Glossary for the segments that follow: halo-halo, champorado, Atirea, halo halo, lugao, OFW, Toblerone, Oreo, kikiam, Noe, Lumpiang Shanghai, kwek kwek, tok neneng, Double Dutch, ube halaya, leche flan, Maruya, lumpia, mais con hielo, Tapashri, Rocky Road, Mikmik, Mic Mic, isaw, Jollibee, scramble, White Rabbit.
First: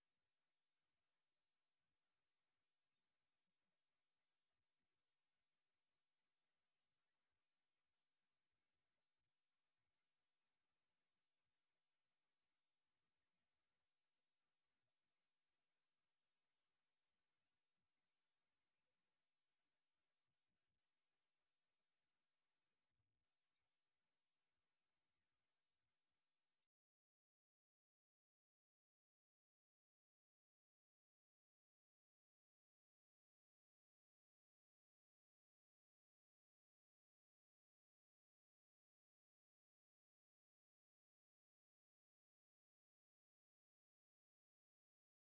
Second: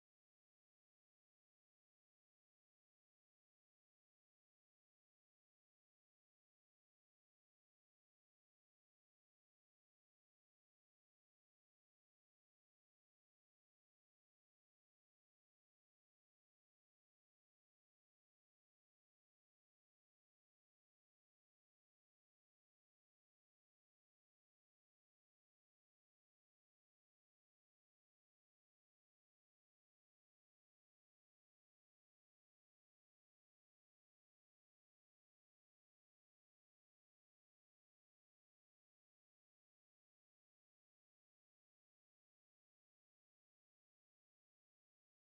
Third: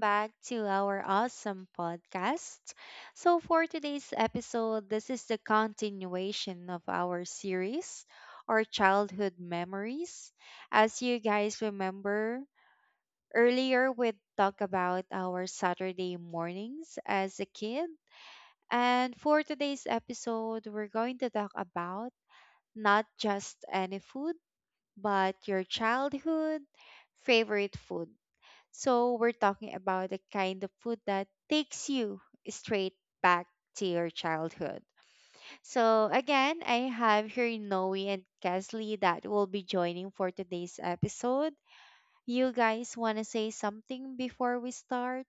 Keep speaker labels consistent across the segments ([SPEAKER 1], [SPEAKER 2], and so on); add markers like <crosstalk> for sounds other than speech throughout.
[SPEAKER 1] back to our awesome podcast. So, for today's episode, this is the continuation of our series, Our Childhood Memories. As you guys remember, earlier we talked about our Saturday mornings as a kid. And for today's episode, we're going to talk about not just any food, but your childhood favorite food. So, we're talking about the kind of food that takes you straight back to your childhood. So, again, I have here Noe and Kesley that will be joining for today's episode. You guys want to say something before we start?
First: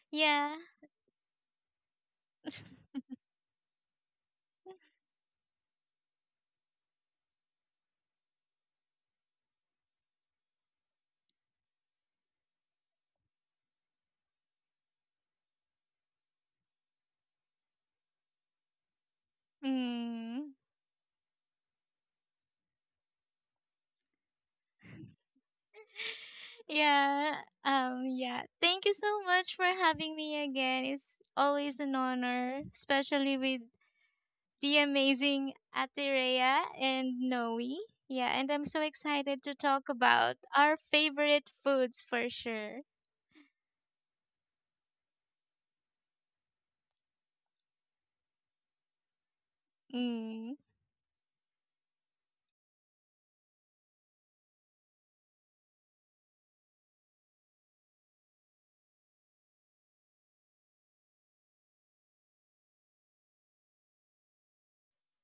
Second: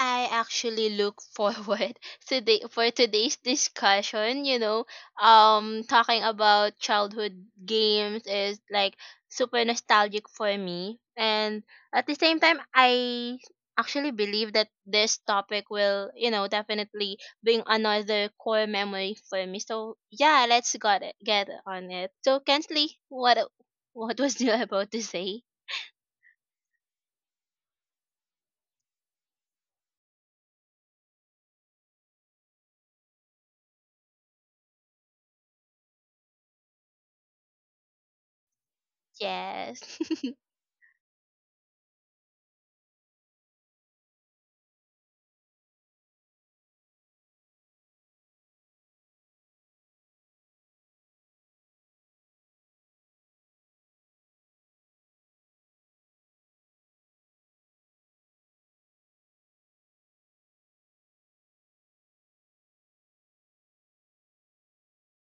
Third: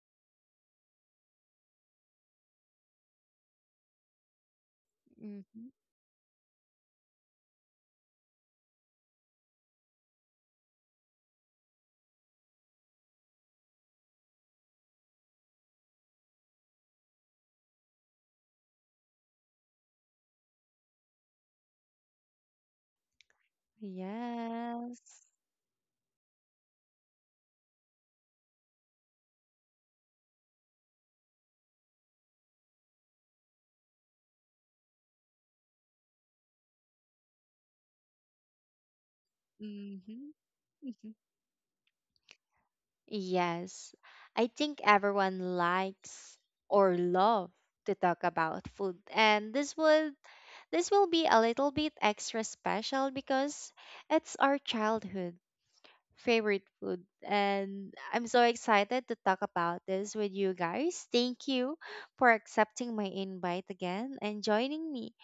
[SPEAKER 2] I
[SPEAKER 3] Yeah.
[SPEAKER 2] actually look forward <laughs> today for
[SPEAKER 3] <laughs>
[SPEAKER 2] today's discussion,
[SPEAKER 1] hmm
[SPEAKER 2] talking about childhood games is like super nostalgic for me, and at the same time I actually believe that this topic will, definitely bring another core memory for me. So, yeah,
[SPEAKER 3] Mm.
[SPEAKER 2] let's get on it. So, Kensley, what was <laughs> you about to
[SPEAKER 1] Yes.
[SPEAKER 2] say?
[SPEAKER 3] Yeah. Yeah. Thank you so much for having me again. It's always an honor, especially with the amazing Atirea and Noe. Yeah, and I'm so excited to talk
[SPEAKER 2] Yes.
[SPEAKER 1] hmm
[SPEAKER 3] about our
[SPEAKER 1] <laughs>
[SPEAKER 3] favorite foods for sure.
[SPEAKER 1] Yes, I think everyone likes or love to talk about food, and this would
[SPEAKER 3] Mm.
[SPEAKER 1] this will be a little bit extra special because it's our childhood favorite food and I'm so excited to talk about this with you guys. Thank you for accepting my invite again and joining me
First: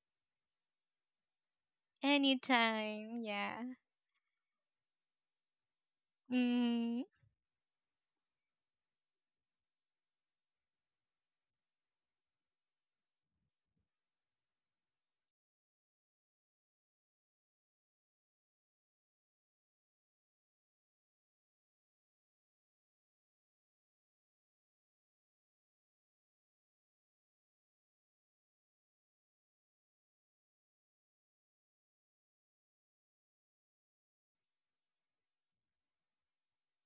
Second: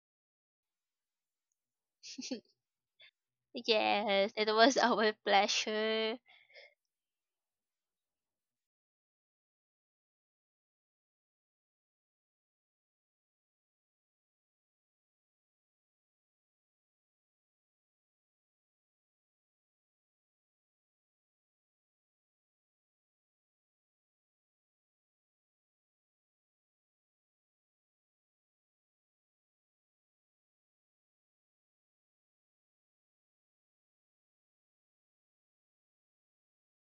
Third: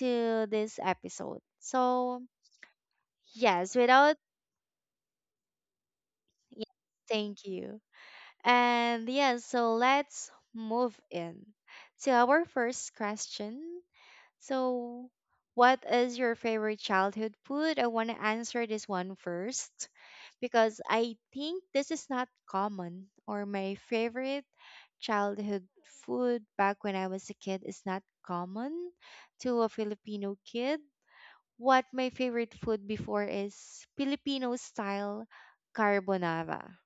[SPEAKER 1] to this episode. So,
[SPEAKER 2] <laughs>
[SPEAKER 3] Anytime. Yeah.
[SPEAKER 1] yes, without
[SPEAKER 2] Yes, it was <laughs> our pleasure.
[SPEAKER 1] yes,
[SPEAKER 3] Mm.
[SPEAKER 1] thank you. And yes, so let's move in to our first question. So, what is your favorite childhood food? I want to answer this one first because I think this is not common, or my favorite childhood food back when I was a kid is not common to a Filipino kid. What my favorite food before is Filipino style carbonara.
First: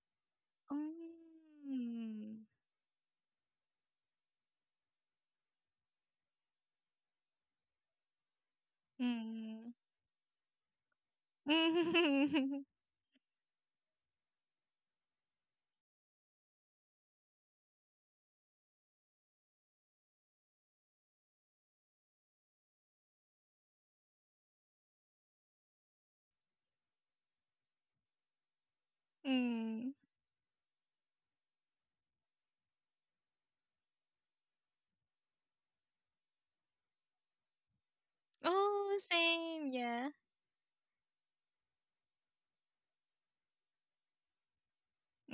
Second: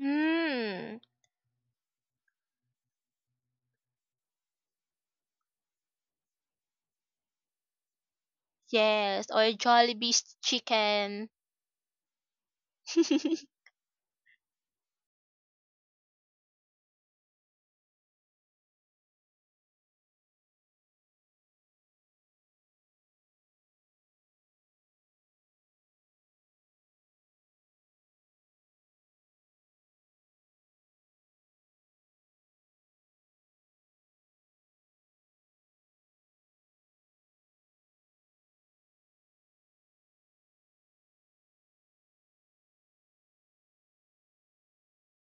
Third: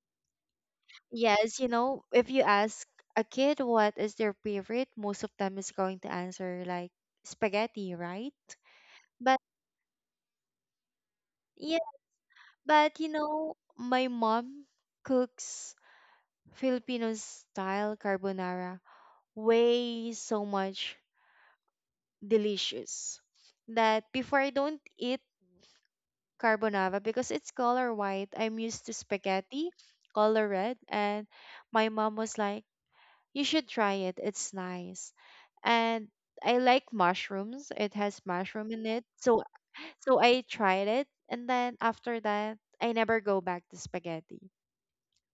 [SPEAKER 2] Hmm.
[SPEAKER 1] Yes, you know, if
[SPEAKER 3] Mm.
[SPEAKER 1] you ask a kid what is their favorite, most of them is going to answer like spaghetti, right?
[SPEAKER 2] Yes,
[SPEAKER 1] But
[SPEAKER 2] or
[SPEAKER 3] Mm. <laughs>
[SPEAKER 2] Jollibee's chicken.
[SPEAKER 1] yeah,
[SPEAKER 3] Mm.
[SPEAKER 1] but you
[SPEAKER 2] <laughs>
[SPEAKER 1] know, my mom cooks Filipino style carbonara way so much delicious that before I don't eat carbonara because it's color white, I'm used to spaghetti,
[SPEAKER 3] mm.
[SPEAKER 1] color red, and my mom was like, "You should try it. It's nice." And I like mushrooms. It has mushroom in
[SPEAKER 3] Oh,
[SPEAKER 1] it. So
[SPEAKER 3] same. Yeah.
[SPEAKER 1] so I tried it and then after that, I never go back to spaghetti.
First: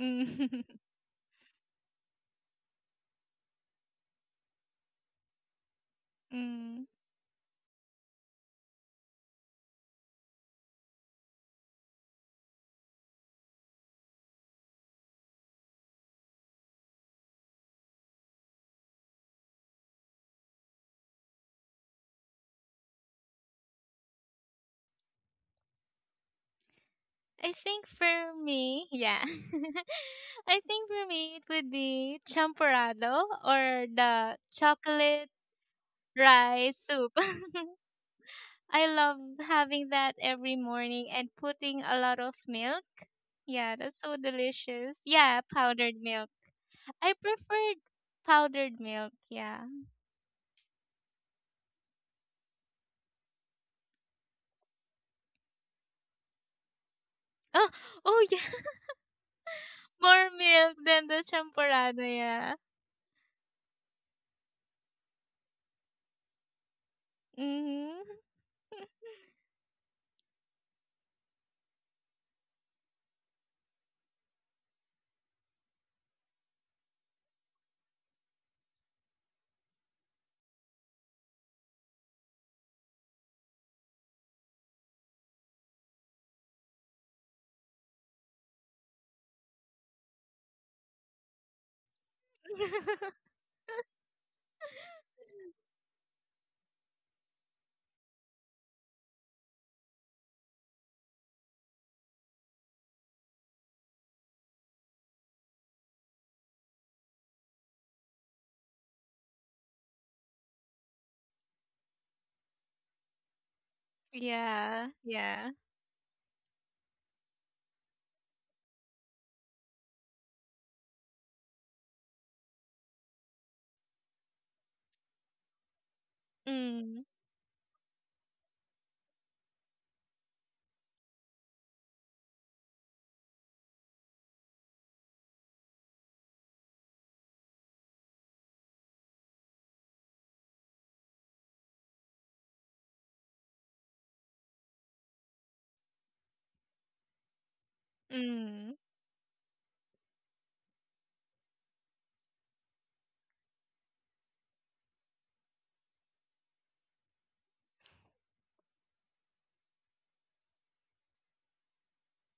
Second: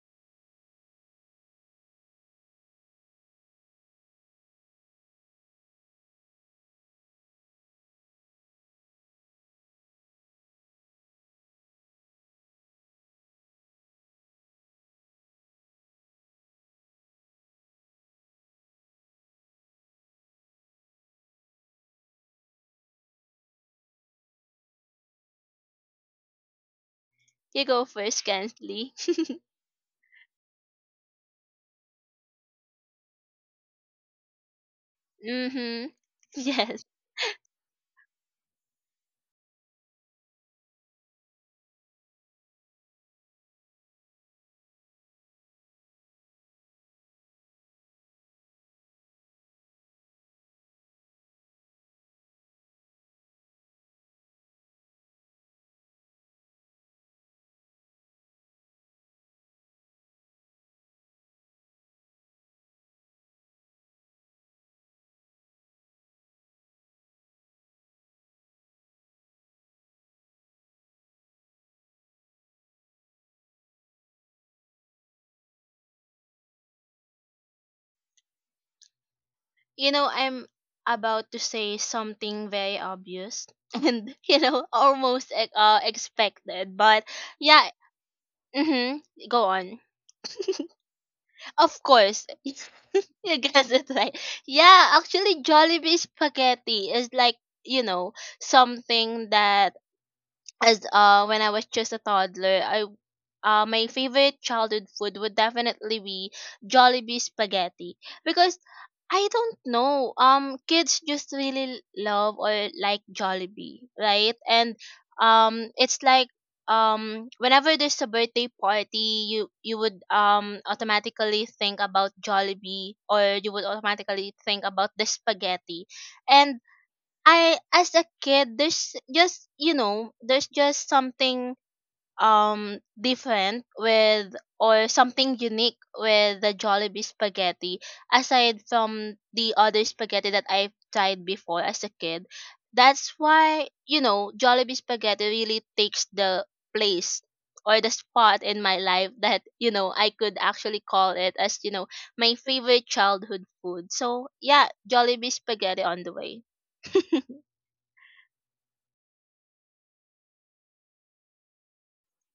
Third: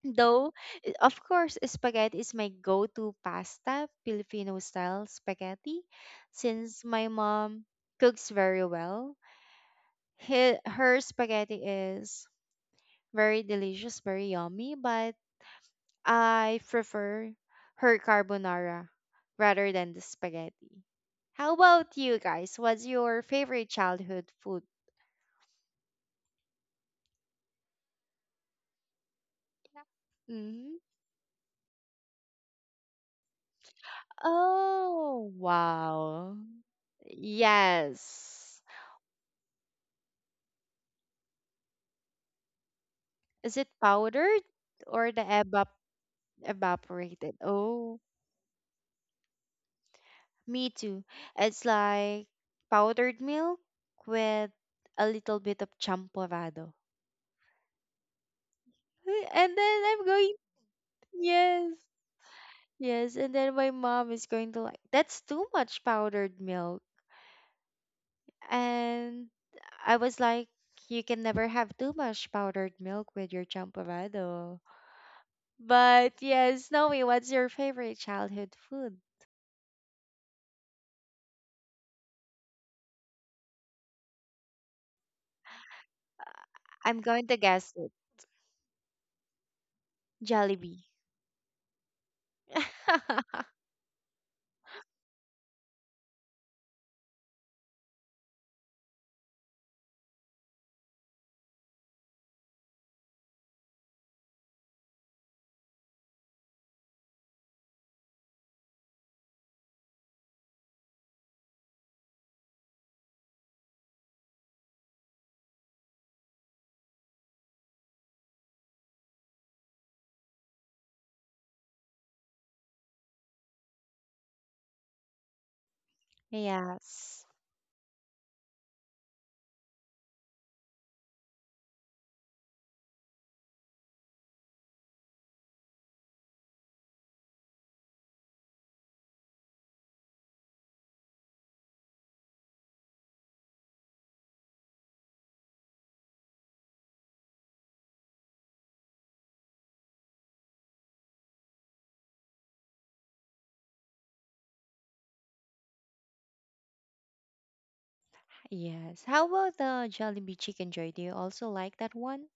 [SPEAKER 1] Though,
[SPEAKER 3] <laughs>
[SPEAKER 1] of course, spaghetti is my go to pasta, Filipino style spaghetti, since
[SPEAKER 3] mm.
[SPEAKER 1] my mom cooks very well. He, her spaghetti is very delicious, very yummy, but I prefer her carbonara rather than the spaghetti. How about you guys? What's your favorite childhood food?
[SPEAKER 3] I
[SPEAKER 2] You go
[SPEAKER 3] think
[SPEAKER 2] first,
[SPEAKER 3] for me,
[SPEAKER 2] Kensley.
[SPEAKER 3] yeah. <laughs> I
[SPEAKER 1] hmm
[SPEAKER 3] think for me it would be champorado or the chocolate
[SPEAKER 1] Oh,
[SPEAKER 2] Mm-hmm. <laughs>
[SPEAKER 1] wow.
[SPEAKER 3] rice
[SPEAKER 2] Yes.
[SPEAKER 3] soup. <laughs>
[SPEAKER 1] Yes.
[SPEAKER 3] I love having that every morning and putting a lot of milk.
[SPEAKER 1] Is it
[SPEAKER 3] Yeah, that's so
[SPEAKER 1] powdered
[SPEAKER 3] delicious.
[SPEAKER 1] or the
[SPEAKER 3] Yeah,
[SPEAKER 1] evap
[SPEAKER 3] powdered milk. I
[SPEAKER 1] evaporated?
[SPEAKER 3] preferred
[SPEAKER 1] Oh,
[SPEAKER 3] powdered milk, yeah.
[SPEAKER 1] me too. It's like powdered milk with a little bit of champorado.
[SPEAKER 3] Oh, oh yeah. <laughs>
[SPEAKER 1] <laughs> And then I'm
[SPEAKER 3] More
[SPEAKER 1] going,
[SPEAKER 3] milk than the
[SPEAKER 1] yes,
[SPEAKER 3] champorado, yeah.
[SPEAKER 1] yes. And then my mom is going to like, that's too much powdered milk.
[SPEAKER 3] Mhm.
[SPEAKER 1] And I was like, you can never have too much powdered milk with your champorado. But yes, Noe, what's your favorite childhood food?
[SPEAKER 2] You know, I'm about to say something very obvious <laughs> and, almost expected.
[SPEAKER 1] I'm
[SPEAKER 2] But,
[SPEAKER 1] going to
[SPEAKER 2] yeah,
[SPEAKER 1] guess it.
[SPEAKER 2] mm-hmm. Go on.
[SPEAKER 1] Jollibee.
[SPEAKER 2] Of course. <laughs>
[SPEAKER 3] <laughs>
[SPEAKER 2] You
[SPEAKER 1] <laughs>
[SPEAKER 2] guess it right. Yeah, actually, Jollibee spaghetti is like, you know, something that as when I was just a toddler, I my favorite childhood food would definitely be Jollibee spaghetti because I don't know, kids just really love or like Jollibee, right? And
[SPEAKER 3] yeah, yeah.
[SPEAKER 2] it's like whenever there's a birthday party, you would automatically think about Jollibee, or you would automatically think about the spaghetti, and
[SPEAKER 3] Mm,
[SPEAKER 1] Yes.
[SPEAKER 2] I, as a kid, there's just, there's just something different with, or something unique with the Jollibee spaghetti aside from the other spaghetti that I've tried before as a kid. That's why, Jollibee spaghetti really takes the place or the spot in
[SPEAKER 3] mm,
[SPEAKER 2] my life that, I could actually call it as, my favorite childhood food. So yeah, Jollibee spaghetti on the way.
[SPEAKER 1] Yes. How about the Jollibee Chicken Joy? Do you also like that one?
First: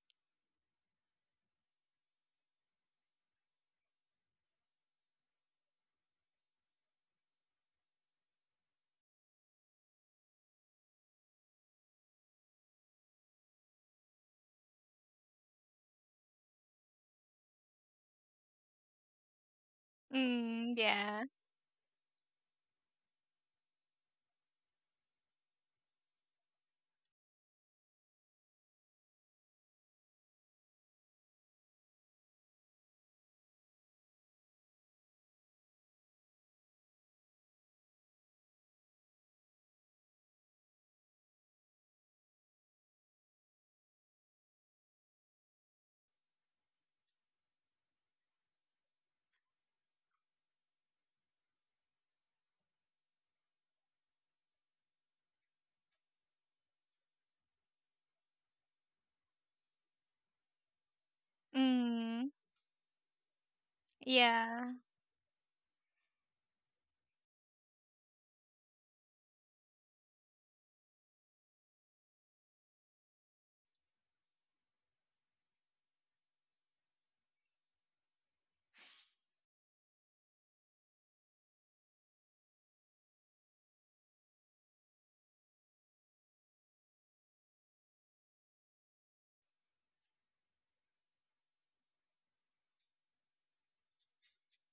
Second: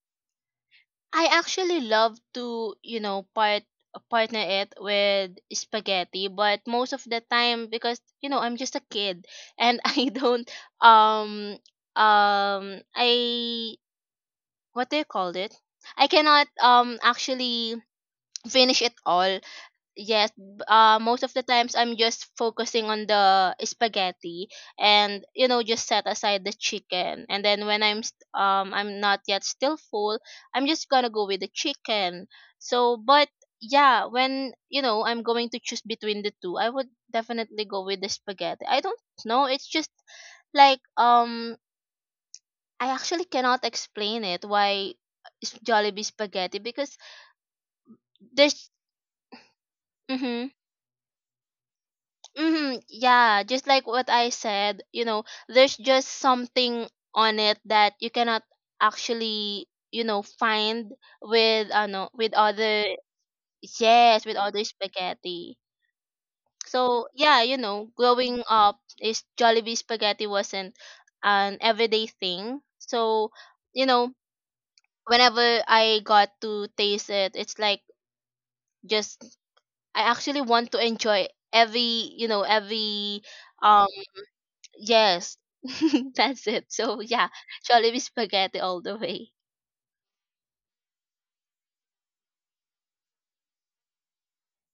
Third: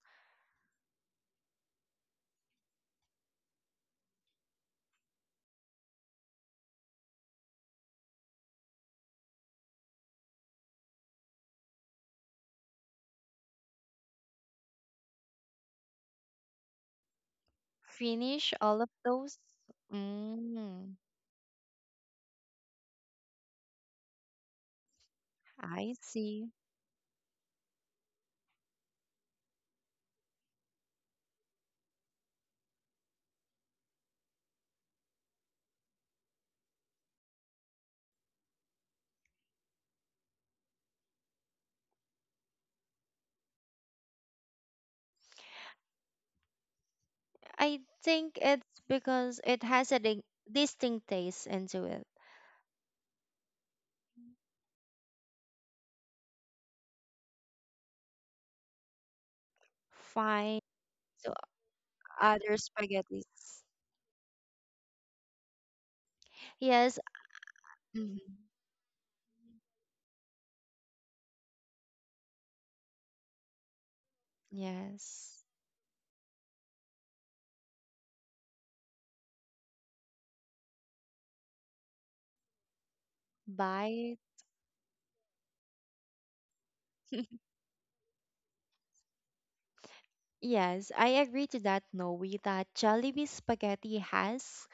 [SPEAKER 2] I actually love to, partner it with spaghetti, but most of the time, because, I'm just a kid, and <laughs> I don't, um um I, what do you call it? I cannot, actually
[SPEAKER 1] Finish
[SPEAKER 2] finish
[SPEAKER 1] all of
[SPEAKER 2] it all.
[SPEAKER 1] those?
[SPEAKER 2] Yes,
[SPEAKER 3] mm,
[SPEAKER 1] Mm,
[SPEAKER 2] most
[SPEAKER 3] yeah.
[SPEAKER 2] of the times I'm just focusing on the spaghetti, and, just
[SPEAKER 1] I
[SPEAKER 2] set aside
[SPEAKER 1] see.
[SPEAKER 2] the chicken. And then, when I'm not yet still full, I'm just gonna go with the chicken. So, but yeah, when, I'm going to choose between the two, I would definitely go with the spaghetti. I don't know, it's just like, I actually cannot explain it why Jollibee spaghetti, because
[SPEAKER 1] I think it's
[SPEAKER 2] there's...
[SPEAKER 1] because it has a
[SPEAKER 2] Mhm.
[SPEAKER 1] distinct taste into it.
[SPEAKER 2] Mm-hmm. Yeah, just like what I said, there's just something on it that you cannot actually,
[SPEAKER 1] Fine.
[SPEAKER 2] find
[SPEAKER 1] So
[SPEAKER 2] with ano
[SPEAKER 3] Mm,
[SPEAKER 2] with
[SPEAKER 1] other
[SPEAKER 2] other,
[SPEAKER 1] spaghettis.
[SPEAKER 2] yes, with other
[SPEAKER 3] yeah.
[SPEAKER 2] spaghetti.
[SPEAKER 1] Yes.
[SPEAKER 2] So yeah,
[SPEAKER 1] Mhm,
[SPEAKER 2] growing up is Jollibee spaghetti wasn't an everyday thing. So, you know,
[SPEAKER 1] yes.
[SPEAKER 2] whenever I got to taste it, it's like, just, I actually want to enjoy every, every.
[SPEAKER 1] Bye.
[SPEAKER 2] Yes, <laughs> that's it. So yeah,
[SPEAKER 1] <laughs>
[SPEAKER 2] Jollibee spaghetti all the way.
[SPEAKER 1] Yes, I agree to that, Noe, that Jollibee spaghetti has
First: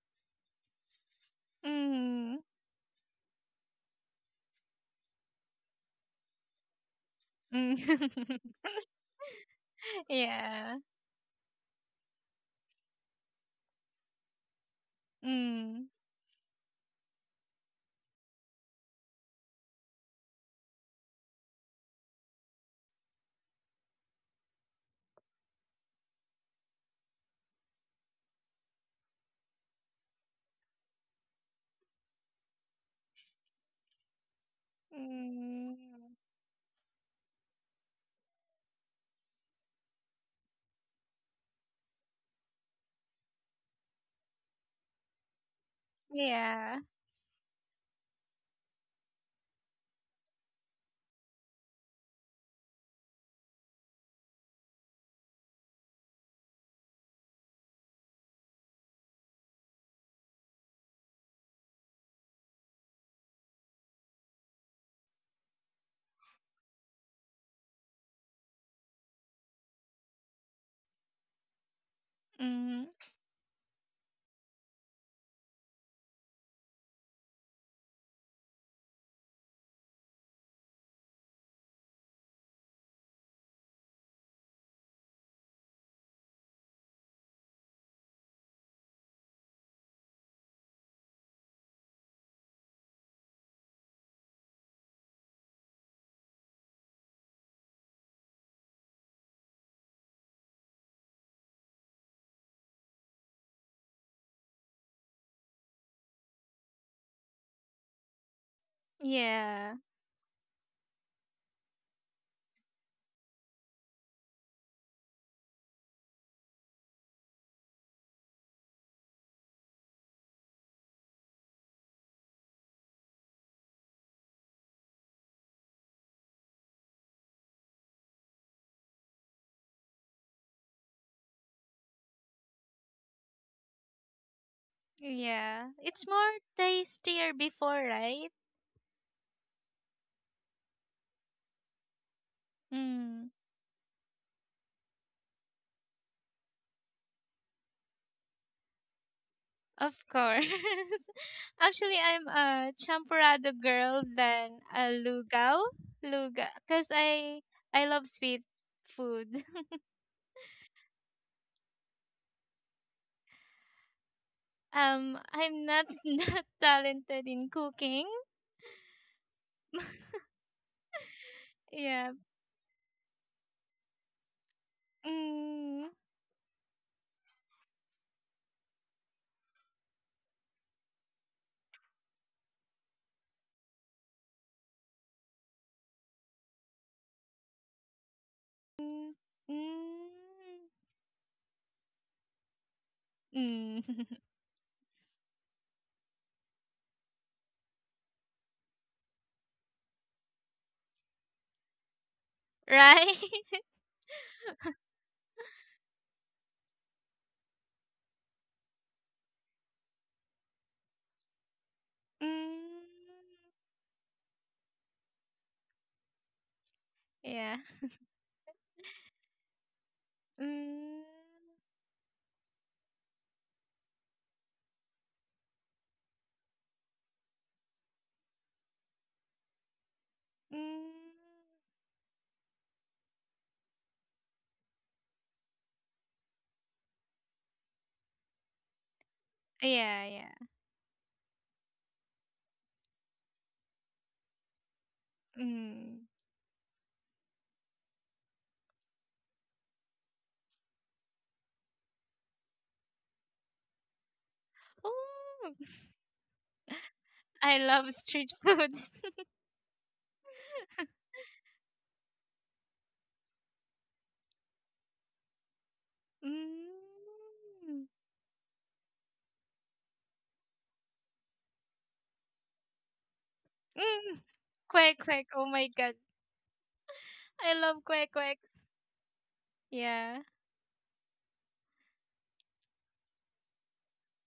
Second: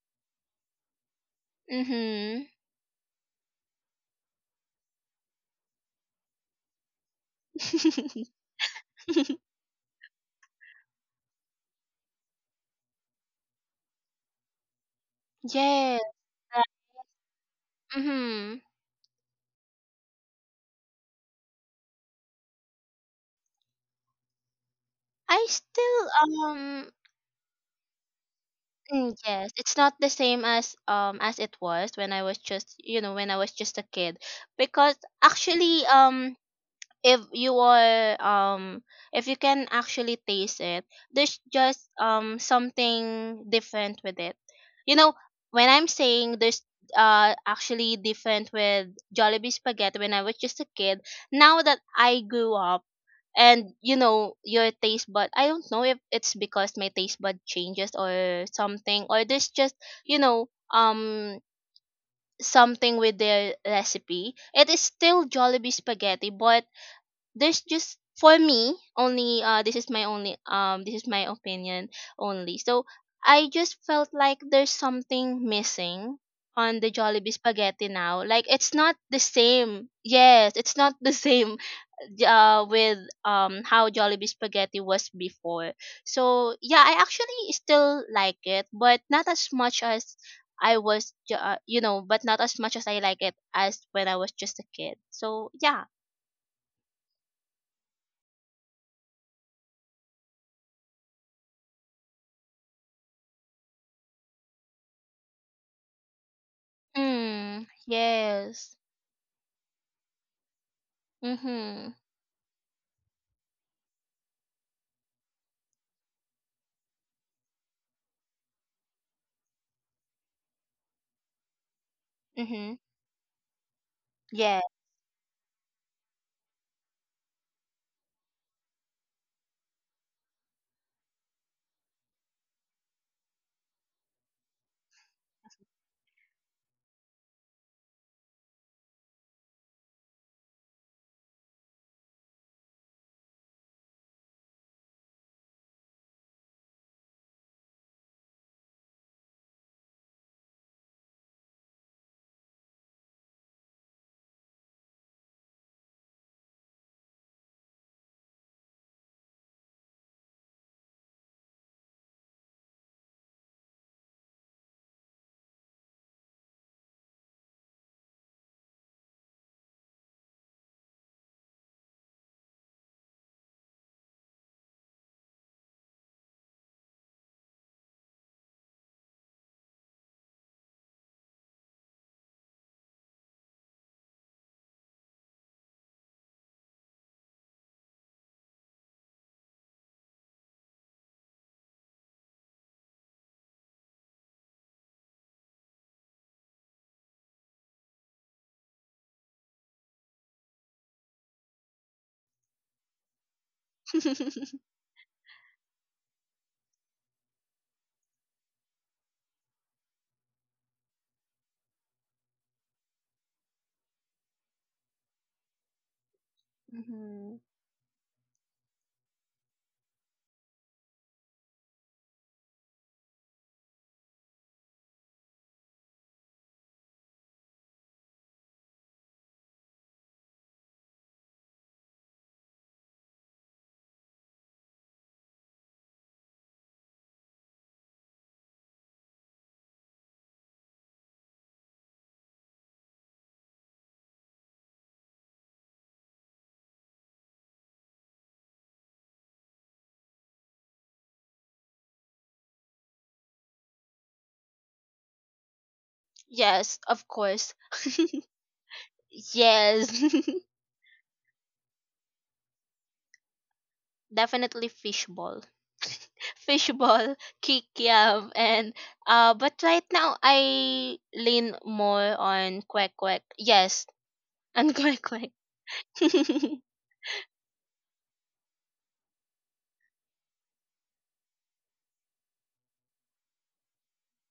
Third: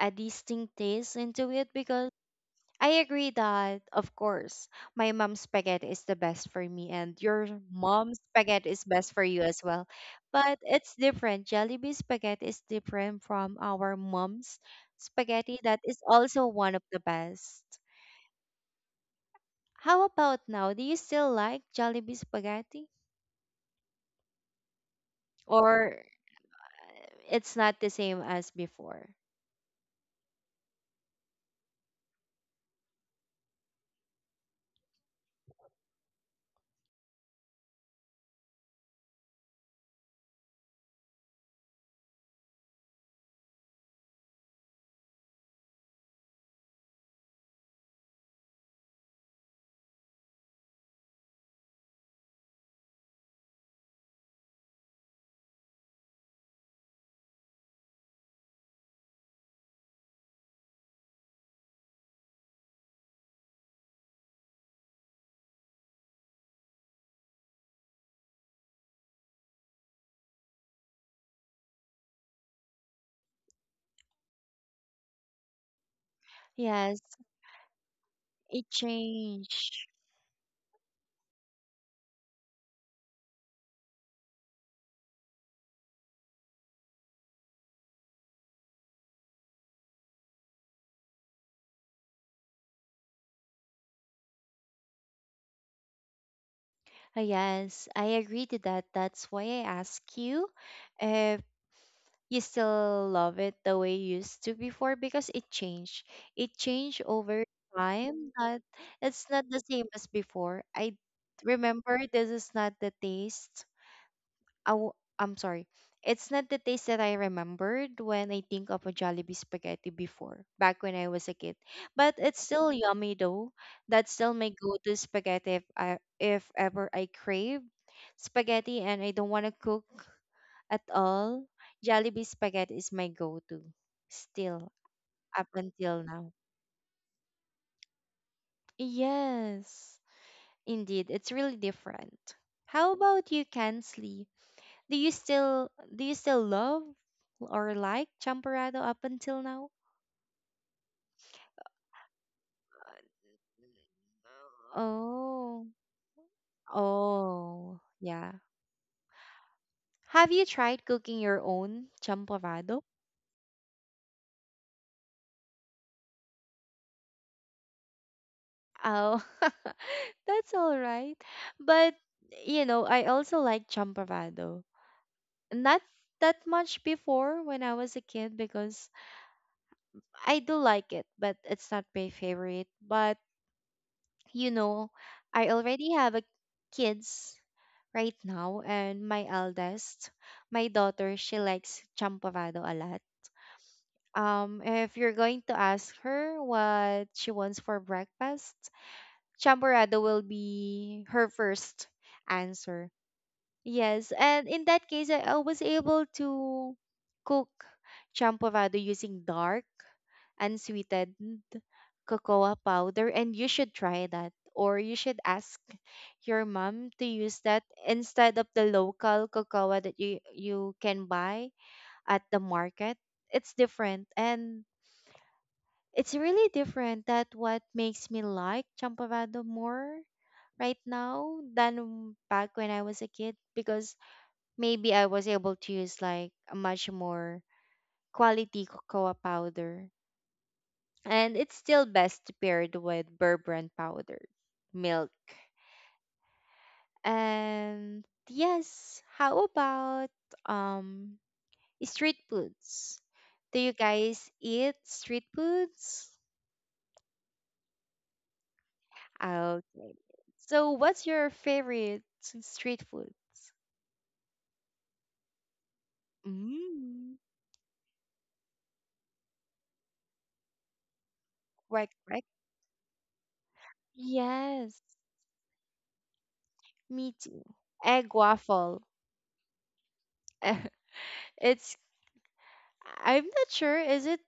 [SPEAKER 1] a distinct taste into it because
[SPEAKER 3] Mm,
[SPEAKER 2] Mhm.
[SPEAKER 1] I agree that, of course, my mom's spaghetti is the best for me, and your
[SPEAKER 3] mm.
[SPEAKER 1] mom's
[SPEAKER 2] <laughs>
[SPEAKER 3] <laughs>
[SPEAKER 1] spaghetti is best for you as well. But
[SPEAKER 3] Yeah.
[SPEAKER 1] it's different. Jollibee spaghetti is different from our mom's spaghetti. That
[SPEAKER 3] Mm,
[SPEAKER 1] is
[SPEAKER 2] Yes.
[SPEAKER 1] also one of the best.
[SPEAKER 2] Mhm.
[SPEAKER 1] How about now? Do you still like Jollibee spaghetti?
[SPEAKER 2] I
[SPEAKER 1] Or
[SPEAKER 2] still um
[SPEAKER 1] it's not the same as before?
[SPEAKER 2] yes, it's not the same as it was when I was just, a kid, because
[SPEAKER 3] mm,
[SPEAKER 2] actually, if you are if you can actually taste it, there's just, something different with it, you know when I'm saying there's
[SPEAKER 3] yeah.
[SPEAKER 2] actually different with Jollibee spaghetti when I was just a kid, now that I grew up, and, your taste bud, I don't know if it's because my taste bud changes or something, or there's just, you know um something with their recipe. It is still Jollibee spaghetti, but there's just, for me only, this is my opinion only. So
[SPEAKER 3] Mm,
[SPEAKER 2] I just felt like there's something missing on the
[SPEAKER 1] Yes,
[SPEAKER 2] Jollibee spaghetti now. Like,
[SPEAKER 1] it
[SPEAKER 2] it's not the
[SPEAKER 1] changed.
[SPEAKER 2] same, yes, it's not the same <laughs> with, how Jollibee spaghetti was before. So yeah, I actually still like it, but not as much as I was ju- you know but not as much as I like it as when I was just a kid. So yeah.
[SPEAKER 1] Yes, I agree to that. That's why I ask you if you still love it the way you used to before because it changed. It changed over
[SPEAKER 2] Mm,
[SPEAKER 1] time that
[SPEAKER 2] yes.
[SPEAKER 1] it's not the
[SPEAKER 3] yeah.
[SPEAKER 1] same as before. I
[SPEAKER 2] Mm-hmm.
[SPEAKER 1] remember this is not the taste. I w- I'm sorry. It's not the taste that I remembered when I think of a Jollibee spaghetti before, back when I was a kid. But it's still
[SPEAKER 2] Mm-hmm.
[SPEAKER 1] yummy though. That's still my
[SPEAKER 2] Yeah.
[SPEAKER 1] go-to spaghetti if ever I crave spaghetti and I don't want to cook at all, Jollibee spaghetti is my go-to still up
[SPEAKER 3] Yeah.
[SPEAKER 1] until
[SPEAKER 3] It's
[SPEAKER 1] now.
[SPEAKER 3] more tastier before, right?
[SPEAKER 1] Yes, indeed, it's really different. How about
[SPEAKER 3] Mm,
[SPEAKER 1] you, Kansley? Do you still love or like champorado up until now?
[SPEAKER 3] of course. <laughs> Actually, I'm a champorado girl than a lugao.
[SPEAKER 1] Oh,
[SPEAKER 3] Luga, because I
[SPEAKER 1] oh,
[SPEAKER 3] I love
[SPEAKER 1] yeah.
[SPEAKER 3] sweet food.
[SPEAKER 1] Have you tried cooking your own champorado?
[SPEAKER 3] I'm not <laughs> not talented in cooking.
[SPEAKER 1] Oh, <laughs> that's all right. But
[SPEAKER 3] Yeah.
[SPEAKER 1] you know, I also like champorado. Not
[SPEAKER 3] Mm,
[SPEAKER 1] that much before when I was a kid because I do like it, but it's not my favorite. But you know, I already have a kids right now and
[SPEAKER 3] mm,
[SPEAKER 1] my eldest, my
[SPEAKER 3] mm,
[SPEAKER 1] daughter, she likes champorado a lot.
[SPEAKER 3] mm. <laughs>
[SPEAKER 1] If you're going to ask her what she wants for breakfast, champorado will be her first answer.
[SPEAKER 3] Right? <laughs>
[SPEAKER 1] Yes, and
[SPEAKER 2] <laughs>
[SPEAKER 1] in that case, I was able to cook champorado using dark, unsweetened cocoa
[SPEAKER 3] Mm,
[SPEAKER 1] powder, and you should try that. Or you should ask your mom to
[SPEAKER 2] Hmm.
[SPEAKER 1] use
[SPEAKER 3] yeah.
[SPEAKER 1] that instead of the local cocoa that you can
[SPEAKER 3] Mm,
[SPEAKER 1] buy at the market. It's different, and it's really different. That what makes me like champorado more right now
[SPEAKER 3] mm.
[SPEAKER 1] than back when I was a kid because maybe I was able to use like a much more quality cocoa powder.
[SPEAKER 3] Yeah, yeah.
[SPEAKER 1] And it's still best paired with Burbrand powder, milk.
[SPEAKER 3] Mm.
[SPEAKER 1] And yes, how about um street foods? Do you guys eat street
[SPEAKER 3] Oh,
[SPEAKER 1] foods?
[SPEAKER 2] Yes, of
[SPEAKER 3] <laughs>
[SPEAKER 2] course.
[SPEAKER 3] I love street food. <laughs>
[SPEAKER 1] Okay.
[SPEAKER 2] Yes. <laughs>
[SPEAKER 1] So what's your favorite street foods?
[SPEAKER 2] Definitely fishball. <laughs>
[SPEAKER 3] mm,
[SPEAKER 2] Fishball,
[SPEAKER 1] Mm,
[SPEAKER 3] mm.
[SPEAKER 2] kikiam, and but right now I lean
[SPEAKER 1] correct,
[SPEAKER 2] more
[SPEAKER 1] correct.
[SPEAKER 2] on quack quack. Yes, and <laughs>
[SPEAKER 1] Yes,
[SPEAKER 2] quack
[SPEAKER 3] Quack
[SPEAKER 2] quack.
[SPEAKER 3] quack. Oh my god.
[SPEAKER 2] <laughs>
[SPEAKER 1] me too.
[SPEAKER 3] I love
[SPEAKER 1] Egg
[SPEAKER 3] quack quack.
[SPEAKER 1] waffle.
[SPEAKER 3] Yeah.
[SPEAKER 1] <laughs> It's I'm not sure. Is it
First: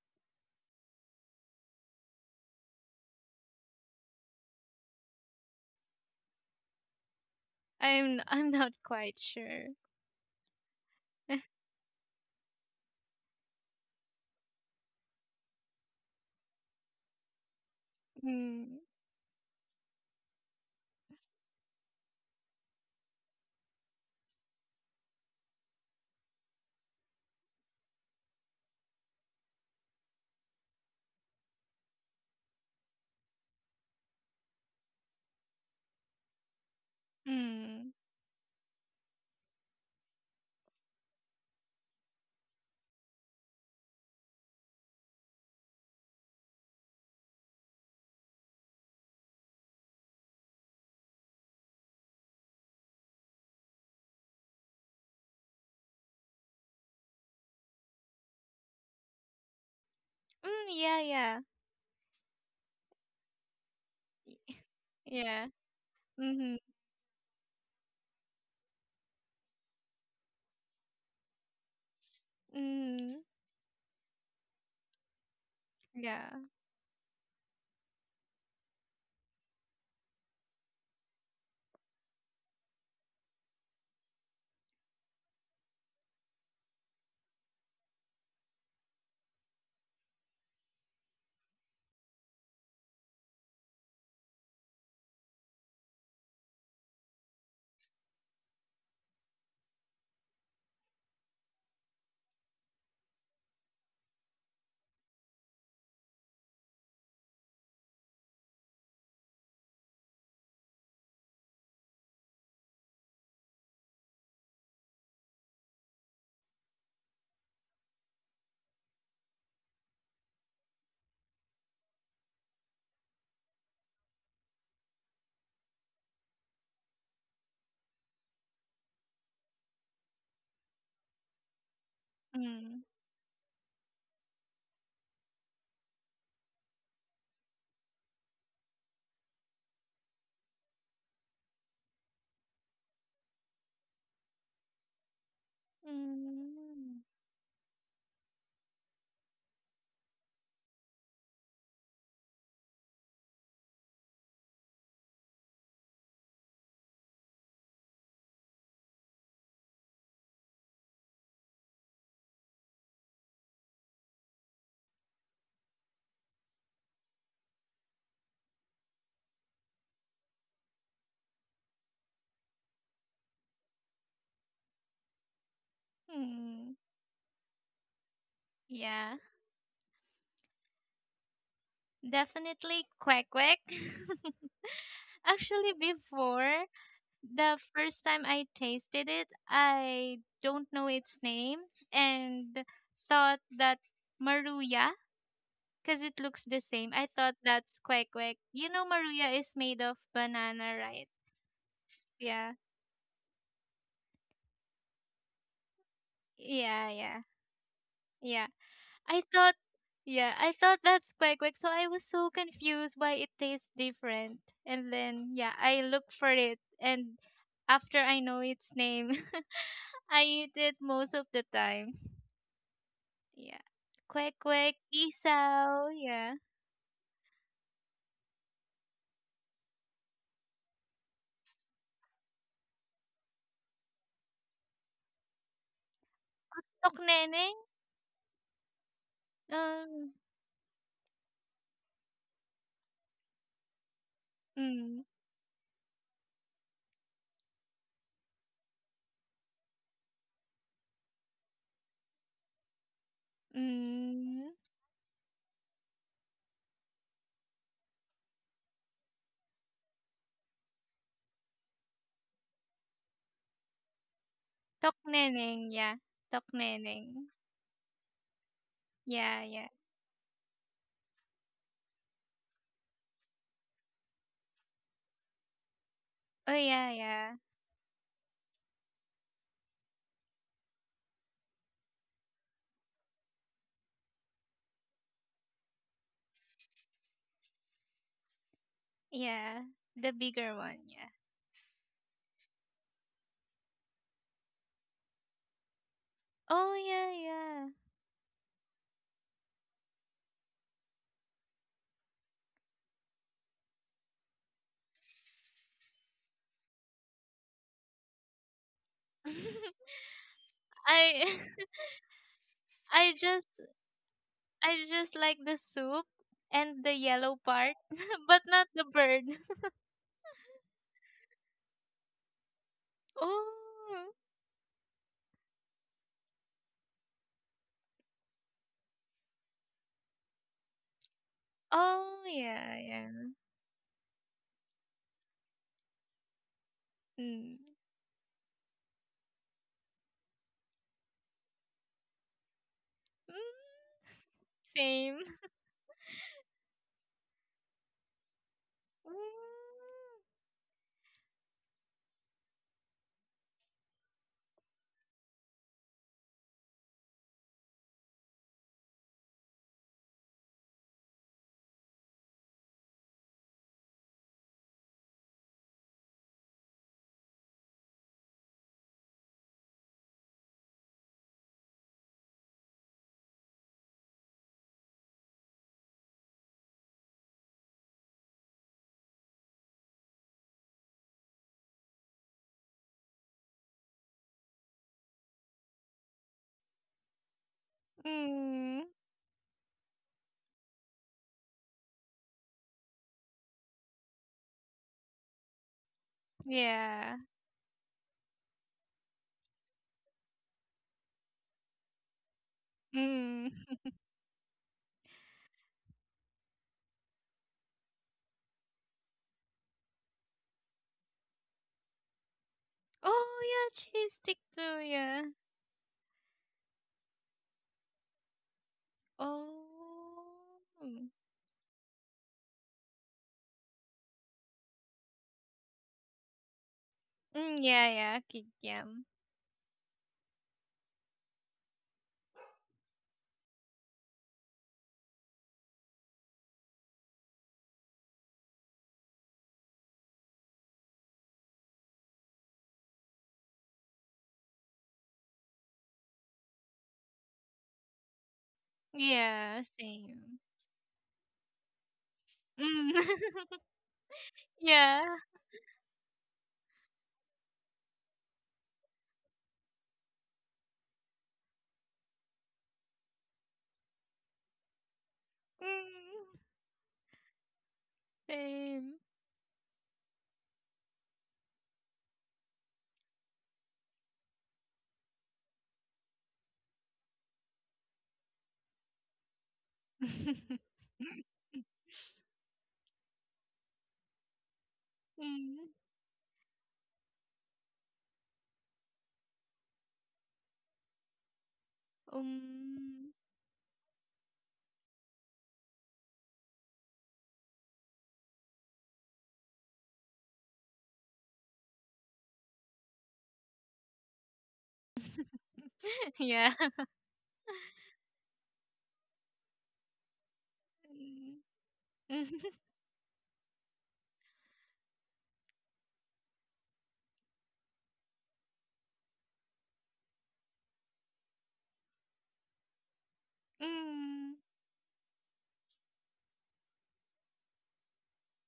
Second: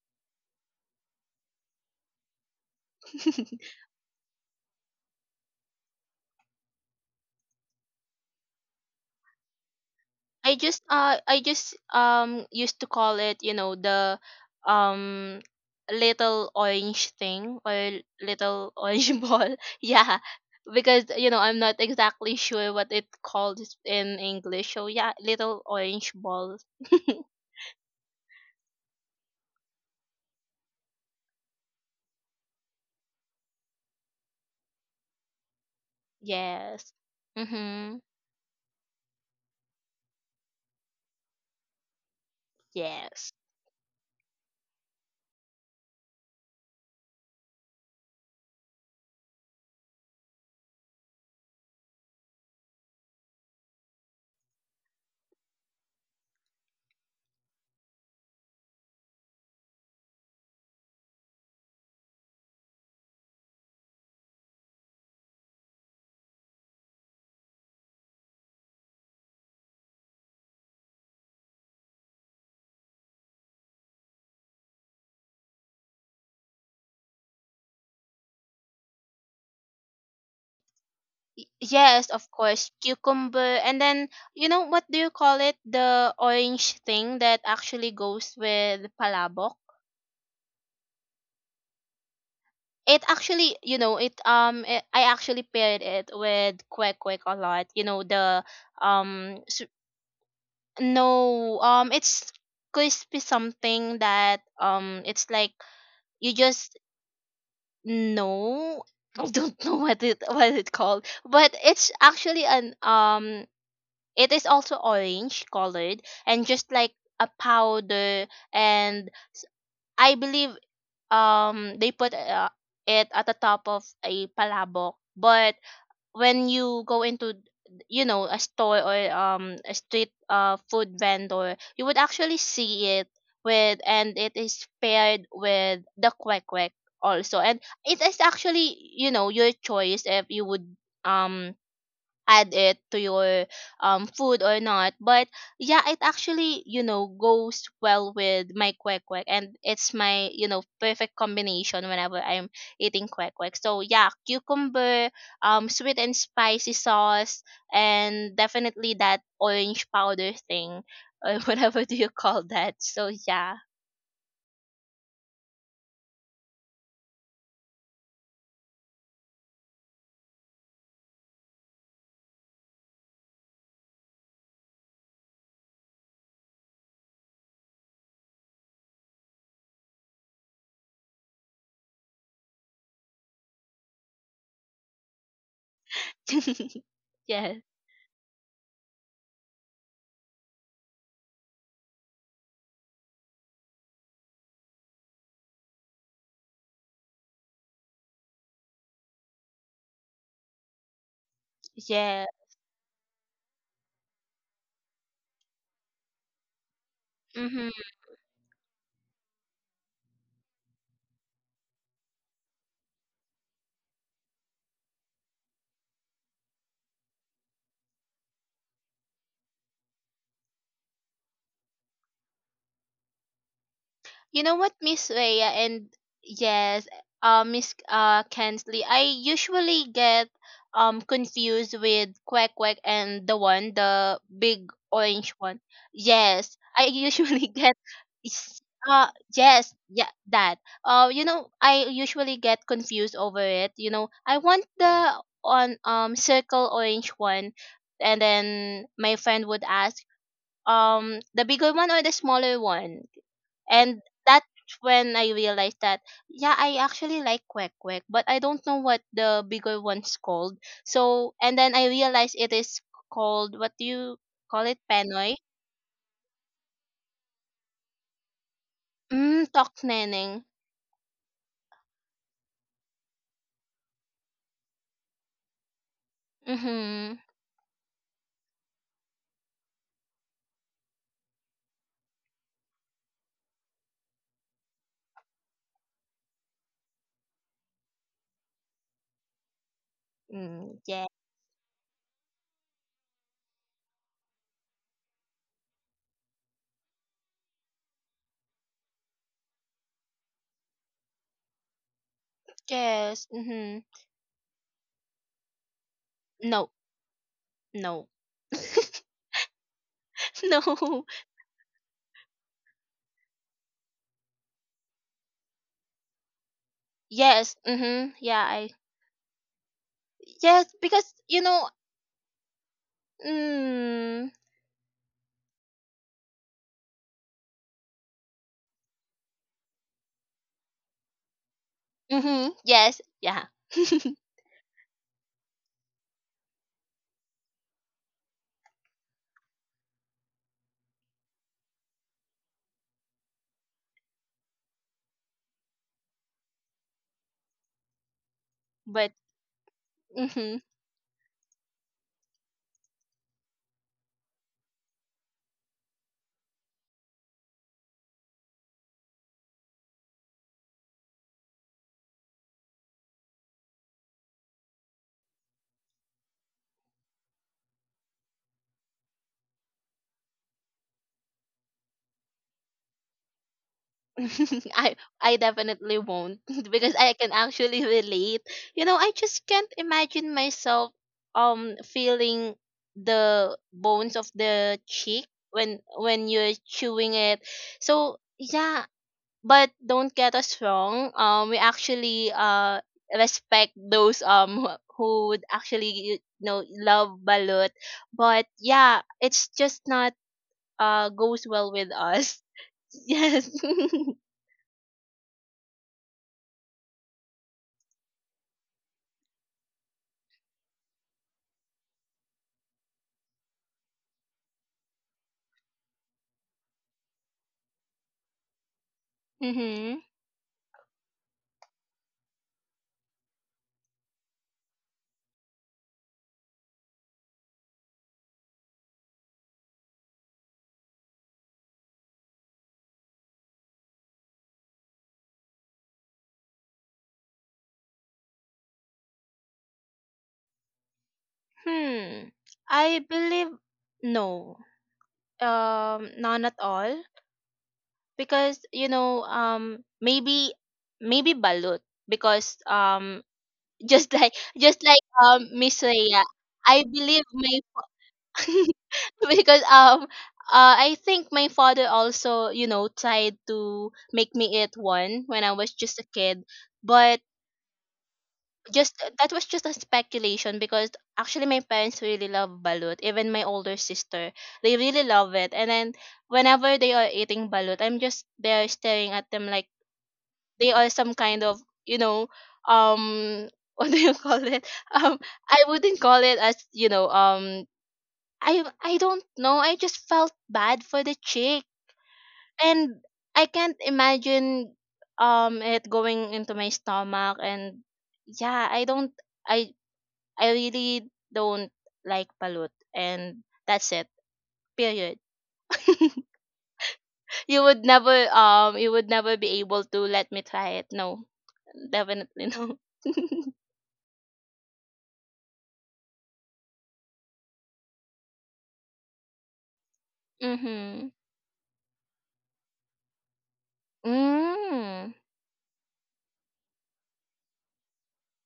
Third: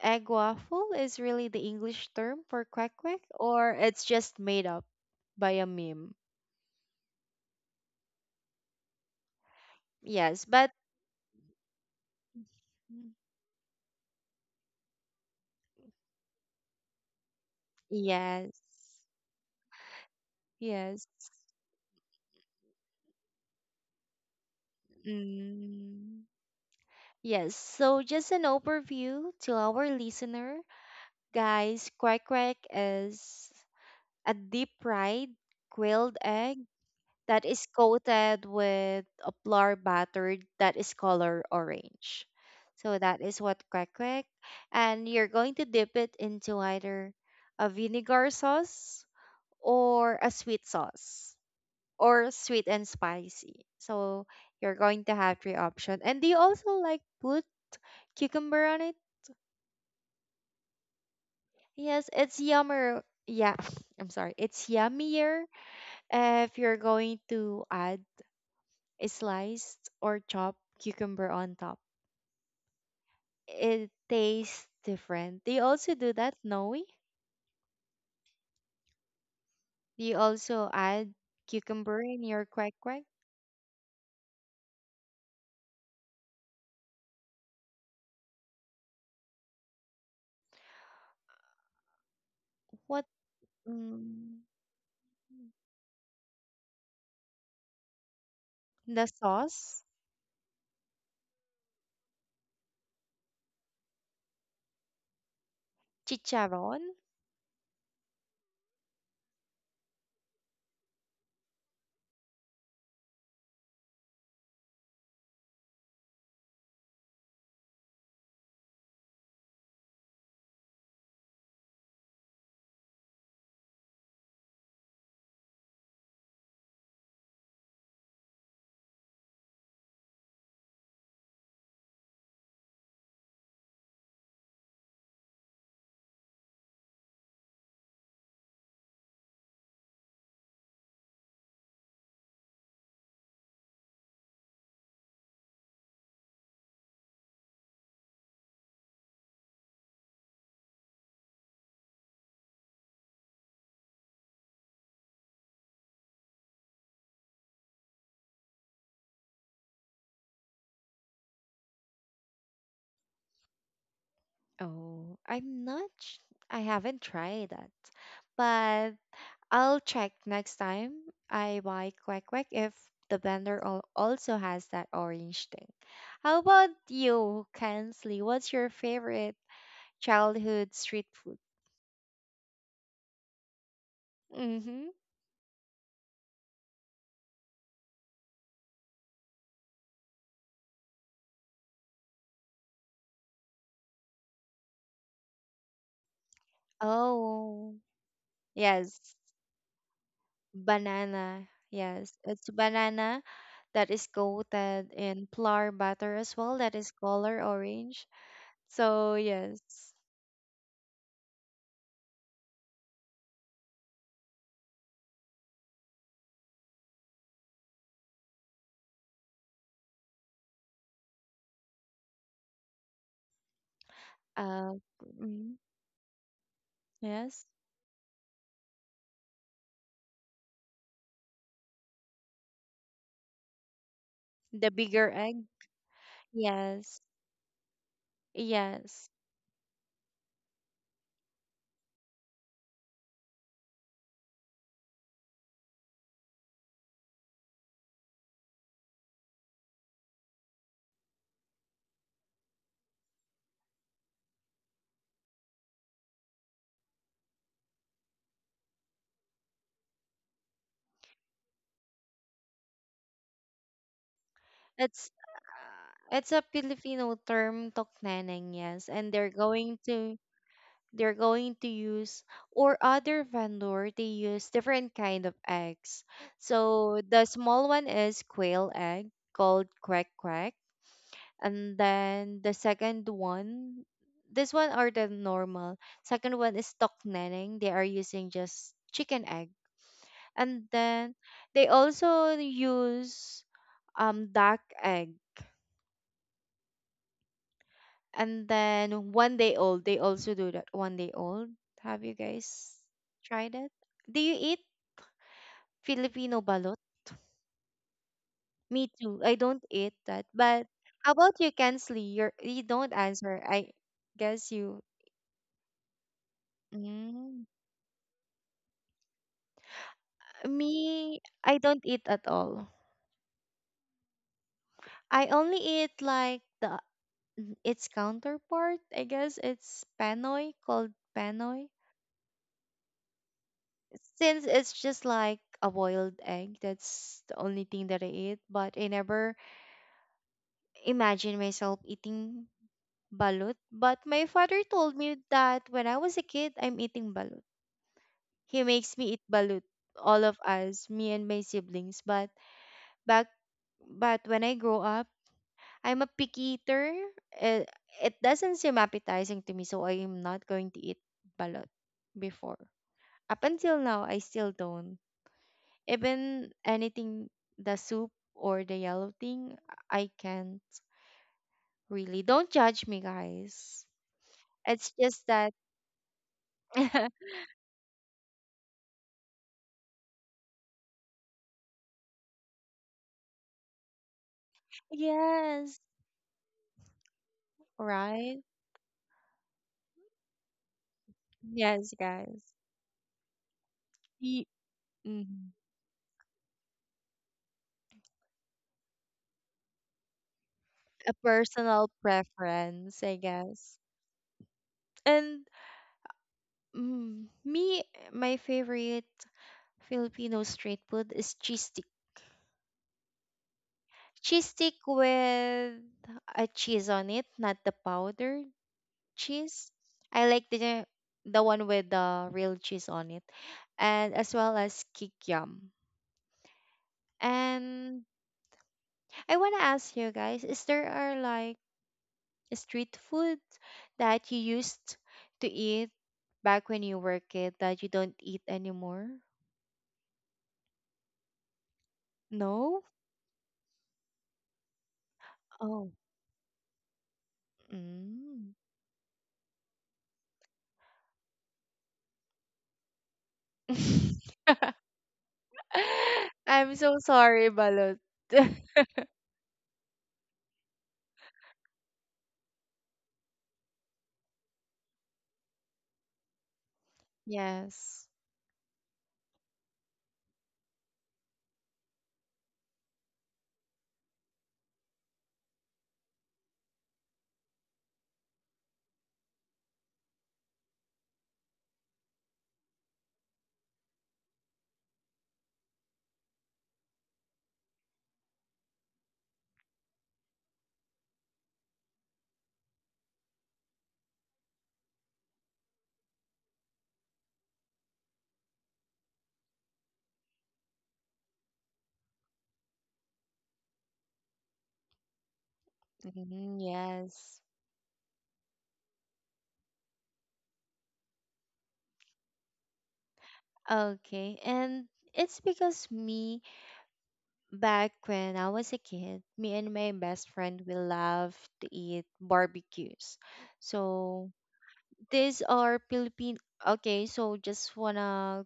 [SPEAKER 1] egg waffle is really the English term for quack quack, or it's just made up by a meme?
[SPEAKER 3] I'm not quite sure.
[SPEAKER 1] Yes, but
[SPEAKER 2] I just used to call it, the um little orange thing, or
[SPEAKER 1] yes,
[SPEAKER 2] little
[SPEAKER 3] Mm,
[SPEAKER 2] orange <laughs> ball. Yeah. Because,
[SPEAKER 1] yes.
[SPEAKER 2] I'm not exactly sure what it called in English. So yeah, little orange
[SPEAKER 1] Mm.
[SPEAKER 2] ball. <laughs>
[SPEAKER 1] Yes, so just an overview to our listener. Guys, quack quack is a deep fried grilled egg
[SPEAKER 2] Yes.
[SPEAKER 1] that is
[SPEAKER 3] mm.
[SPEAKER 2] Mhm.
[SPEAKER 1] coated with a flour batter that is color orange. So that
[SPEAKER 2] Yes.
[SPEAKER 1] is what kwek kwek. And you're going to dip it into either a vinegar sauce or a sweet sauce or sweet and spicy. So you're going to have three options. And do you also like put cucumber on it?
[SPEAKER 3] Mm, yeah, yeah.
[SPEAKER 1] Yes, it's yummer. Yeah, <sniffs> I'm sorry. It's yummier
[SPEAKER 3] Yeah.
[SPEAKER 1] if
[SPEAKER 3] Mm-hmm.
[SPEAKER 1] you're going to add a sliced or chopped cucumber on top.
[SPEAKER 3] Mm,
[SPEAKER 1] It tastes different. Do you also do
[SPEAKER 3] yeah.
[SPEAKER 1] that, Noe? Do you also add
[SPEAKER 2] Y-
[SPEAKER 1] cucumber
[SPEAKER 2] Yes,
[SPEAKER 1] in
[SPEAKER 2] of
[SPEAKER 1] your
[SPEAKER 2] course,
[SPEAKER 1] quack quack?
[SPEAKER 2] cucumber. And then, what do you call it? The orange thing that actually goes with palabok. It
[SPEAKER 1] What
[SPEAKER 2] actually, it
[SPEAKER 1] mm,
[SPEAKER 2] it, I actually paired it with Quack Quack a lot. You know the
[SPEAKER 1] the
[SPEAKER 2] um s-
[SPEAKER 1] sauce?
[SPEAKER 2] no it's crispy something that, it's like, you just
[SPEAKER 1] Chicharron?
[SPEAKER 2] know, <laughs> I don't know what it called, but it's actually an it is also orange colored, and just like a powder. And I believe they put it at the top of a palabok, but when you go into, a store, or, a street food vendor, you would actually
[SPEAKER 3] Mm.
[SPEAKER 2] see it with, and it is paired with the kwek kwek also. And it is actually, your choice if you would um add it to your food or not. But yeah, it actually,
[SPEAKER 3] Mm.
[SPEAKER 2] goes well with my kwek kwek, and it's my, perfect combination whenever I'm eating kwek kwek. So yeah, cucumber, sweet and spicy sauce, and definitely that orange powder thing, or <laughs> whatever do you call that. So yeah.
[SPEAKER 1] Oh, I'm not. I haven't tried that, but I'll check next time I buy quack quack if the blender also has that orange thing. How about
[SPEAKER 3] Mm.
[SPEAKER 1] you, Kensley? What's your
[SPEAKER 3] Yeah.
[SPEAKER 1] favorite? Childhood street food.
[SPEAKER 3] Definitely quack quack. <laughs>
[SPEAKER 1] Mm-hmm.
[SPEAKER 3] Actually,
[SPEAKER 2] <laughs>
[SPEAKER 3] before
[SPEAKER 2] Yes, yeah,
[SPEAKER 3] the first time I tasted it, I don't know its name and thought that Maruya, because it looks the same. I thought
[SPEAKER 1] Oh,
[SPEAKER 3] that's quack quack. You know,
[SPEAKER 1] yes.
[SPEAKER 3] Maruya is made of banana, right?
[SPEAKER 1] Banana. Yes.
[SPEAKER 2] yeah.
[SPEAKER 1] It's
[SPEAKER 3] Yeah.
[SPEAKER 1] banana that is coated in flour butter as well, that
[SPEAKER 3] Yeah,
[SPEAKER 1] is
[SPEAKER 3] yeah,
[SPEAKER 1] color
[SPEAKER 2] Mhm.
[SPEAKER 1] orange.
[SPEAKER 3] yeah.
[SPEAKER 1] So,
[SPEAKER 3] I thought,
[SPEAKER 1] yes.
[SPEAKER 3] yeah, I thought that's quite quick. So I was so confused why it tastes different. And then, yeah, I look for it. And after I know its name, <laughs> I eat it most of the time. Yeah. Kwek
[SPEAKER 2] You know what,
[SPEAKER 3] kwek,
[SPEAKER 1] Uh,
[SPEAKER 2] Miss Rhea,
[SPEAKER 1] mm,
[SPEAKER 2] and
[SPEAKER 3] isaw, yeah.
[SPEAKER 2] yes,
[SPEAKER 1] yes.
[SPEAKER 2] Miss Kensley, I usually get confused with Quack Quack and the one, the
[SPEAKER 1] The
[SPEAKER 2] big
[SPEAKER 1] bigger
[SPEAKER 2] orange
[SPEAKER 1] egg.
[SPEAKER 2] one. Yes, I
[SPEAKER 3] Tok
[SPEAKER 1] Yes.
[SPEAKER 2] usually
[SPEAKER 3] neneng?
[SPEAKER 2] <laughs> get is-
[SPEAKER 1] Yes.
[SPEAKER 2] uh yes, yeah,
[SPEAKER 3] Um,
[SPEAKER 2] that. I usually get confused over it. You know, I want
[SPEAKER 3] mm,
[SPEAKER 2] the on, circle orange one, and then my friend would ask, the bigger one or the smaller one? And that's
[SPEAKER 3] mm.
[SPEAKER 2] when I realized that, yeah, I actually like Quack Quack, but I don't know what the bigger one's called. So, and then I realized it is called, what do you call it?
[SPEAKER 3] Tok
[SPEAKER 1] It's
[SPEAKER 2] Panoy?
[SPEAKER 3] neneng, yeah.
[SPEAKER 1] it's a
[SPEAKER 3] Tok neneng.
[SPEAKER 1] Filipino term, tokneneng, yes. And they're
[SPEAKER 3] Yeah,
[SPEAKER 2] Mm,
[SPEAKER 3] yeah.
[SPEAKER 1] going
[SPEAKER 2] Tok
[SPEAKER 1] to
[SPEAKER 2] Neneng.
[SPEAKER 1] use or other vendor they use different kind of eggs
[SPEAKER 3] Oh, yeah,
[SPEAKER 1] so
[SPEAKER 2] Mm-hmm.
[SPEAKER 1] the
[SPEAKER 3] yeah.
[SPEAKER 1] small one is quail egg called quack quack and then the second one this one are the normal second one is stock nanning they are using just chicken egg
[SPEAKER 3] Yeah. The bigger
[SPEAKER 1] and
[SPEAKER 2] Mm,
[SPEAKER 3] one,
[SPEAKER 2] yeah.
[SPEAKER 3] yeah.
[SPEAKER 1] then they also use duck egg
[SPEAKER 3] Oh, yeah, yeah.
[SPEAKER 1] and then one day old they also do that one day old. Have you guys
[SPEAKER 2] Yes.
[SPEAKER 1] tried it?
[SPEAKER 2] Mm-hmm.
[SPEAKER 1] Do you eat Filipino
[SPEAKER 2] No.
[SPEAKER 1] balut?
[SPEAKER 2] No. <laughs>
[SPEAKER 1] Me too. I don't eat that. But
[SPEAKER 3] <laughs>
[SPEAKER 2] No.
[SPEAKER 1] how
[SPEAKER 3] I
[SPEAKER 1] about you, Kensley? You're, you don't
[SPEAKER 3] I
[SPEAKER 1] answer.
[SPEAKER 3] just
[SPEAKER 1] I guess you.
[SPEAKER 3] I just like the soup and the yellow
[SPEAKER 1] Mm.
[SPEAKER 2] Yes.
[SPEAKER 3] part,
[SPEAKER 2] Mm-hmm.
[SPEAKER 3] <laughs>
[SPEAKER 2] Yeah,
[SPEAKER 3] but not
[SPEAKER 2] I.
[SPEAKER 3] the bird. <laughs>
[SPEAKER 2] Yes, because,
[SPEAKER 1] Me, I don't eat at all.
[SPEAKER 3] Oh,
[SPEAKER 2] mm,
[SPEAKER 1] I only eat like the its counterpart. I guess it's panoy called panoy.
[SPEAKER 3] oh
[SPEAKER 2] mm-hmm.
[SPEAKER 3] yeah,
[SPEAKER 2] Yes.
[SPEAKER 3] yeah.
[SPEAKER 2] Yeah. <laughs>
[SPEAKER 1] Since it's just like a boiled egg, that's the
[SPEAKER 3] Mm.
[SPEAKER 1] only thing that I eat. But I never imagine myself eating balut.
[SPEAKER 3] Mm,
[SPEAKER 1] But my father told
[SPEAKER 3] same.
[SPEAKER 1] me that when I was a kid, I'm eating balut. He makes
[SPEAKER 2] But,
[SPEAKER 1] me eat balut,
[SPEAKER 3] <laughs>
[SPEAKER 1] all of
[SPEAKER 2] mm-hmm.
[SPEAKER 1] us, me and my siblings. But back but when I grow up, I'm a picky eater. It, it doesn't seem appetizing to me, so I am not going to eat balut before. Up until now, I still don't. Even anything, the soup or the yellow thing, I can't really. Don't judge me, guys.
[SPEAKER 2] <laughs>
[SPEAKER 1] It's
[SPEAKER 2] I
[SPEAKER 1] just
[SPEAKER 2] I
[SPEAKER 1] that,
[SPEAKER 2] definitely won't <laughs> because I can
[SPEAKER 1] <laughs>
[SPEAKER 2] actually relate. You know, I just can't imagine myself feeling the bones of the cheek when
[SPEAKER 1] yes,
[SPEAKER 2] when you're chewing it. So
[SPEAKER 1] right?
[SPEAKER 3] Mm, mm,
[SPEAKER 2] yeah, but don't get us wrong. We
[SPEAKER 1] Yes,
[SPEAKER 2] actually
[SPEAKER 1] guys.
[SPEAKER 2] respect those
[SPEAKER 1] Ye-
[SPEAKER 2] who would
[SPEAKER 1] mhm.
[SPEAKER 2] actually,
[SPEAKER 3] yeah.
[SPEAKER 2] love balut, but yeah, it's just not
[SPEAKER 1] A
[SPEAKER 2] goes well with
[SPEAKER 1] personal
[SPEAKER 2] us. <laughs>
[SPEAKER 1] preference, I
[SPEAKER 2] Yes.
[SPEAKER 3] Mm.
[SPEAKER 1] guess. And mm, me, my favorite Filipino street food is cheese stick.
[SPEAKER 3] Oh yeah, cheese stick
[SPEAKER 1] Cheese stick
[SPEAKER 3] too. Yeah.
[SPEAKER 1] with a cheese on it, not the powdered
[SPEAKER 2] <laughs>
[SPEAKER 1] cheese.
[SPEAKER 2] Mm-hmm.
[SPEAKER 1] I like
[SPEAKER 3] Oh.
[SPEAKER 1] the one with the real cheese on it, and as well as kikiam.
[SPEAKER 3] Mm, yeah,
[SPEAKER 1] And
[SPEAKER 3] yeah. Kikiam.
[SPEAKER 1] I wanna ask you guys, is there are like street food that you used to eat back when you were a kid that you don't eat anymore?
[SPEAKER 2] Hmm.
[SPEAKER 1] No?
[SPEAKER 2] I believe no.
[SPEAKER 1] Oh.
[SPEAKER 2] None at all.
[SPEAKER 1] Mm.
[SPEAKER 2] Because,
[SPEAKER 3] Yeah, same.
[SPEAKER 2] maybe balut. Because
[SPEAKER 3] Mm,
[SPEAKER 2] <laughs> just like
[SPEAKER 3] <laughs>
[SPEAKER 1] <laughs>
[SPEAKER 2] just like
[SPEAKER 3] yeah.
[SPEAKER 2] Miss Rhea,
[SPEAKER 1] I'm
[SPEAKER 2] I
[SPEAKER 1] so
[SPEAKER 2] believe
[SPEAKER 1] sorry, Balot. <laughs>
[SPEAKER 2] <laughs> because I think my father also, tried to make me eat one when I was just a
[SPEAKER 3] Mm,
[SPEAKER 2] kid, but
[SPEAKER 1] Yes.
[SPEAKER 3] same.
[SPEAKER 2] just that was just a speculation, because actually my parents really love balut. Even my older sister, they really love it, and then whenever they are eating balut, I'm just there staring at them, like they are some
[SPEAKER 3] <laughs>
[SPEAKER 2] kind of, you know um <laughs> what do you call it, um I
[SPEAKER 3] mm.
[SPEAKER 2] wouldn't call it as, I don't know, I just felt bad for the chick. And
[SPEAKER 3] Um,
[SPEAKER 2] I can't imagine it going into my stomach, and yeah, I I really don't like balut, and that's it. Period. <laughs>
[SPEAKER 3] <laughs> yeah.
[SPEAKER 1] Mm, yes.
[SPEAKER 2] You would never be able to let me try it. No.
[SPEAKER 3] Mm,
[SPEAKER 2] Definitely
[SPEAKER 3] mhm,
[SPEAKER 2] no. <laughs>
[SPEAKER 1] Okay. And it's because me, back when I was a kid, me and my best friend, we
[SPEAKER 2] Mhm.
[SPEAKER 1] love to eat barbecues. So
[SPEAKER 2] Mm.
[SPEAKER 1] these are Philippine. Okay, so just wanna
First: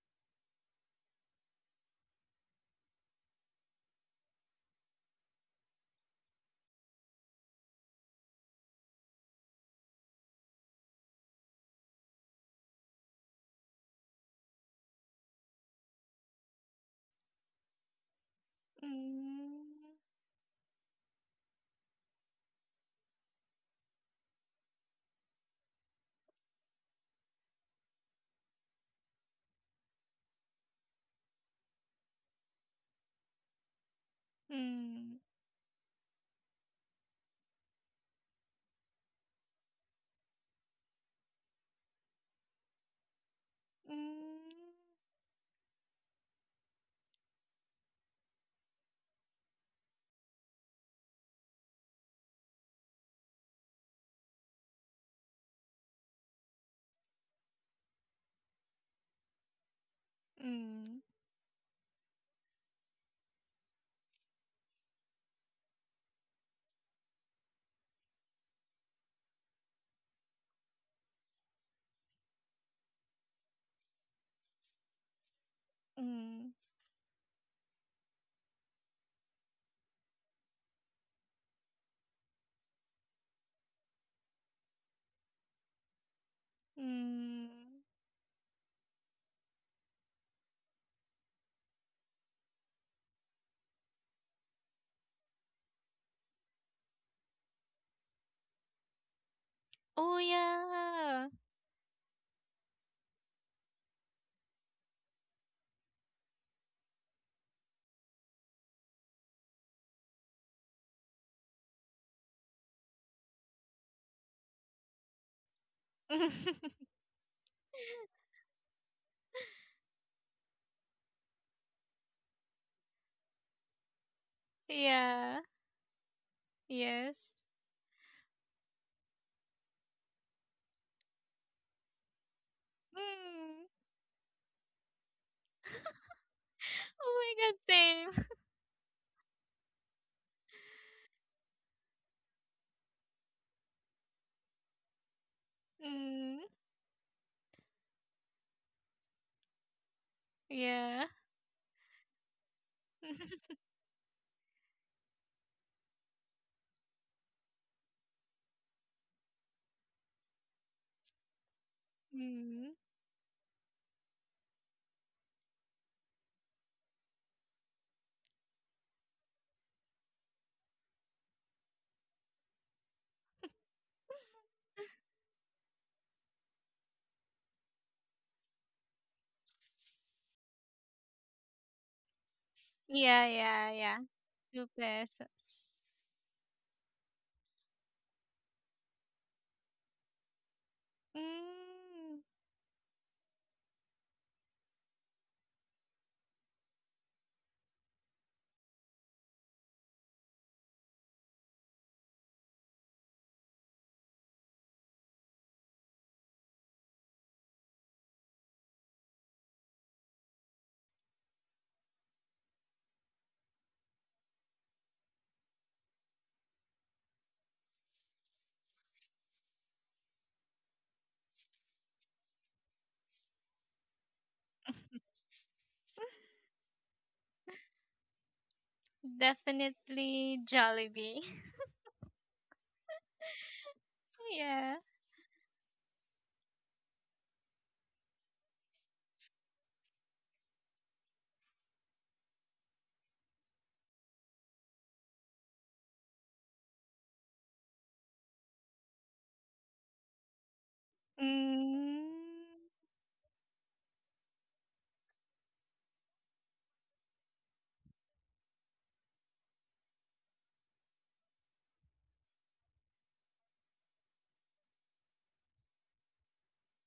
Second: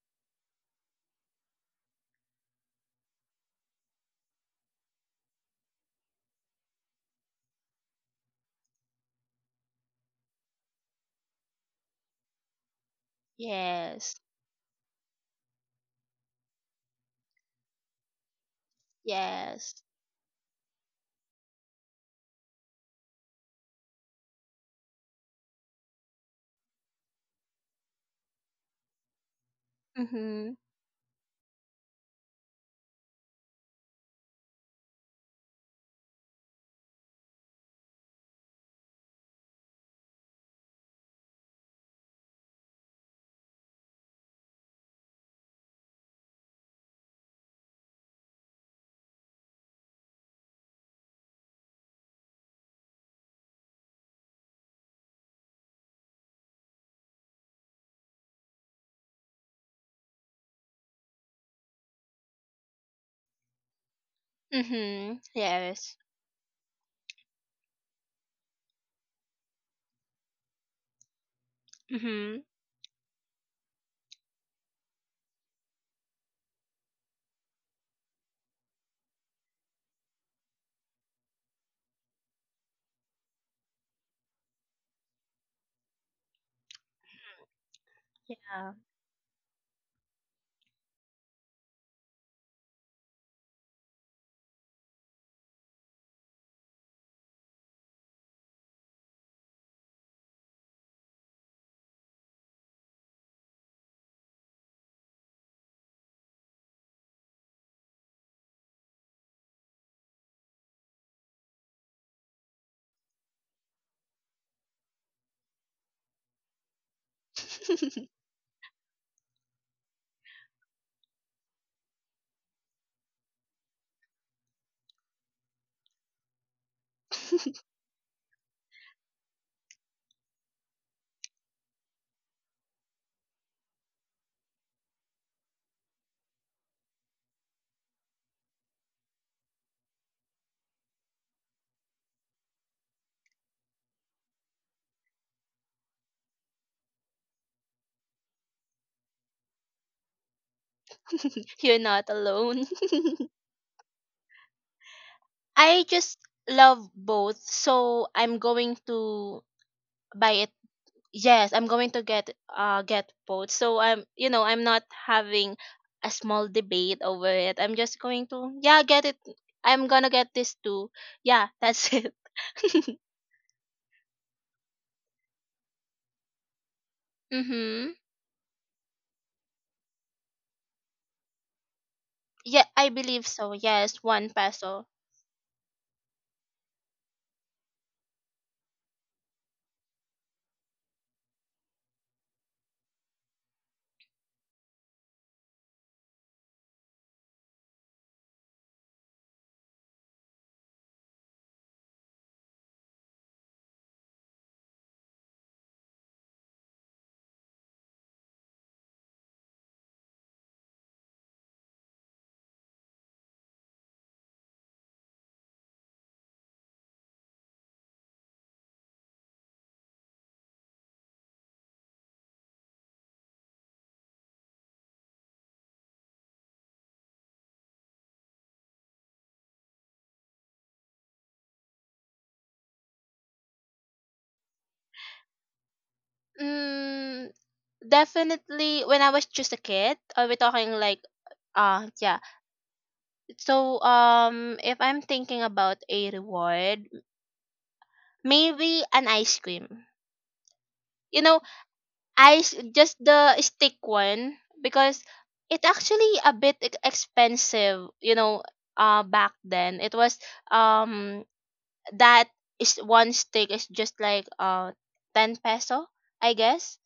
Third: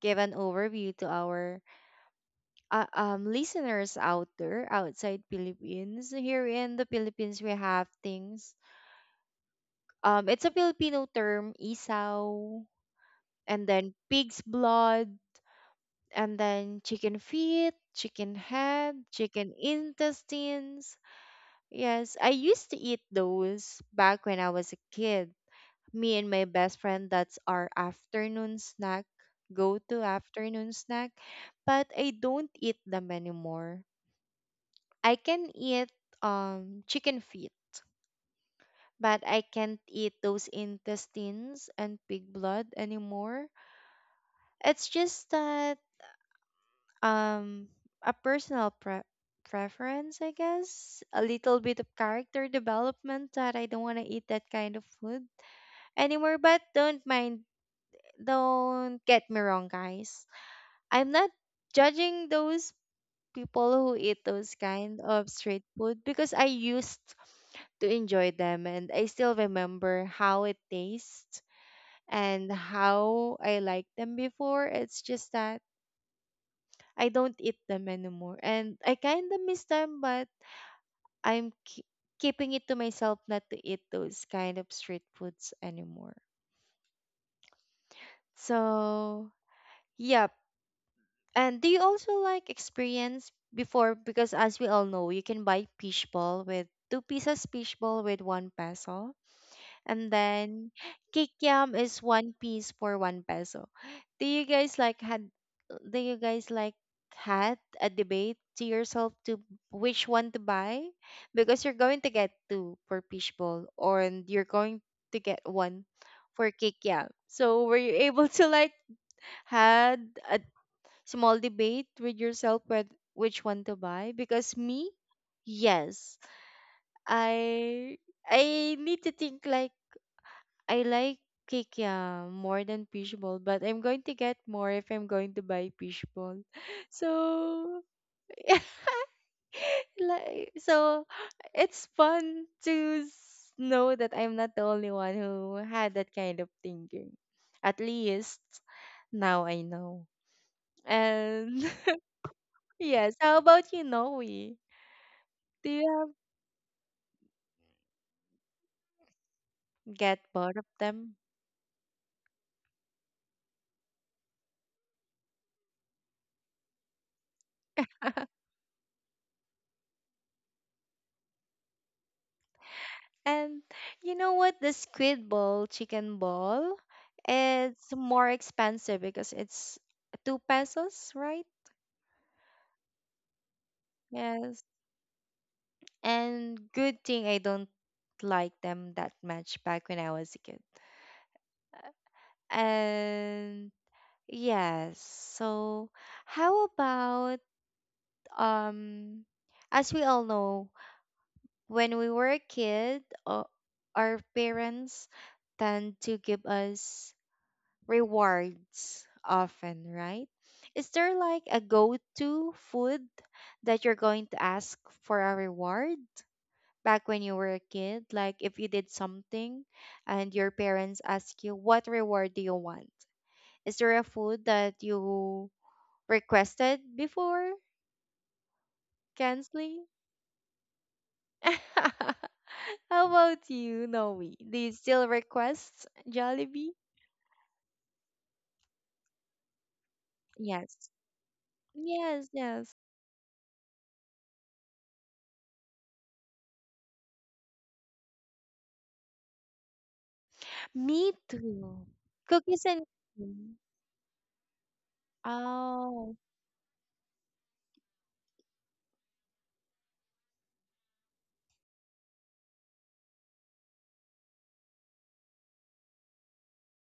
[SPEAKER 1] give an overview to our listeners out there outside Philippines. Here in the Philippines, we have things. It's a Filipino term, isaw, and then
[SPEAKER 2] Yes.
[SPEAKER 1] pig's blood, and then chicken feet, chicken head, chicken
[SPEAKER 2] Yes.
[SPEAKER 1] intestines. Yes, I used to eat those back when I was a kid. Me and my best friend, that's our afternoon snack go to
[SPEAKER 2] Mhm.
[SPEAKER 1] afternoon snack. But I don't eat them anymore.
[SPEAKER 3] mm,
[SPEAKER 1] I
[SPEAKER 3] mm,
[SPEAKER 1] can eat chicken feet, but I can't eat those intestines and pig blood anymore.
[SPEAKER 3] mm,
[SPEAKER 1] It's just that, um a personal preference, I guess. A little bit of character development that I don't want to eat that kind of food anymore. But don't get me wrong, guys.
[SPEAKER 3] mm, mm,
[SPEAKER 1] I'm not judging those people who eat those kind
[SPEAKER 2] Mhm.
[SPEAKER 1] of street
[SPEAKER 2] Yes.
[SPEAKER 1] food because I used to enjoy them, and I still remember how it tastes
[SPEAKER 2] Mhm.
[SPEAKER 1] and how I liked them before. It's just that
[SPEAKER 3] mm,
[SPEAKER 1] I don't eat them anymore and I kind of miss them, but I'm ke- keeping it to myself not to eat those kind of street foods anymore.
[SPEAKER 3] mm.
[SPEAKER 2] Yeah.
[SPEAKER 1] So, yep. And do you also like experience before? Because as we all know, you can buy fish ball with two pieces fish ball with 1 peso, and
[SPEAKER 3] Oh
[SPEAKER 1] then cake
[SPEAKER 3] yeah.
[SPEAKER 1] yam is one piece for 1 peso. Do you guys like had? Do you guys like had a debate to yourself to which one to buy? Because you're going to get two for fish ball, or and you're going to get one for cake
[SPEAKER 3] <laughs>
[SPEAKER 1] yam. So were you able to like had a small debate with yourself with which one to buy? Because me,
[SPEAKER 3] yeah.
[SPEAKER 1] yes,
[SPEAKER 3] Yes.
[SPEAKER 2] <laughs>
[SPEAKER 1] i I need to think, like, I like kikya more than fishball, but
[SPEAKER 3] Mm.
[SPEAKER 1] I'm going to get more if I'm going to buy fishball. <laughs>
[SPEAKER 3] Oh my God.
[SPEAKER 1] So
[SPEAKER 3] Same. <laughs>
[SPEAKER 1] <laughs> like, so it's fun to know that I'm not the only one who had that kind
[SPEAKER 3] Mm.
[SPEAKER 1] of thinking. At least now I know.
[SPEAKER 3] Yeah.
[SPEAKER 1] And
[SPEAKER 2] You're not alone.
[SPEAKER 1] <laughs> yes, how about you, Noe?
[SPEAKER 2] <laughs>
[SPEAKER 1] Do
[SPEAKER 2] I
[SPEAKER 1] you
[SPEAKER 2] just love both, so I'm going to
[SPEAKER 1] have get
[SPEAKER 2] buy it.
[SPEAKER 1] bored of them?
[SPEAKER 2] Yes, I'm going to
[SPEAKER 3] <laughs>
[SPEAKER 2] get
[SPEAKER 3] mm.
[SPEAKER 2] uh get both. So I'm you know I'm not having a small debate over it. I'm just going to, yeah, get it. I'm gonna get this too. Yeah, that's <laughs> it.
[SPEAKER 1] And you know what? The squid ball, chicken ball,
[SPEAKER 2] Mm-hmm.
[SPEAKER 1] it's more expensive because it's 2 pesos, right?
[SPEAKER 2] Yeah, I believe
[SPEAKER 3] Yeah.
[SPEAKER 2] so.
[SPEAKER 3] Yeah. Yeah.
[SPEAKER 2] Yes, one
[SPEAKER 1] Yes.
[SPEAKER 3] Two
[SPEAKER 2] peso.
[SPEAKER 3] pesos.
[SPEAKER 1] And good thing I don't like them that much back when I was a kid.
[SPEAKER 3] Mm.
[SPEAKER 1] And yes, so how about, um as we all know, when we were a kid, our parents tend to give us rewards often, right? Is there like a go to food that you're going to ask for a reward back when you were a kid? Like if you did something and your parents ask you, what reward do you want? Is there a food that you requested before, Kensley?
[SPEAKER 3] Definitely Jollibee.
[SPEAKER 1] <laughs> How about you, Noe?
[SPEAKER 3] <laughs>
[SPEAKER 1] Do you
[SPEAKER 3] yeah.
[SPEAKER 1] still request Jollibee?
[SPEAKER 2] mm, Definitely when I was just a kid. Are we talking
[SPEAKER 1] Yes.
[SPEAKER 2] like? Yeah.
[SPEAKER 1] Yes, yes.
[SPEAKER 2] So, if I'm thinking about a reward, maybe an ice cream
[SPEAKER 1] Me
[SPEAKER 2] you know
[SPEAKER 1] too.
[SPEAKER 3] Mm.
[SPEAKER 1] Cookies and
[SPEAKER 2] just the
[SPEAKER 1] cream.
[SPEAKER 2] stick one, because it
[SPEAKER 1] Oh,
[SPEAKER 2] actually a bit expensive, back then. It was, um that is, one stick is just like, 10 peso, I guess.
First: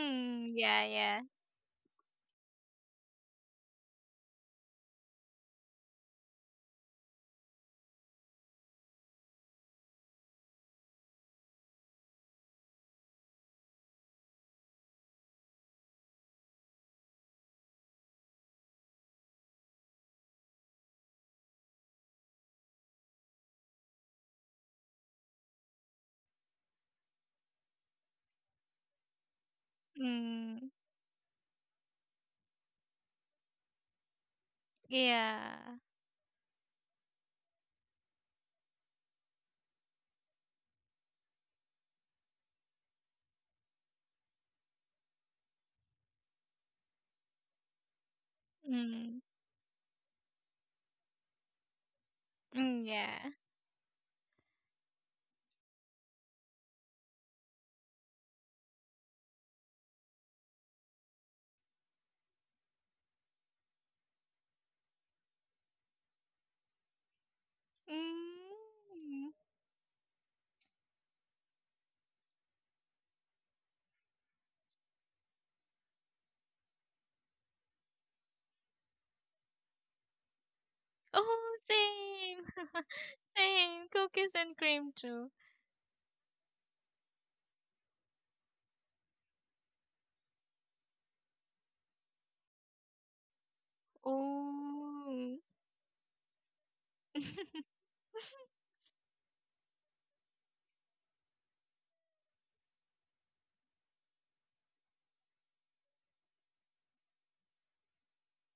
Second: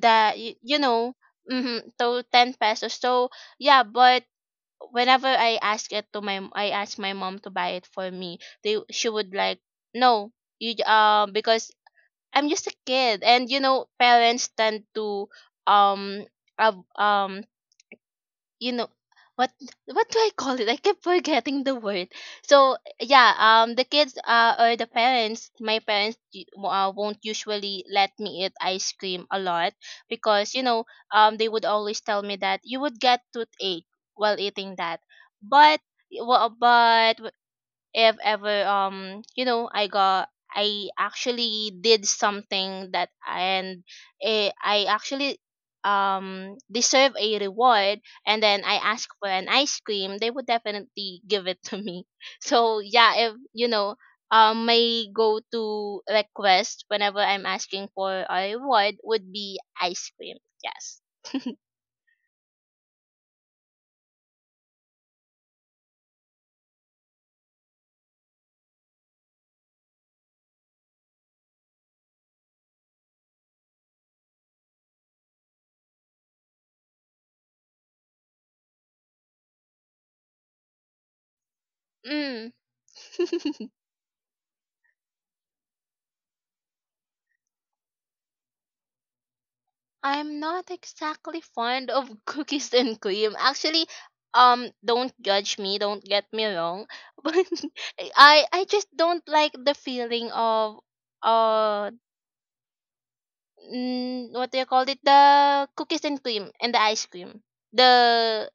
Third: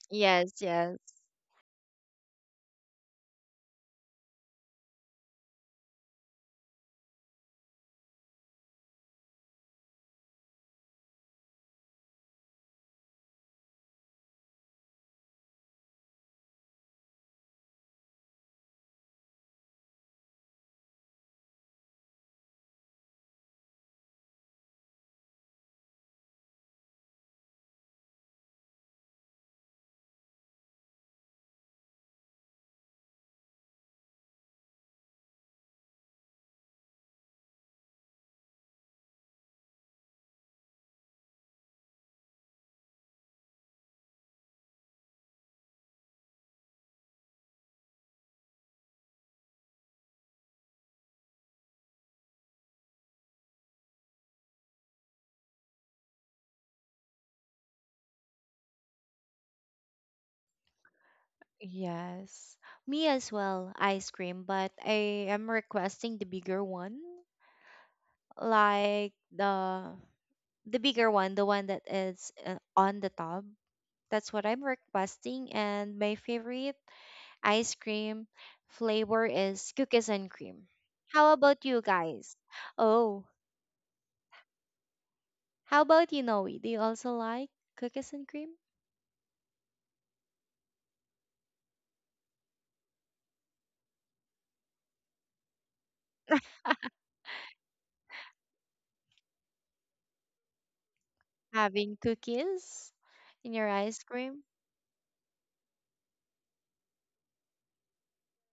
[SPEAKER 2] That
[SPEAKER 1] yes,
[SPEAKER 2] you
[SPEAKER 3] yeah,
[SPEAKER 1] yes,
[SPEAKER 2] know,
[SPEAKER 3] yeah.
[SPEAKER 2] Mm-hmm, so 10 pesos. So yeah, but whenever I ask my mom to buy it for me, they she would like, no, because I'm just a kid. And, parents tend to um av- um you know what what do I call it? I keep forgetting the word. So yeah, the kids or the parents, my parents won't usually let me eat ice cream a lot because
[SPEAKER 3] Mm.
[SPEAKER 2] they would always tell me that you would get toothache while eating that,
[SPEAKER 3] Yeah.
[SPEAKER 2] but. Well, but if ever I actually did something that and eh, I actually deserve a reward, and then I ask
[SPEAKER 3] Mm.
[SPEAKER 2] for an ice cream they would definitely give it to me <laughs> so
[SPEAKER 3] Mm,
[SPEAKER 2] yeah
[SPEAKER 3] yeah.
[SPEAKER 2] if you know my go-to request whenever I'm asking for a reward would be ice cream. Yes.
[SPEAKER 1] yes. Me as well, ice cream, but I am requesting the bigger one, like
[SPEAKER 3] Mm.
[SPEAKER 1] the bigger one, the one that is on the top. That's what I'm requesting, and my favorite ice cream flavor is cookies and cream. How
[SPEAKER 3] Oh,
[SPEAKER 1] about you guys?
[SPEAKER 3] same.
[SPEAKER 2] Mm.
[SPEAKER 3] <laughs>
[SPEAKER 1] Oh,
[SPEAKER 2] <laughs>
[SPEAKER 3] Same. Cookies and cream too.
[SPEAKER 1] how about you, Noe? Do you also like cookies and cream?
[SPEAKER 2] I'm not exactly fond of <laughs> cookies and cream. Actually, don't
[SPEAKER 3] Oh.
[SPEAKER 2] judge me. Don't get me wrong, <laughs> but
[SPEAKER 3] <laughs>
[SPEAKER 2] I just don't like the feeling of uh
[SPEAKER 1] Having cookies in your ice cream.
[SPEAKER 2] what do you call it? The cookies and cream and the ice cream. The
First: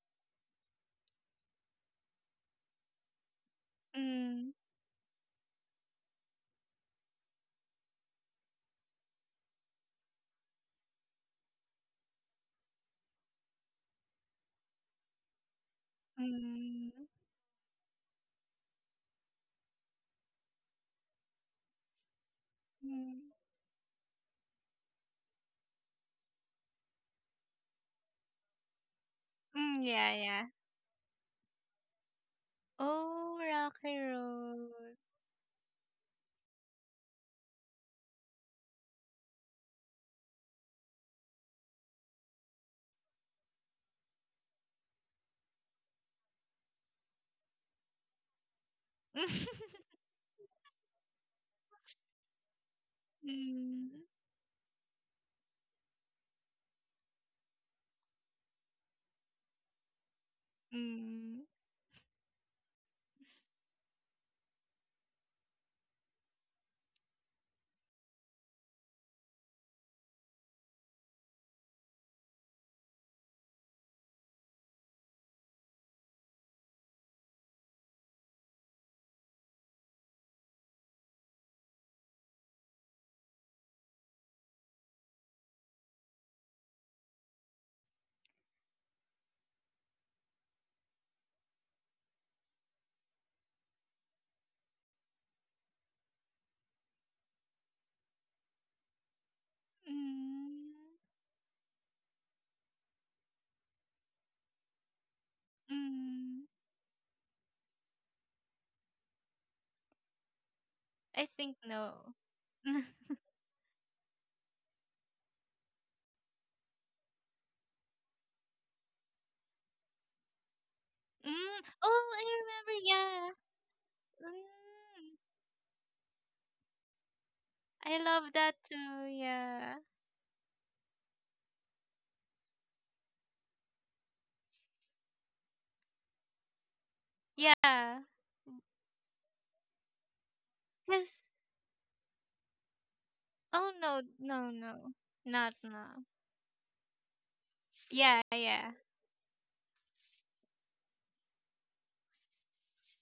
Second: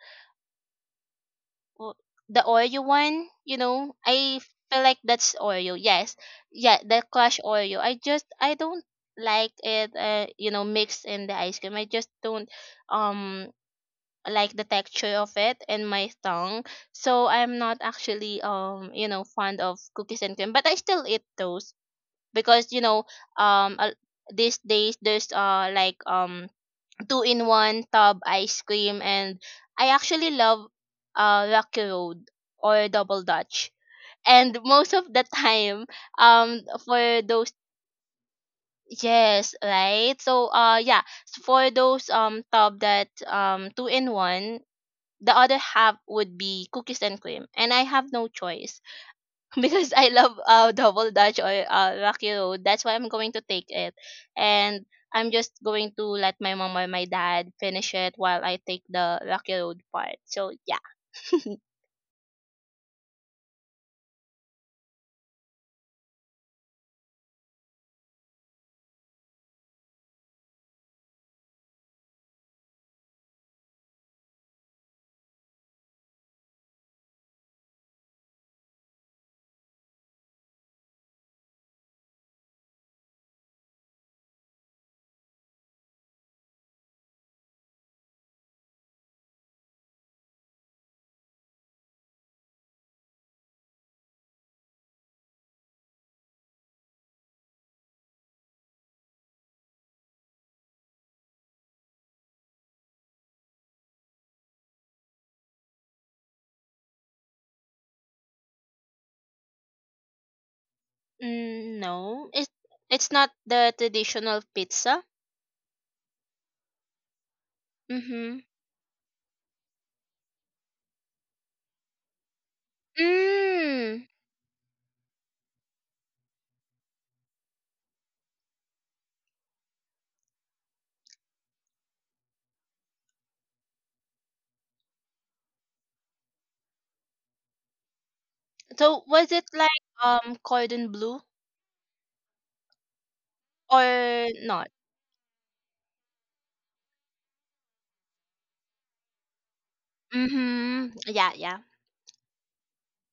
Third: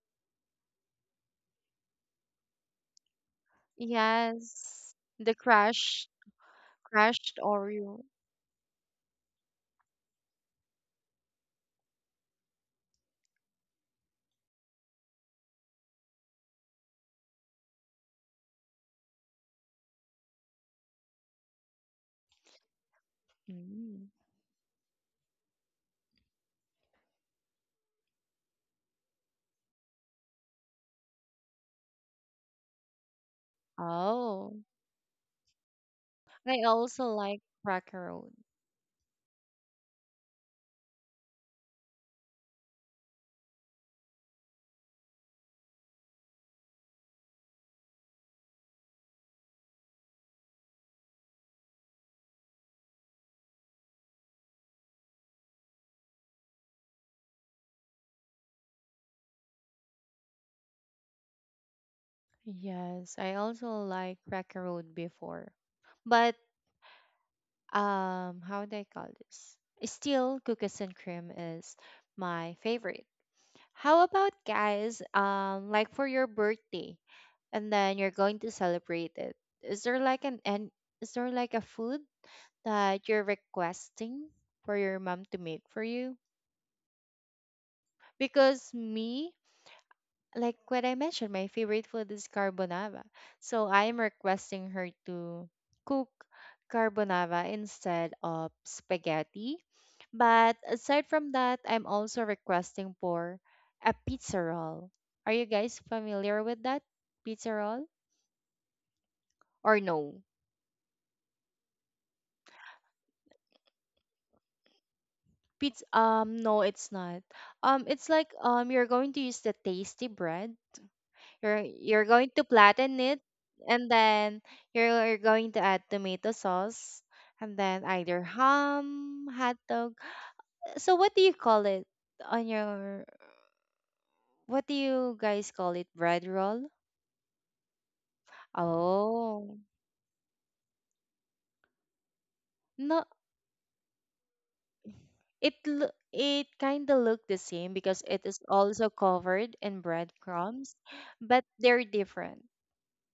[SPEAKER 2] w- the Oreo one. You know, I
[SPEAKER 3] mm.
[SPEAKER 2] feel
[SPEAKER 1] Yes,
[SPEAKER 2] like
[SPEAKER 1] the
[SPEAKER 2] that's Oreo. Yes, yeah, the
[SPEAKER 1] crushed
[SPEAKER 2] Crush Oreo. I
[SPEAKER 1] Oreo.
[SPEAKER 2] just I don't like it. Mixed in the ice cream. I just don't um like the texture of it and my tongue.
[SPEAKER 3] Mm.
[SPEAKER 2] So I'm not actually fond of cookies and cream, but I still eat those because
[SPEAKER 3] Mm.
[SPEAKER 2] um a-
[SPEAKER 1] Mm.
[SPEAKER 2] these days there's two in one tub ice cream, and
[SPEAKER 3] Mm, <laughs>
[SPEAKER 2] I
[SPEAKER 3] yeah,
[SPEAKER 2] actually
[SPEAKER 3] yeah.
[SPEAKER 2] love Rocky Road or Double
[SPEAKER 3] Oh,
[SPEAKER 2] Dutch.
[SPEAKER 3] rocky
[SPEAKER 2] And
[SPEAKER 1] Oh,
[SPEAKER 2] most
[SPEAKER 3] road.
[SPEAKER 2] of the <laughs> time,
[SPEAKER 1] I also
[SPEAKER 2] for
[SPEAKER 1] like
[SPEAKER 2] those
[SPEAKER 1] Cracker Road.
[SPEAKER 2] yes, right. So yeah, for those tub that two in one, the other half would be cookies and cream. And I have no choice <laughs>
[SPEAKER 3] <laughs>
[SPEAKER 2] because I love double dutch or rocky road. That's why I'm going to take
[SPEAKER 3] mm.
[SPEAKER 2] it. And I'm just going to let my mom or my dad finish it while I take the rocky road part. So yeah. <laughs>
[SPEAKER 3] Mm.
[SPEAKER 1] Yes, I also like Cracker Road before, but how do I call this? Still, cookies and cream is my favorite. How about guys? Like for your birthday, and then you're going to celebrate it. Is there like an and is there like a food that you're requesting for your mom to make for you? Because me, like what I mentioned, my favorite food is carbonara. So I'm requesting her to cook carbonara instead of spaghetti. But
[SPEAKER 3] Mm.
[SPEAKER 1] aside from that, I'm also requesting for a pizza roll. Are you guys familiar
[SPEAKER 3] Mm.
[SPEAKER 1] with that pizza roll or no?
[SPEAKER 3] I think
[SPEAKER 2] Mm,
[SPEAKER 3] no.
[SPEAKER 2] no. It's
[SPEAKER 3] <laughs>
[SPEAKER 2] it's not the traditional pizza.
[SPEAKER 1] Pizza no, it's not. It's like,
[SPEAKER 2] Mm-hmm.
[SPEAKER 1] you're going to use the tasty bread. You're
[SPEAKER 3] Mm,
[SPEAKER 1] you're
[SPEAKER 3] oh,
[SPEAKER 1] going
[SPEAKER 3] I
[SPEAKER 1] to
[SPEAKER 3] remember.
[SPEAKER 1] flatten it,
[SPEAKER 3] Yeah.
[SPEAKER 1] and
[SPEAKER 2] Mm.
[SPEAKER 1] then you're
[SPEAKER 3] Mm,
[SPEAKER 1] going to add tomato sauce and then
[SPEAKER 3] I
[SPEAKER 1] either
[SPEAKER 3] love that too.
[SPEAKER 1] ham, hot
[SPEAKER 3] Yeah.
[SPEAKER 1] dog. So what do you call it on your what do you guys call it? Bread roll?
[SPEAKER 3] Yeah.
[SPEAKER 2] So was it
[SPEAKER 1] Oh.
[SPEAKER 2] like cordon bleu
[SPEAKER 3] Cause
[SPEAKER 1] No,
[SPEAKER 3] oh no
[SPEAKER 2] or
[SPEAKER 3] no
[SPEAKER 2] not?
[SPEAKER 3] no not no.
[SPEAKER 1] it kind of look the same because it
[SPEAKER 3] Yeah
[SPEAKER 1] is
[SPEAKER 3] yeah.
[SPEAKER 1] also covered in breadcrumbs,
[SPEAKER 2] Mm-hmm. Yeah,
[SPEAKER 1] but
[SPEAKER 2] yeah.
[SPEAKER 1] they're different.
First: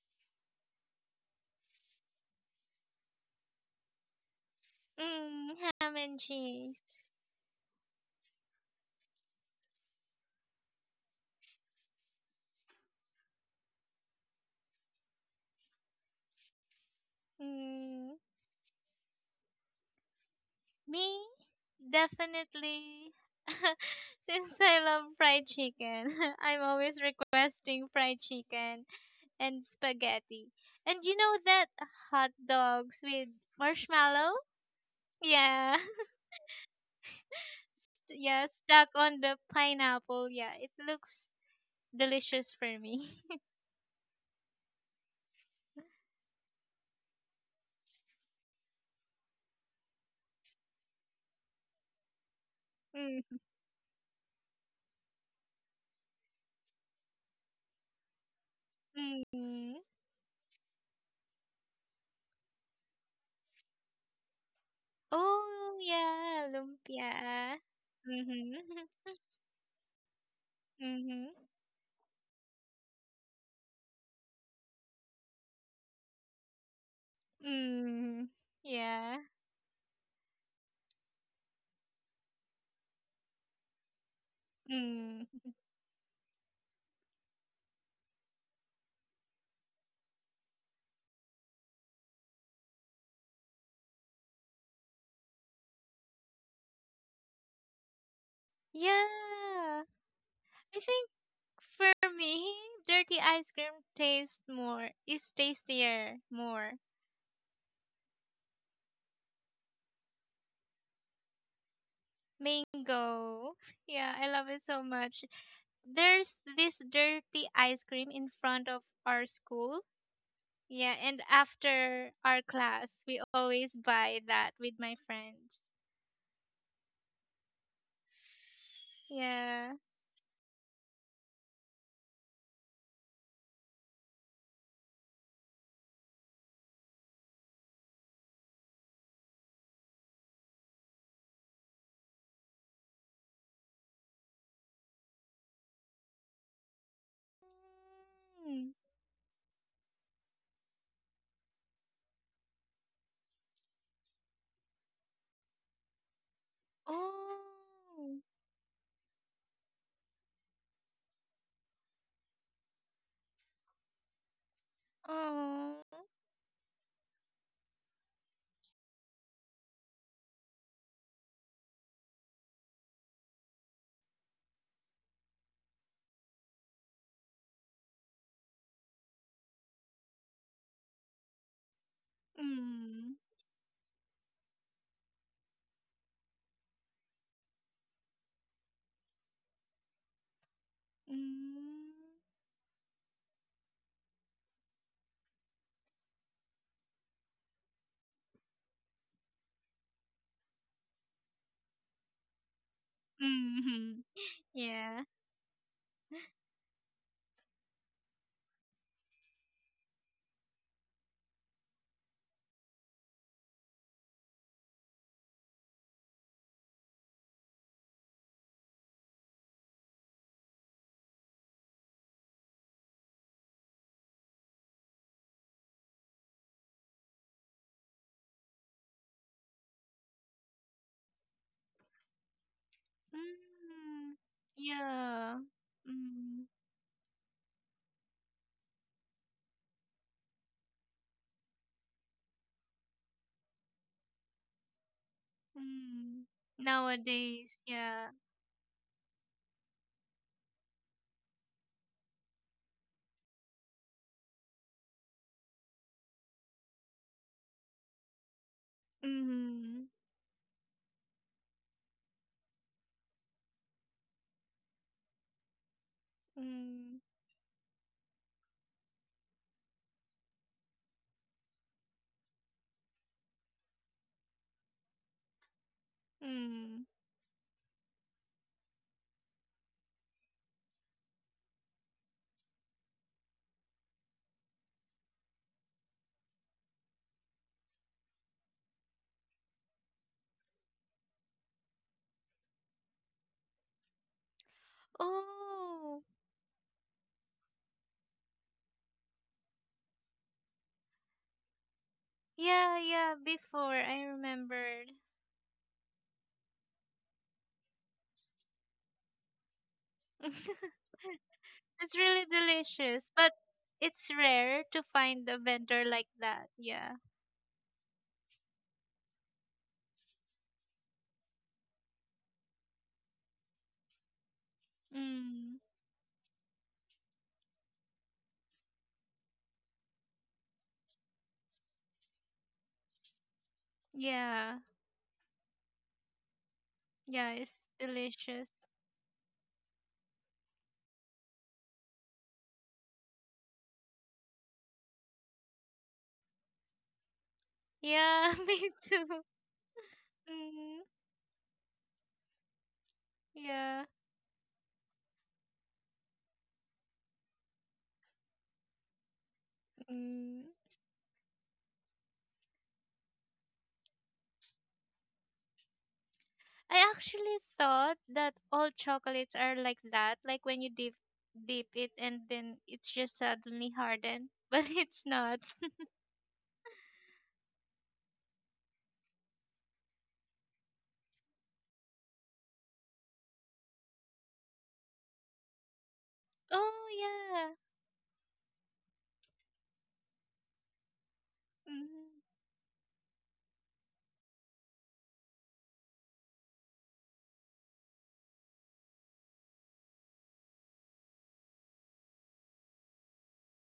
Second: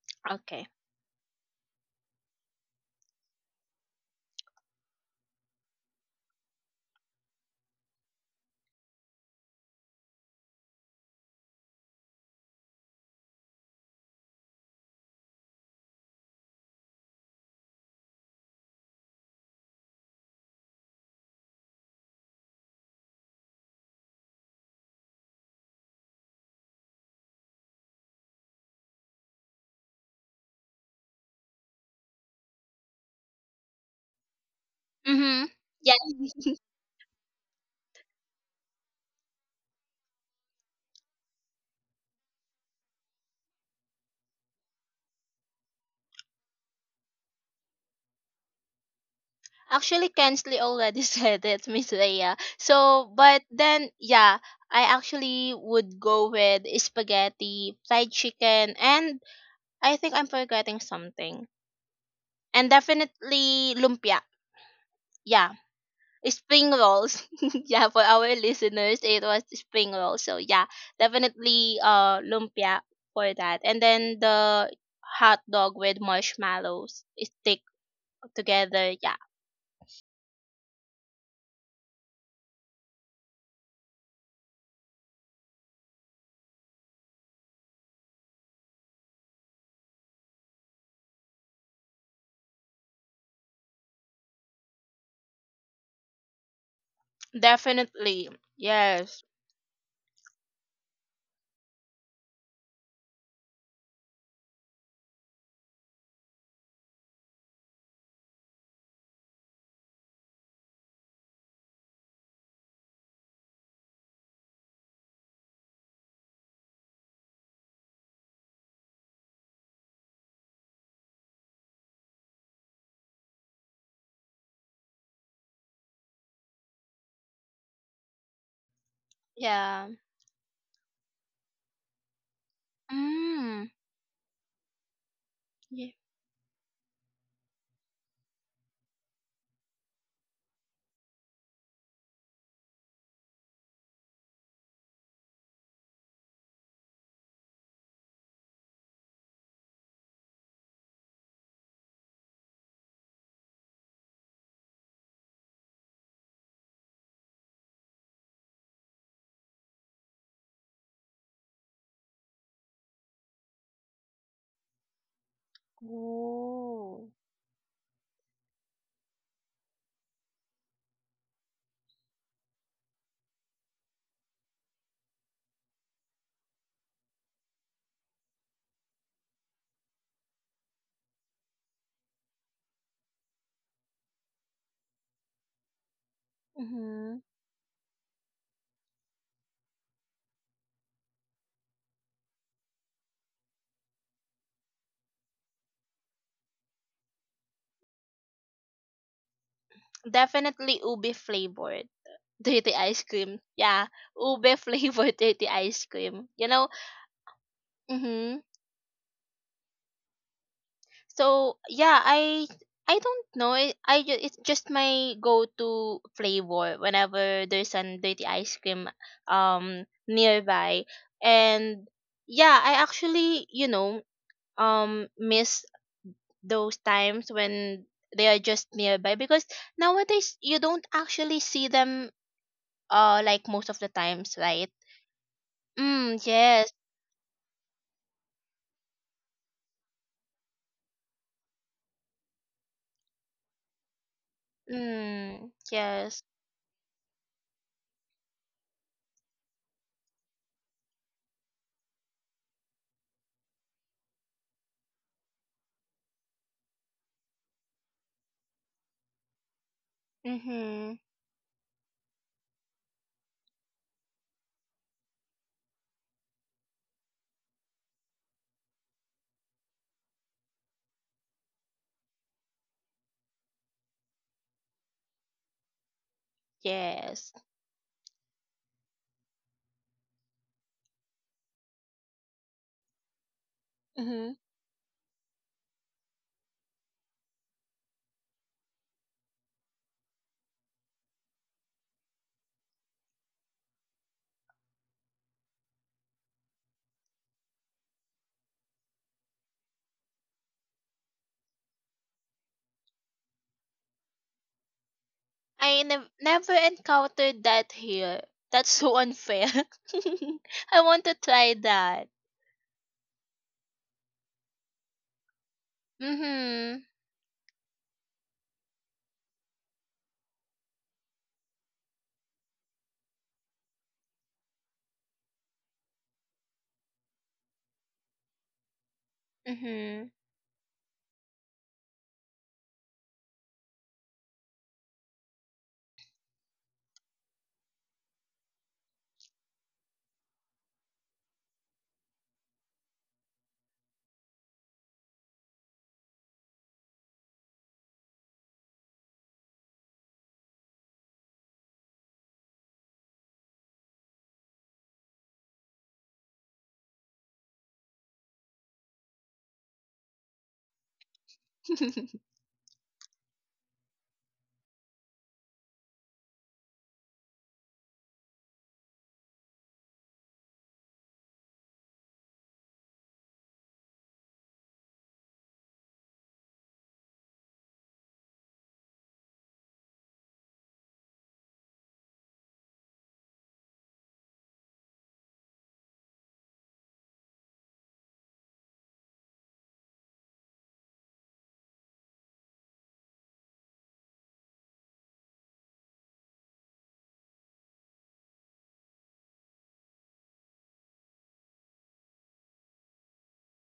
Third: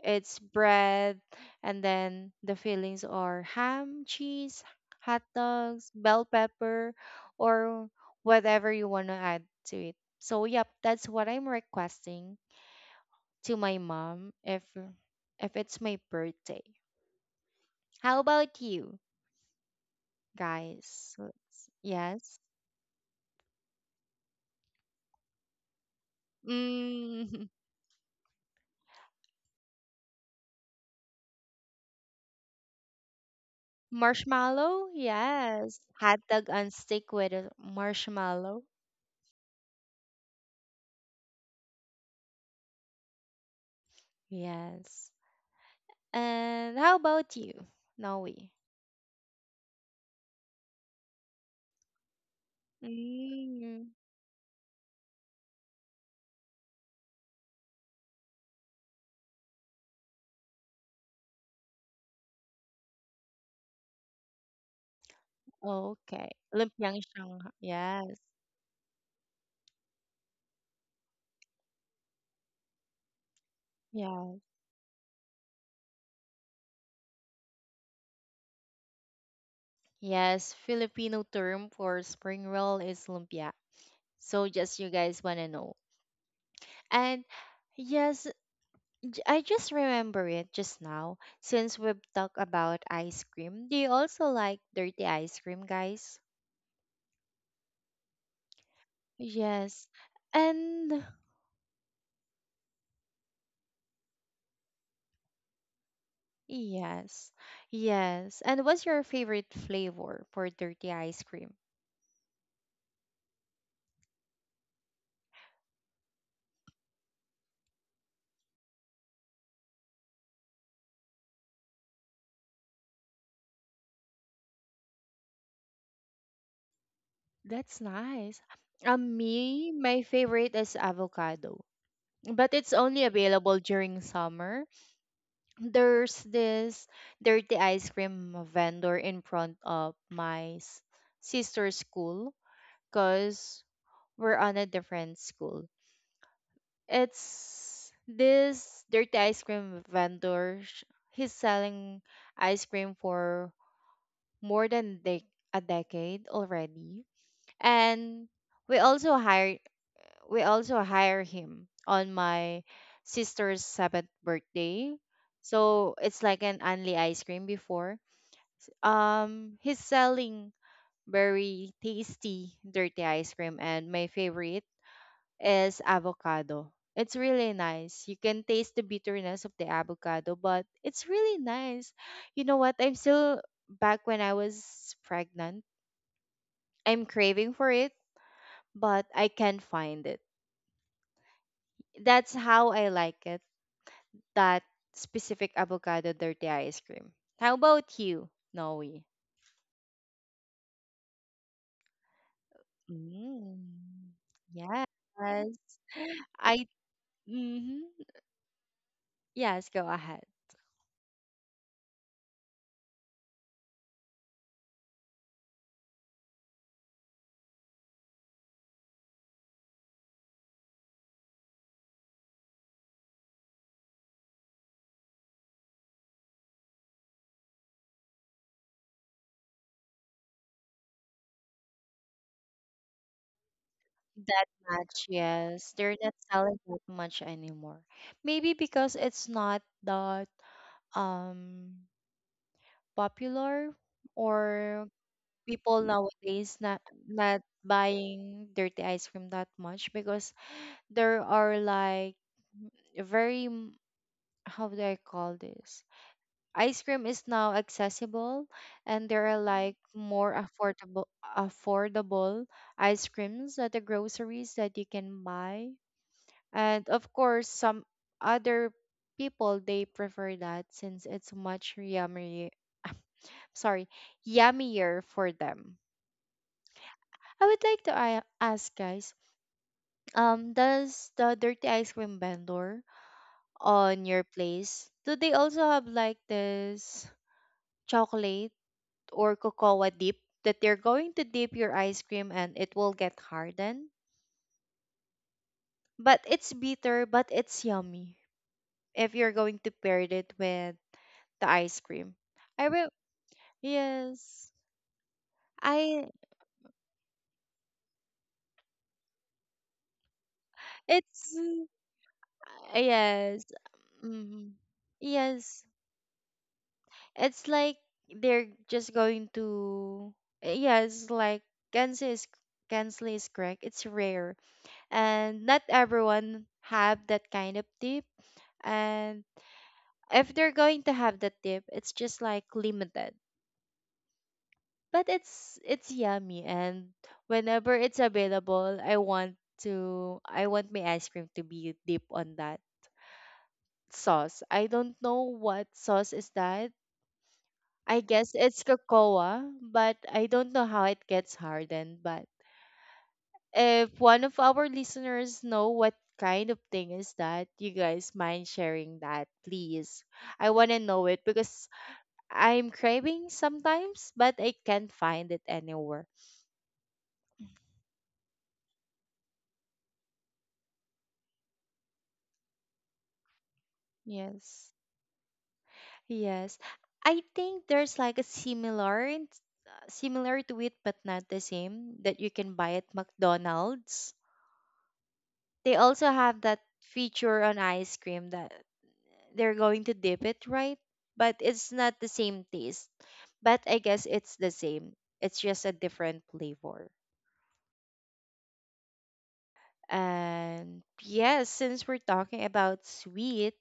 [SPEAKER 1] It's
[SPEAKER 2] Okay.
[SPEAKER 1] bread, and then the fillings are ham, cheese, hot
[SPEAKER 3] Mm,
[SPEAKER 1] dogs,
[SPEAKER 3] ham and
[SPEAKER 1] bell pepper,
[SPEAKER 3] cheese.
[SPEAKER 1] or whatever you want to add to it. So, yep, that's what I'm requesting to my mom, if it's my birthday.
[SPEAKER 3] Mm,
[SPEAKER 1] How about you guys?
[SPEAKER 3] me
[SPEAKER 1] Let's- Yes.
[SPEAKER 3] definitely. <laughs> Since I love fried chicken, <laughs> I'm always
[SPEAKER 1] Mm,
[SPEAKER 3] requesting fried chicken and spaghetti. And you know that hot dogs with
[SPEAKER 1] <laughs>
[SPEAKER 3] marshmallow?
[SPEAKER 1] marshmallow?
[SPEAKER 2] Mm-hmm.
[SPEAKER 3] Yeah.
[SPEAKER 1] Yes.
[SPEAKER 2] Yeah.
[SPEAKER 1] Hot dog on stick with a
[SPEAKER 3] St- yeah,
[SPEAKER 1] marshmallow?
[SPEAKER 3] stuck on the pineapple. Yeah, it looks delicious for me.
[SPEAKER 1] Yes. And how about you, Noe?
[SPEAKER 2] Actually Kensley already <laughs> said it, Miss Leia.
[SPEAKER 3] <laughs>
[SPEAKER 2] So
[SPEAKER 3] mm
[SPEAKER 2] but then
[SPEAKER 1] Mm,
[SPEAKER 2] yeah, I actually would go with spaghetti, fried chicken, and
[SPEAKER 3] mm.
[SPEAKER 2] I think I'm forgetting something. And definitely lumpia. Yeah,
[SPEAKER 3] Oh,
[SPEAKER 1] okay.
[SPEAKER 3] yeah,
[SPEAKER 2] spring
[SPEAKER 1] Lumpiang
[SPEAKER 2] rolls.
[SPEAKER 1] Shanghai.
[SPEAKER 3] lumpia.
[SPEAKER 2] <laughs> Yeah, for
[SPEAKER 1] Yes.
[SPEAKER 2] our
[SPEAKER 3] Mm-hmm. <laughs>
[SPEAKER 2] listeners, it was spring rolls. So yeah,
[SPEAKER 3] Mm-hmm.
[SPEAKER 2] definitely lumpia for that, and then
[SPEAKER 1] Yeah.
[SPEAKER 2] the hot dog with marshmallows stick
[SPEAKER 3] Mm.
[SPEAKER 2] together.
[SPEAKER 3] Yeah.
[SPEAKER 2] Yeah.
[SPEAKER 1] Yes, Filipino term for spring roll is lumpia. So just you guys want
[SPEAKER 3] Mm.
[SPEAKER 1] to know. And yes, I just remember it just now since we've talked about ice cream. Do you also like dirty ice cream, guys?
[SPEAKER 2] Definitely.
[SPEAKER 3] Yeah.
[SPEAKER 2] Yes.
[SPEAKER 3] I
[SPEAKER 1] Yes.
[SPEAKER 3] think
[SPEAKER 1] And
[SPEAKER 3] for me, dirty ice cream tastes more, is tastier more.
[SPEAKER 1] yes. Yes. And what's your favorite flavor for dirty ice cream?
[SPEAKER 3] Mango. Yeah, I love it so much. There's this dirty ice cream in front of our school. Yeah, and after our class, we always buy that with my friends.
[SPEAKER 1] That's nice.
[SPEAKER 3] Yeah.
[SPEAKER 1] Me,
[SPEAKER 2] Yeah.
[SPEAKER 1] my favorite is avocado, but it's only available
[SPEAKER 2] Mm.
[SPEAKER 1] during summer.
[SPEAKER 2] Yeah.
[SPEAKER 1] There's this dirty ice cream vendor in front of sister's school because we're on a different school. It's
[SPEAKER 3] Mm.
[SPEAKER 1] this dirty ice cream vendor. He's selling ice cream for more than dec a decade already,
[SPEAKER 3] Oh.
[SPEAKER 1] and we also hired we also hire him on my sister's seventh birthday. So
[SPEAKER 3] Oh.
[SPEAKER 1] it's like an only
[SPEAKER 2] Ooh.
[SPEAKER 1] ice cream before. He's selling very tasty dirty ice cream, and my favorite is avocado. It's really nice. You can taste the bitterness of the avocado, but it's really nice. You know what? I'm
[SPEAKER 3] Mm.
[SPEAKER 1] still back when I was pregnant. I'm
[SPEAKER 2] Mm-hmm.
[SPEAKER 1] craving for it, but I can't find it.
[SPEAKER 3] Mm.
[SPEAKER 1] That's how I like it, that specific avocado dirty ice cream. How about you, Noe?
[SPEAKER 2] Definitely ubi flavored dirty ice cream. Yeah,
[SPEAKER 3] Mm.
[SPEAKER 1] Mm,
[SPEAKER 2] ube <laughs>
[SPEAKER 1] yes.
[SPEAKER 3] Yeah.
[SPEAKER 2] flavored dirty ice cream, you know.
[SPEAKER 1] I Mhm.
[SPEAKER 2] Mm-hmm.
[SPEAKER 1] Yes, go ahead.
[SPEAKER 2] So yeah, I don't know. It's just my go-to flavor whenever there's an dirty ice cream nearby. And yeah, I actually, you know, miss those times when they are just nearby because nowadays you don't actually see them like most of the
[SPEAKER 3] Mm.
[SPEAKER 2] times,
[SPEAKER 1] That
[SPEAKER 2] right?
[SPEAKER 1] much,
[SPEAKER 3] Yeah.
[SPEAKER 1] yes. They're not
[SPEAKER 2] Mm,
[SPEAKER 3] Mm.
[SPEAKER 1] selling
[SPEAKER 2] yes.
[SPEAKER 1] that much anymore. Maybe because it's not that um popular, or
[SPEAKER 2] Mm,
[SPEAKER 1] people
[SPEAKER 2] yes.
[SPEAKER 3] Mm.
[SPEAKER 1] nowadays not
[SPEAKER 3] Nowadays, yeah.
[SPEAKER 1] buying dirty ice cream that much because there are like very, how do I call this? Ice cream is now accessible, and there are like
[SPEAKER 3] Mm.
[SPEAKER 1] more
[SPEAKER 2] Mhm.
[SPEAKER 1] affordable ice creams at the groceries that you can buy. And
[SPEAKER 3] Mm.
[SPEAKER 1] of course, some other people, they prefer that since it's much yummy, <laughs> sorry, yummier for them.
[SPEAKER 3] Mm.
[SPEAKER 2] Yes.
[SPEAKER 1] I would like to ask, guys, does the dirty ice cream vendor on your
[SPEAKER 2] Mhm.
[SPEAKER 1] place, do they also have like this chocolate or cocoa dip that you're going to dip your ice cream and it will get hardened?
[SPEAKER 3] Oh.
[SPEAKER 1] But it's bitter, but it's yummy if you're going to pair it with the ice cream. I
[SPEAKER 3] Yeah,
[SPEAKER 1] will.
[SPEAKER 3] yeah, before I
[SPEAKER 1] Yes.
[SPEAKER 3] remembered.
[SPEAKER 1] I.
[SPEAKER 2] Never encountered that here. That's so unfair. <laughs> I
[SPEAKER 3] <laughs>
[SPEAKER 2] want to
[SPEAKER 1] It's.
[SPEAKER 2] try
[SPEAKER 3] It's
[SPEAKER 2] that.
[SPEAKER 3] really delicious, but
[SPEAKER 1] Yes.
[SPEAKER 3] it's
[SPEAKER 1] Mm,
[SPEAKER 3] rare to find a
[SPEAKER 1] yes.
[SPEAKER 3] vendor like that.
[SPEAKER 2] Mhm.
[SPEAKER 3] Yeah.
[SPEAKER 1] It's like they're just going to. Yes, like Kensley is Kensley is correct. It's rare, and
[SPEAKER 3] Mm.
[SPEAKER 1] not everyone have that kind of dip, and
[SPEAKER 2] Mhm.
[SPEAKER 1] if they're going to have the tip, it's just like limited.
[SPEAKER 3] Yeah.
[SPEAKER 1] But it's yummy, and
[SPEAKER 3] Yeah, it's
[SPEAKER 1] whenever it's
[SPEAKER 3] delicious.
[SPEAKER 1] available, I want my ice cream to be deep on that sauce. I don't know what sauce is that. I
[SPEAKER 3] Yeah,
[SPEAKER 1] guess
[SPEAKER 3] <laughs>
[SPEAKER 1] it's
[SPEAKER 3] me too.
[SPEAKER 1] cocoa, but I don't know how
[SPEAKER 3] Mm.
[SPEAKER 1] it gets hardened. But
[SPEAKER 3] Yeah.
[SPEAKER 1] if one of our listeners know what kind of thing is that, you guys mind sharing that, please.
[SPEAKER 3] Mm.
[SPEAKER 1] I want to know it because
[SPEAKER 2] <laughs>
[SPEAKER 1] I'm craving sometimes, but I can't find it anywhere.
[SPEAKER 3] I actually thought that all chocolates are like that, like when you dip it and then it's just suddenly hardened, <laughs> but
[SPEAKER 1] Yes.
[SPEAKER 3] it's not.
[SPEAKER 1] Yes. I think there's like a similar similar to it, but not the same, that you can buy at McDonald's. They also have that
[SPEAKER 3] Oh,
[SPEAKER 1] feature
[SPEAKER 3] yeah.
[SPEAKER 1] on ice cream that they're going to dip it, right? But it's not the
[SPEAKER 3] Mm.
[SPEAKER 1] same taste. But I guess it's the same. It's just a different flavor. And yes, since we're talking about sweet,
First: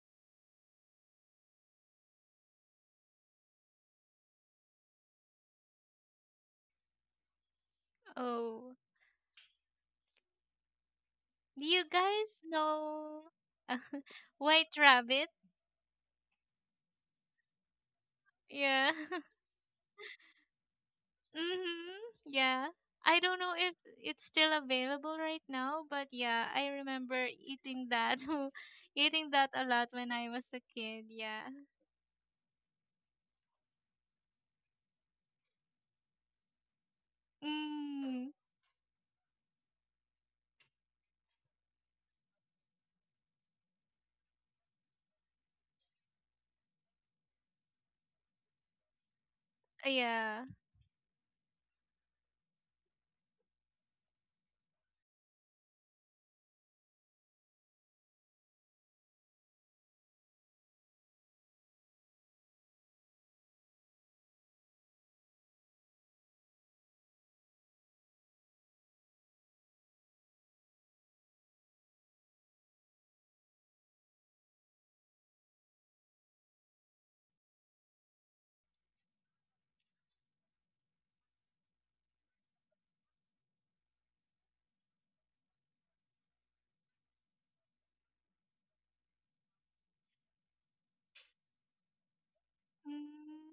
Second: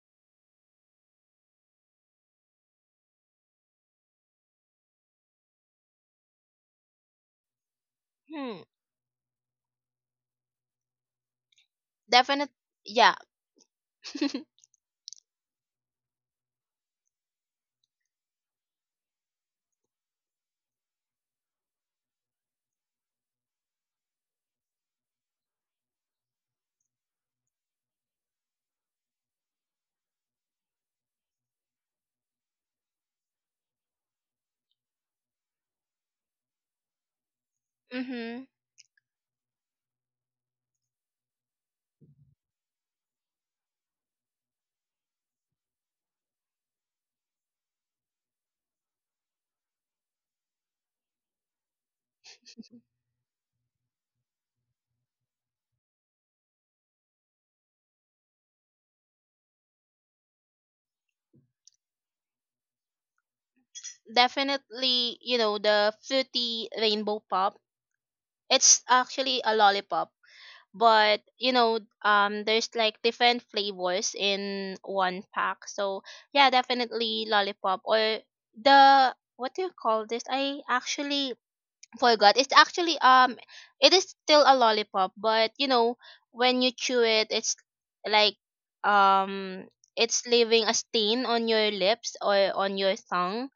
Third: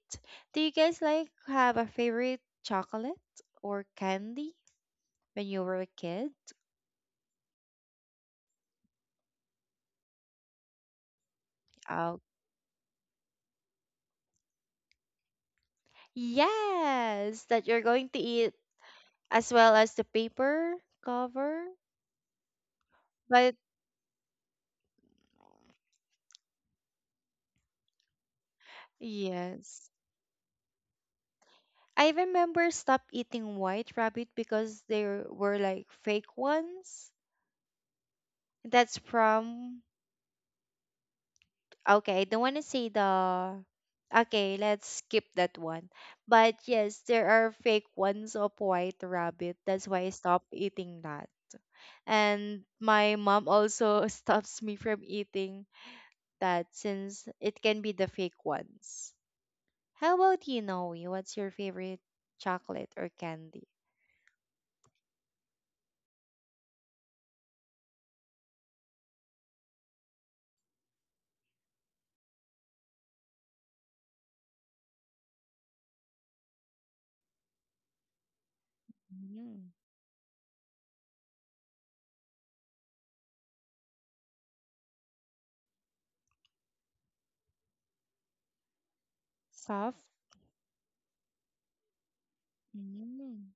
[SPEAKER 1] do you guys like have a favorite chocolate or candy when you were a kid?
[SPEAKER 2] Hmm.
[SPEAKER 3] Oh. Do you
[SPEAKER 1] Oh,
[SPEAKER 3] guys
[SPEAKER 2] Definitely. Yeah.
[SPEAKER 3] know <laughs>
[SPEAKER 2] <laughs>
[SPEAKER 3] White Rabbit?
[SPEAKER 1] yes, that you're going to eat
[SPEAKER 3] Yeah. <laughs>
[SPEAKER 1] as well as the paper cover.
[SPEAKER 3] Mhm. Yeah. I don't
[SPEAKER 1] But
[SPEAKER 3] know if it's still available right now, but yeah, I remember eating that, <laughs> eating that a
[SPEAKER 1] yes,
[SPEAKER 3] lot when I was a kid. Yeah.
[SPEAKER 1] I remember stop eating White Rabbit because there were like fake ones.
[SPEAKER 3] Mm.
[SPEAKER 2] Mhm.
[SPEAKER 1] That's from. Okay, I don't want to say the. Okay, let's skip that one. But yes, there are fake ones of White Rabbit. That's why I
[SPEAKER 3] Yeah.
[SPEAKER 1] stopped eating that. And my mom also <laughs> stops me from eating that since it can be the fake ones. How about you, Noe? What's your favorite chocolate or candy?
[SPEAKER 2] Definitely. You know the fruity rainbow pop. It's actually a lollipop, but you know there's like different flavors in one pack. So yeah, definitely lollipop or the what do
[SPEAKER 1] Mm.
[SPEAKER 2] you call this? I actually forgot. It's actually it is still a lollipop, but you know, when you chew it it's like um
[SPEAKER 1] Soft?
[SPEAKER 2] it's leaving a stain on your lips or on your tongue.
[SPEAKER 1] Mm.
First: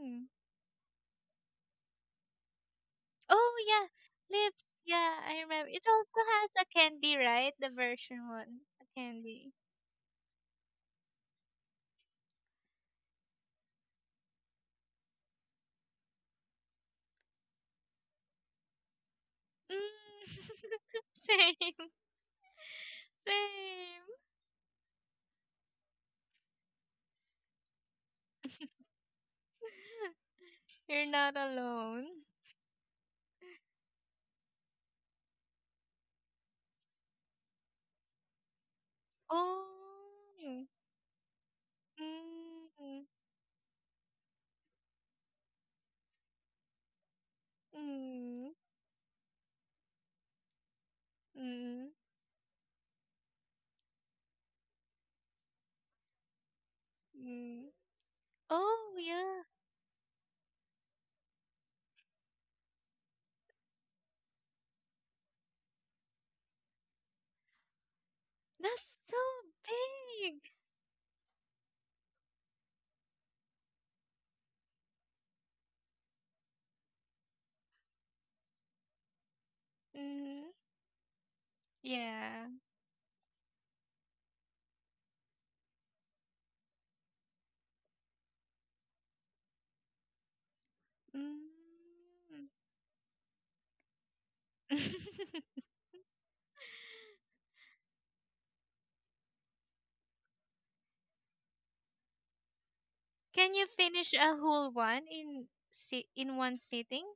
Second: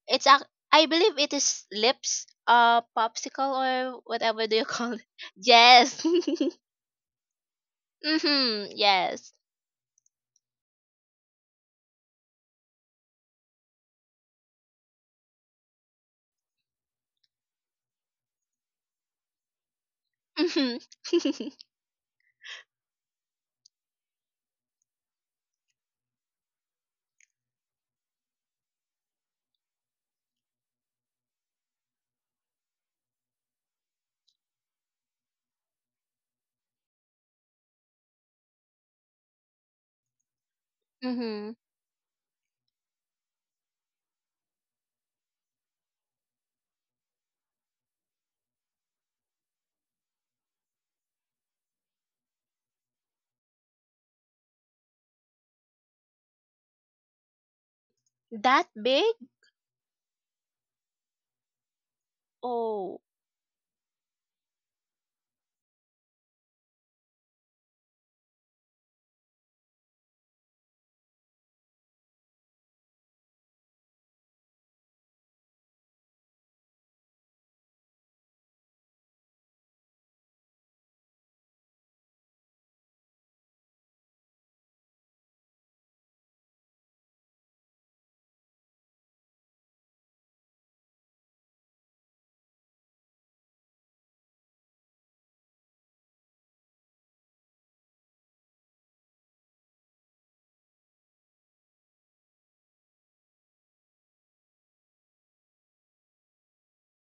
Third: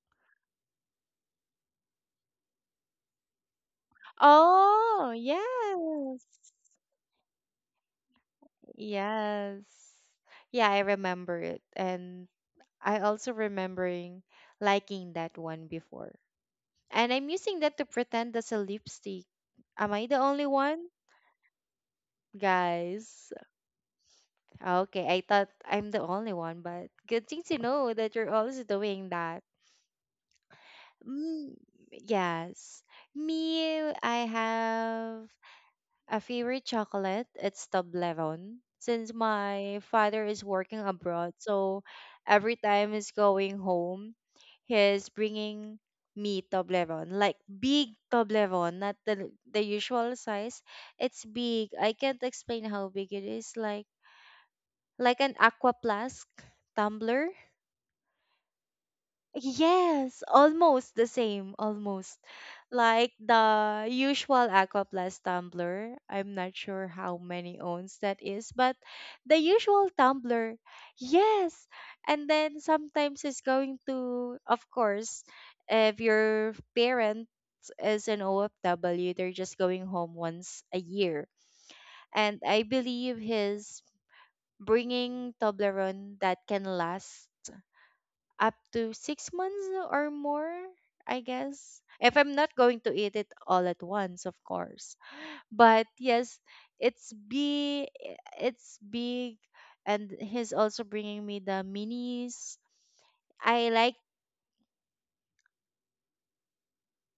[SPEAKER 3] Mm.
[SPEAKER 2] It's ac- I believe it is lips
[SPEAKER 3] Oh
[SPEAKER 2] popsicle
[SPEAKER 3] yeah,
[SPEAKER 2] or whatever do
[SPEAKER 3] lips.
[SPEAKER 2] you call it.
[SPEAKER 1] Oh,
[SPEAKER 3] Yeah,
[SPEAKER 2] <laughs>
[SPEAKER 3] I remember. It
[SPEAKER 2] Yes. <laughs>
[SPEAKER 1] yes.
[SPEAKER 3] also has a candy, right? The version one,
[SPEAKER 2] Mhm.
[SPEAKER 3] a
[SPEAKER 2] Yes.
[SPEAKER 3] candy.
[SPEAKER 1] Yes. Yeah, I remember it. And I also remembering liking that one before. And I'm using that to pretend that's a lipstick. Am I the
[SPEAKER 3] Mm.
[SPEAKER 1] only
[SPEAKER 2] Mhm.
[SPEAKER 1] one?
[SPEAKER 3] <laughs>
[SPEAKER 2] <laughs>
[SPEAKER 3] same,
[SPEAKER 1] Guys.
[SPEAKER 3] same.
[SPEAKER 1] Okay, I thought I'm the only one, but good thing to know that you're also doing that.
[SPEAKER 3] You're not
[SPEAKER 1] Mm,
[SPEAKER 3] alone.
[SPEAKER 1] yes. Me, I have a favorite chocolate. It's Toblerone. Since
[SPEAKER 3] Oh.
[SPEAKER 1] my father is working abroad,
[SPEAKER 2] Mhm.
[SPEAKER 1] so every time
[SPEAKER 3] Mm.
[SPEAKER 1] he's going home, he's bringing me Toblerone, like big
[SPEAKER 3] Mm,
[SPEAKER 1] Toblerone, not the usual size. It's big.
[SPEAKER 3] mm,
[SPEAKER 1] I can't explain how big it is. Like an Aqua Flask tumbler.
[SPEAKER 3] mm.
[SPEAKER 2] That
[SPEAKER 3] Oh
[SPEAKER 2] big?
[SPEAKER 3] yeah,
[SPEAKER 1] Yes, almost the same, almost.
[SPEAKER 2] Oh.
[SPEAKER 1] Like the usual aqua plus tumbler. I'm not sure how many owns that is, but
[SPEAKER 3] that's so
[SPEAKER 1] the usual
[SPEAKER 3] big.
[SPEAKER 1] tumbler. Yes. And then sometimes it's going to, of course, if your parent is an OFW, they're just going home
[SPEAKER 3] Mm,
[SPEAKER 1] once a year. And
[SPEAKER 3] yeah.
[SPEAKER 1] I believe he's bringing Toblerone that can last up to 6 months or more, I guess. If I'm
[SPEAKER 3] Mm.
[SPEAKER 1] not going to eat it all at once, of course.
[SPEAKER 3] <laughs>
[SPEAKER 1] But yes, it's big. It's big, and he's also bringing me the minis.
[SPEAKER 3] Can
[SPEAKER 1] I
[SPEAKER 3] you
[SPEAKER 1] like
[SPEAKER 3] finish a whole one in in one sitting?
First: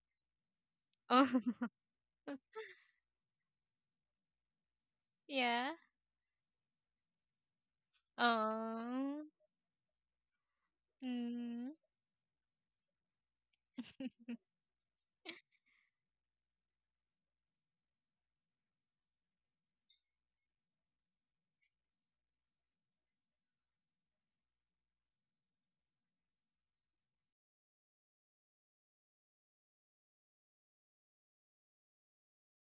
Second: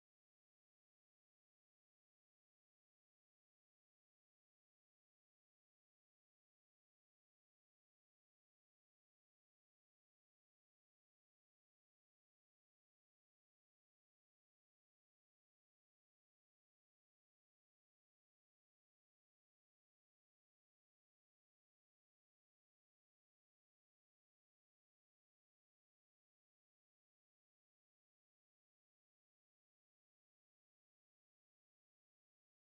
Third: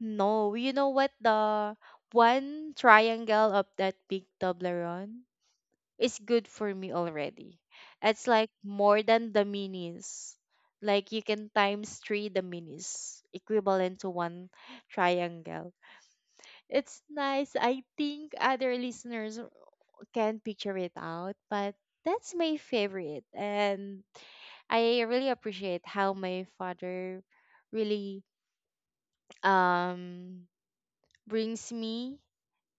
[SPEAKER 1] no. You know what?
[SPEAKER 3] Oh <laughs>
[SPEAKER 1] The one triangle of that big Toblerone
[SPEAKER 3] yeah.
[SPEAKER 1] is good for me already. It's like more
[SPEAKER 3] Oh.
[SPEAKER 1] than the minis. Like you can
[SPEAKER 3] Mm,
[SPEAKER 1] times three the minis, equivalent to
[SPEAKER 3] <laughs>
[SPEAKER 1] one triangle. It's nice. I think other listeners can picture it out, but that's my favorite. And I really appreciate how my father really um brings me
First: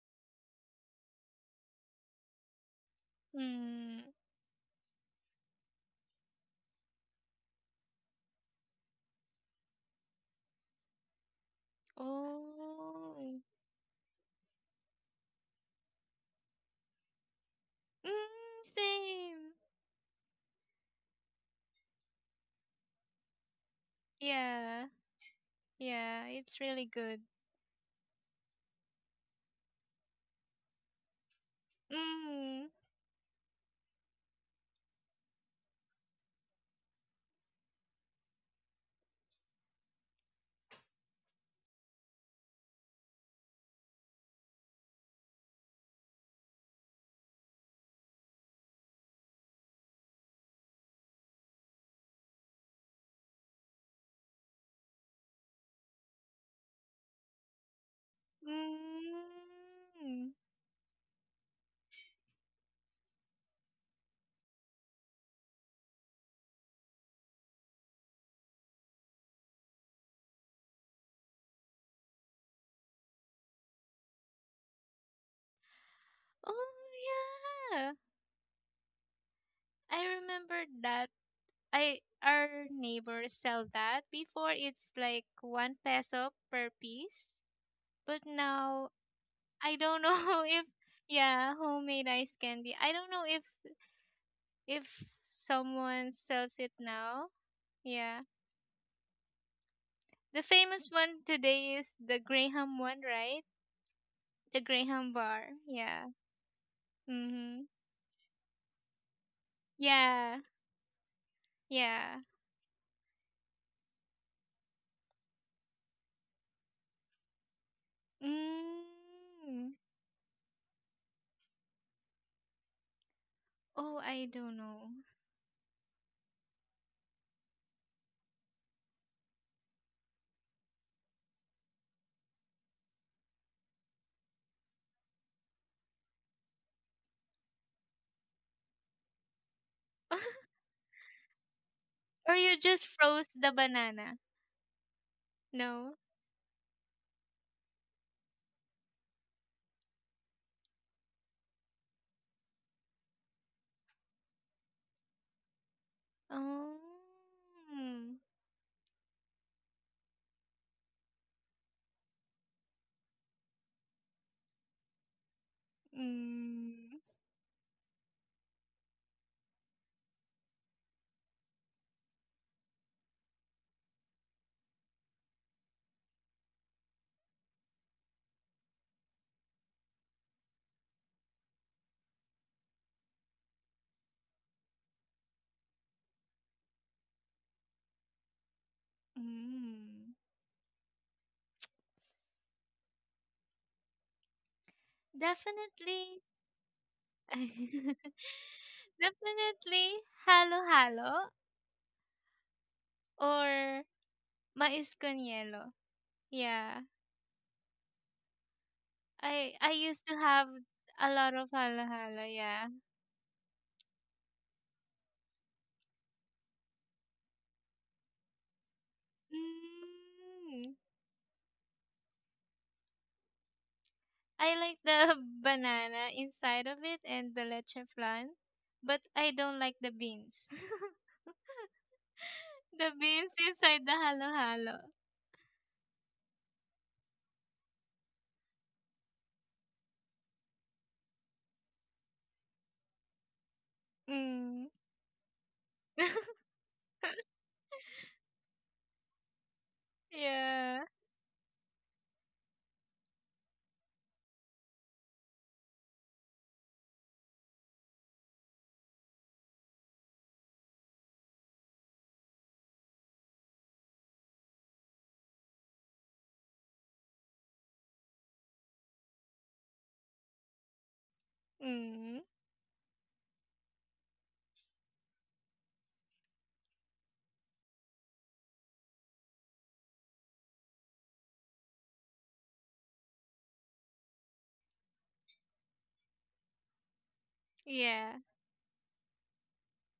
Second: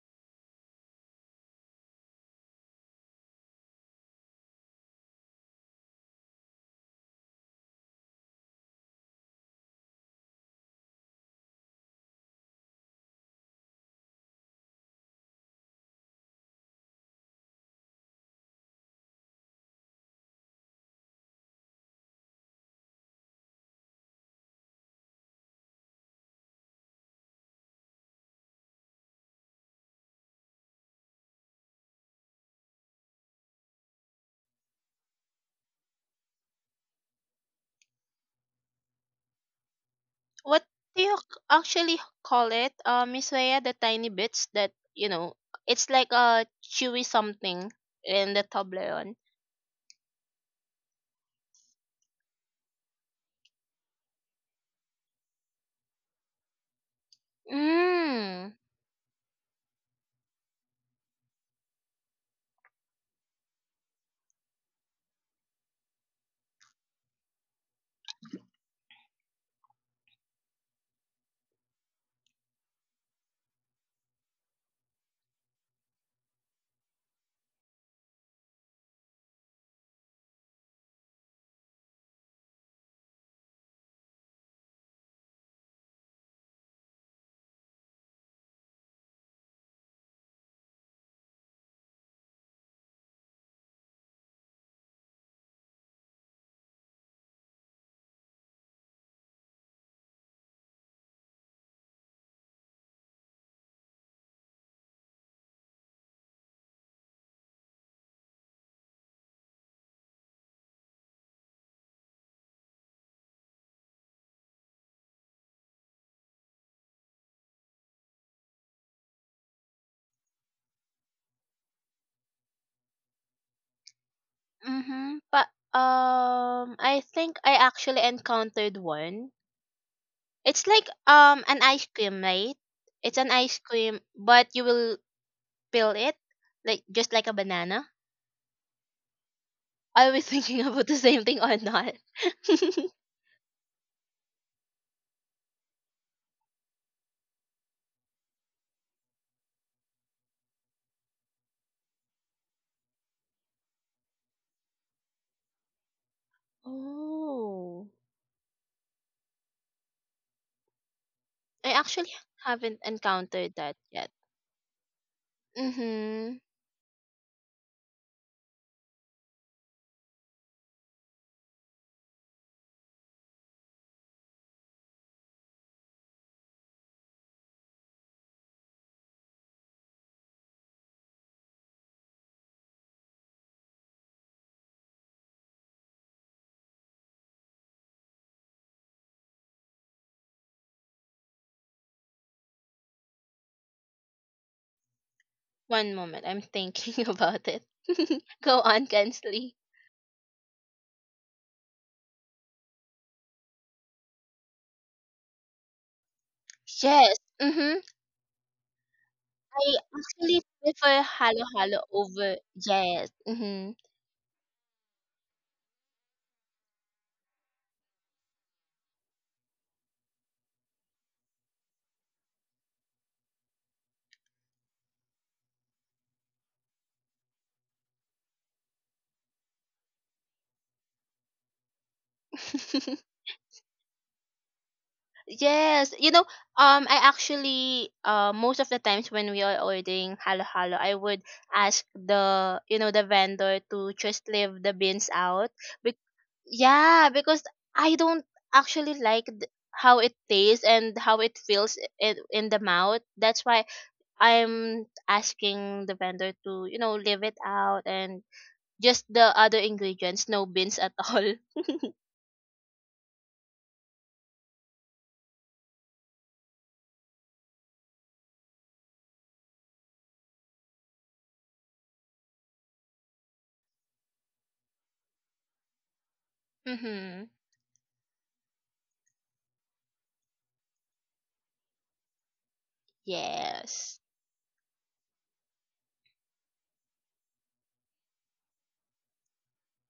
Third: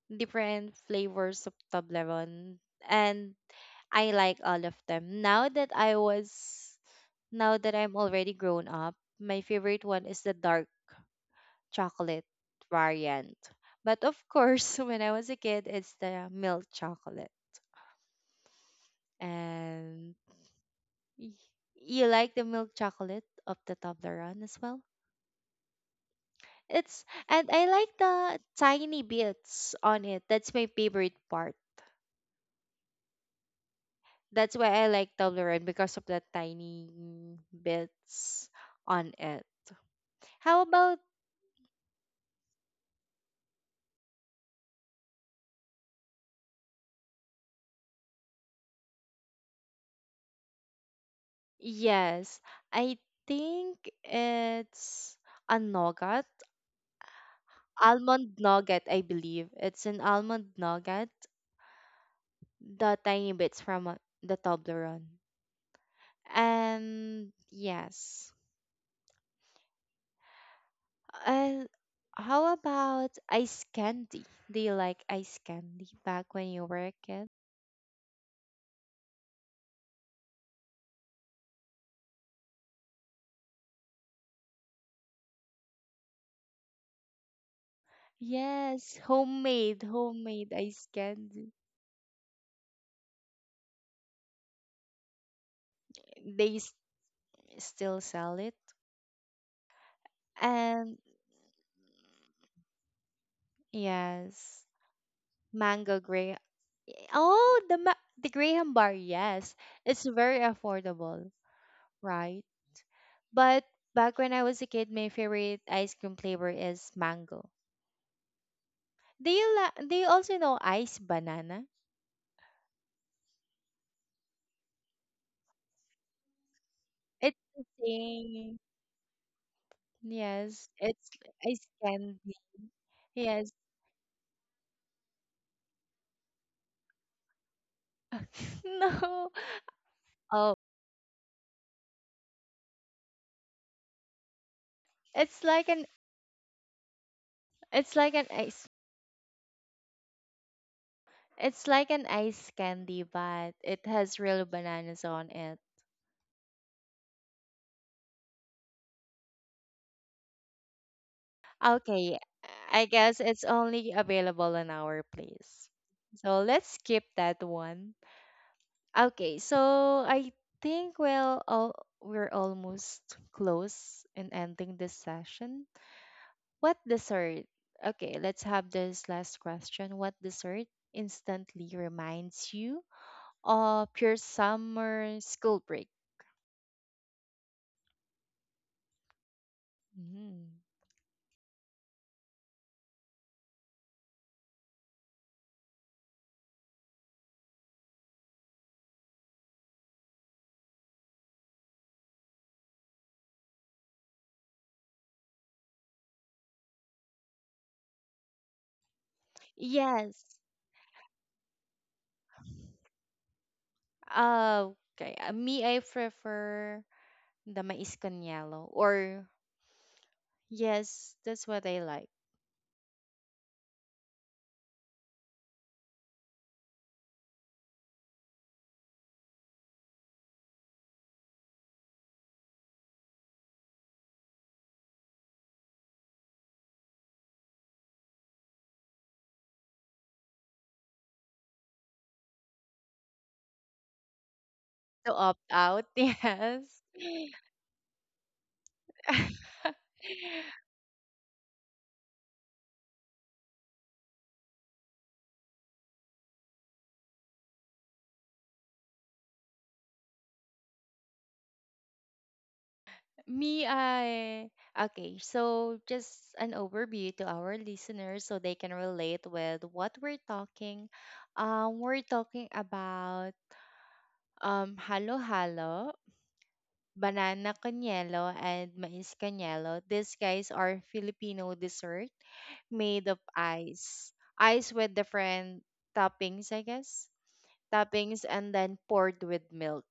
[SPEAKER 1] different flavors of tableron and
[SPEAKER 3] mm.
[SPEAKER 1] I like all of them. Now that I'm already grown up, my favorite one is the dark chocolate variant.
[SPEAKER 3] Oh.
[SPEAKER 1] But of course, <laughs> when I was a kid, it's the milk chocolate.
[SPEAKER 3] Mm, same.
[SPEAKER 1] And y- you like the milk chocolate of the Toblerone as well?
[SPEAKER 3] Yeah. Yeah. It's really
[SPEAKER 1] It's
[SPEAKER 3] good.
[SPEAKER 1] and I like the tiny bits on it. That's my favorite part.
[SPEAKER 3] Mm.
[SPEAKER 1] That's why I like Toblerone because of the tiny bits on it. How
[SPEAKER 2] What
[SPEAKER 1] about
[SPEAKER 2] do you actually call it, Miss Leia? The tiny bits that you know, it's like a chewy something in the Toblerone.
[SPEAKER 1] Yes. I think it's a nougat, almond
[SPEAKER 2] Mm.
[SPEAKER 1] nougat, I believe. It's an
[SPEAKER 3] Mm.
[SPEAKER 1] almond nougat, the tiny bits from the Toblerone. And yes. And how about ice candy? Do you like ice candy back when you
[SPEAKER 3] Oh
[SPEAKER 1] were a kid?
[SPEAKER 3] yeah. I remember that. I our neighbors sell that. Before it's like one peso per piece. But
[SPEAKER 1] Yes,
[SPEAKER 3] now
[SPEAKER 1] homemade,
[SPEAKER 3] I don't know <laughs>
[SPEAKER 1] homemade
[SPEAKER 3] if
[SPEAKER 1] ice candy.
[SPEAKER 3] yeah, homemade ice candy. I don't know if someone
[SPEAKER 1] They
[SPEAKER 3] sells
[SPEAKER 1] s-
[SPEAKER 3] it now.
[SPEAKER 1] still
[SPEAKER 3] Yeah.
[SPEAKER 1] sell it.
[SPEAKER 3] The famous
[SPEAKER 1] And
[SPEAKER 3] one today is the Graham one, right? The
[SPEAKER 1] yes,
[SPEAKER 3] Graham bar.
[SPEAKER 1] mango
[SPEAKER 3] Yeah.
[SPEAKER 1] grape. Oh,
[SPEAKER 3] Mhm.
[SPEAKER 1] the the Graham bar, yes. It's
[SPEAKER 3] Yeah.
[SPEAKER 1] very affordable,
[SPEAKER 3] Yeah.
[SPEAKER 1] right? But back when I was a kid, my favorite ice cream flavor is mango. Do you
[SPEAKER 3] Mm.
[SPEAKER 1] do you also know ice banana?
[SPEAKER 3] Oh, I don't know.
[SPEAKER 2] Mm-hmm. But I think
[SPEAKER 1] It's
[SPEAKER 2] I
[SPEAKER 1] the
[SPEAKER 2] actually
[SPEAKER 1] same.
[SPEAKER 2] encountered one. It's
[SPEAKER 1] Yes,
[SPEAKER 2] like
[SPEAKER 1] it's
[SPEAKER 2] an
[SPEAKER 1] ice
[SPEAKER 2] ice
[SPEAKER 1] candy.
[SPEAKER 2] cream, right? It's an
[SPEAKER 1] Yes.
[SPEAKER 2] ice cream, but you will peel it like just like a banana.
[SPEAKER 1] <laughs> No.
[SPEAKER 2] Are we <laughs>
[SPEAKER 3] <laughs>
[SPEAKER 1] Oh,
[SPEAKER 2] thinking about the same thing or not?
[SPEAKER 3] Or you
[SPEAKER 2] <laughs>
[SPEAKER 3] just froze the banana?
[SPEAKER 1] it's like an
[SPEAKER 3] No.
[SPEAKER 1] it's like an ice it's like an ice candy, but it has real bananas on it.
[SPEAKER 3] Oh.
[SPEAKER 2] Oh,
[SPEAKER 3] Mm.
[SPEAKER 2] I actually
[SPEAKER 1] Okay,
[SPEAKER 2] haven't
[SPEAKER 1] I guess it's
[SPEAKER 2] encountered that
[SPEAKER 1] only
[SPEAKER 2] yet.
[SPEAKER 1] available in our place.
[SPEAKER 2] Mm-hmm.
[SPEAKER 1] So let's
[SPEAKER 3] Mm.
[SPEAKER 1] skip that one. Okay, so I think we'll all We're almost close in ending this session. What dessert? Okay, let's have this last question. What dessert instantly reminds you of your summer school break?
[SPEAKER 3] Mm.
[SPEAKER 1] Mhm.
[SPEAKER 2] One
[SPEAKER 3] Definitely.
[SPEAKER 2] moment, I'm thinking <laughs> about it. <laughs>
[SPEAKER 3] <laughs>
[SPEAKER 2] Go on, Kensley.
[SPEAKER 3] Definitely halo-halo or mais con hielo. Yeah.
[SPEAKER 2] Yes. Mm-hmm.
[SPEAKER 3] I
[SPEAKER 2] I
[SPEAKER 3] used to
[SPEAKER 1] Yes.
[SPEAKER 2] actually
[SPEAKER 3] have
[SPEAKER 2] prefer
[SPEAKER 3] a lot
[SPEAKER 2] halo
[SPEAKER 3] of
[SPEAKER 2] halo
[SPEAKER 3] halo-halo,
[SPEAKER 2] over.
[SPEAKER 3] yeah.
[SPEAKER 2] Yes. Mm-hmm.
[SPEAKER 1] Okay. Me, I prefer the mais con yellow or
[SPEAKER 3] Mm.
[SPEAKER 1] yes, that's what I like.
[SPEAKER 3] I like the <laughs> banana inside of it and the leche flan, but I don't like the beans. <laughs> the
[SPEAKER 2] <laughs>
[SPEAKER 3] beans inside the halo halo.
[SPEAKER 2] Yes, you know, I actually, most of the times when we are ordering halo halo, I would ask the, you know, the vendor to just
[SPEAKER 3] Mm.
[SPEAKER 2] leave the beans
[SPEAKER 1] To opt
[SPEAKER 2] out.
[SPEAKER 1] out, <laughs>
[SPEAKER 2] Be-
[SPEAKER 1] yes.
[SPEAKER 2] yeah,
[SPEAKER 3] <laughs>
[SPEAKER 2] because I don't actually like
[SPEAKER 1] <laughs>
[SPEAKER 2] how it tastes
[SPEAKER 3] yeah.
[SPEAKER 2] and how it feels in the mouth. That's why I'm asking the vendor to, you know, leave it out and just the other ingredients, no beans at all. <laughs>
[SPEAKER 1] Me, I Okay, so just an overview to our listeners so they can relate with what we're talking. We're
[SPEAKER 3] Mm.
[SPEAKER 1] talking about halo halo,
[SPEAKER 2] Mm-hmm.
[SPEAKER 1] banana canyelo, and mais canyelo. These guys are Filipino dessert made of
[SPEAKER 2] Yes,
[SPEAKER 1] ice. Ice with different toppings, I guess.
[SPEAKER 3] Yeah.
[SPEAKER 1] Toppings and then poured with milk.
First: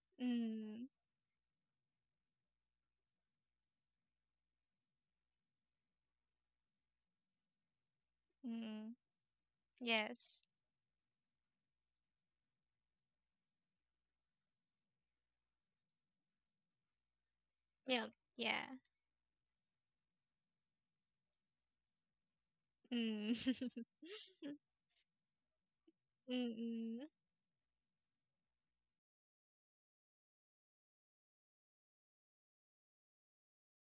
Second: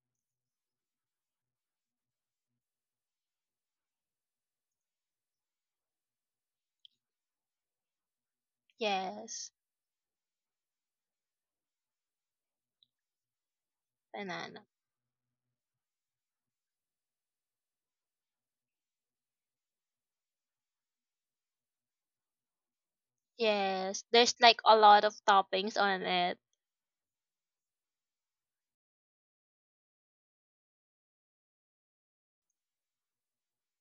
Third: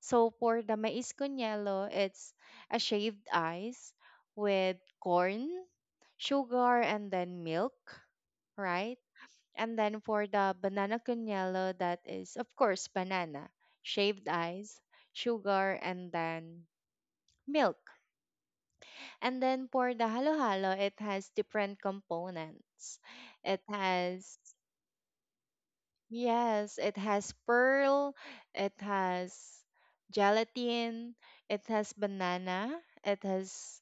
[SPEAKER 1] So for the
[SPEAKER 3] Mm.
[SPEAKER 1] mais con hielo, it's a shaved ice with corn, sugar, and then milk,
[SPEAKER 3] Mm.
[SPEAKER 1] right?
[SPEAKER 2] yes,
[SPEAKER 1] And then for
[SPEAKER 3] Yes.
[SPEAKER 1] the banana con hielo, that is, of course, banana, shaved
[SPEAKER 2] banana.
[SPEAKER 1] ice, sugar, and then milk.
[SPEAKER 3] Milk. Yeah.
[SPEAKER 1] And then for the halo halo, it has different components.
[SPEAKER 3] Mm.
[SPEAKER 1] It
[SPEAKER 3] <laughs>
[SPEAKER 2] Yes,
[SPEAKER 1] has
[SPEAKER 2] there's like a lot of toppings on it.
[SPEAKER 1] yes, it
[SPEAKER 3] Mm.
[SPEAKER 1] has pearl, it has gelatin, it has banana, it has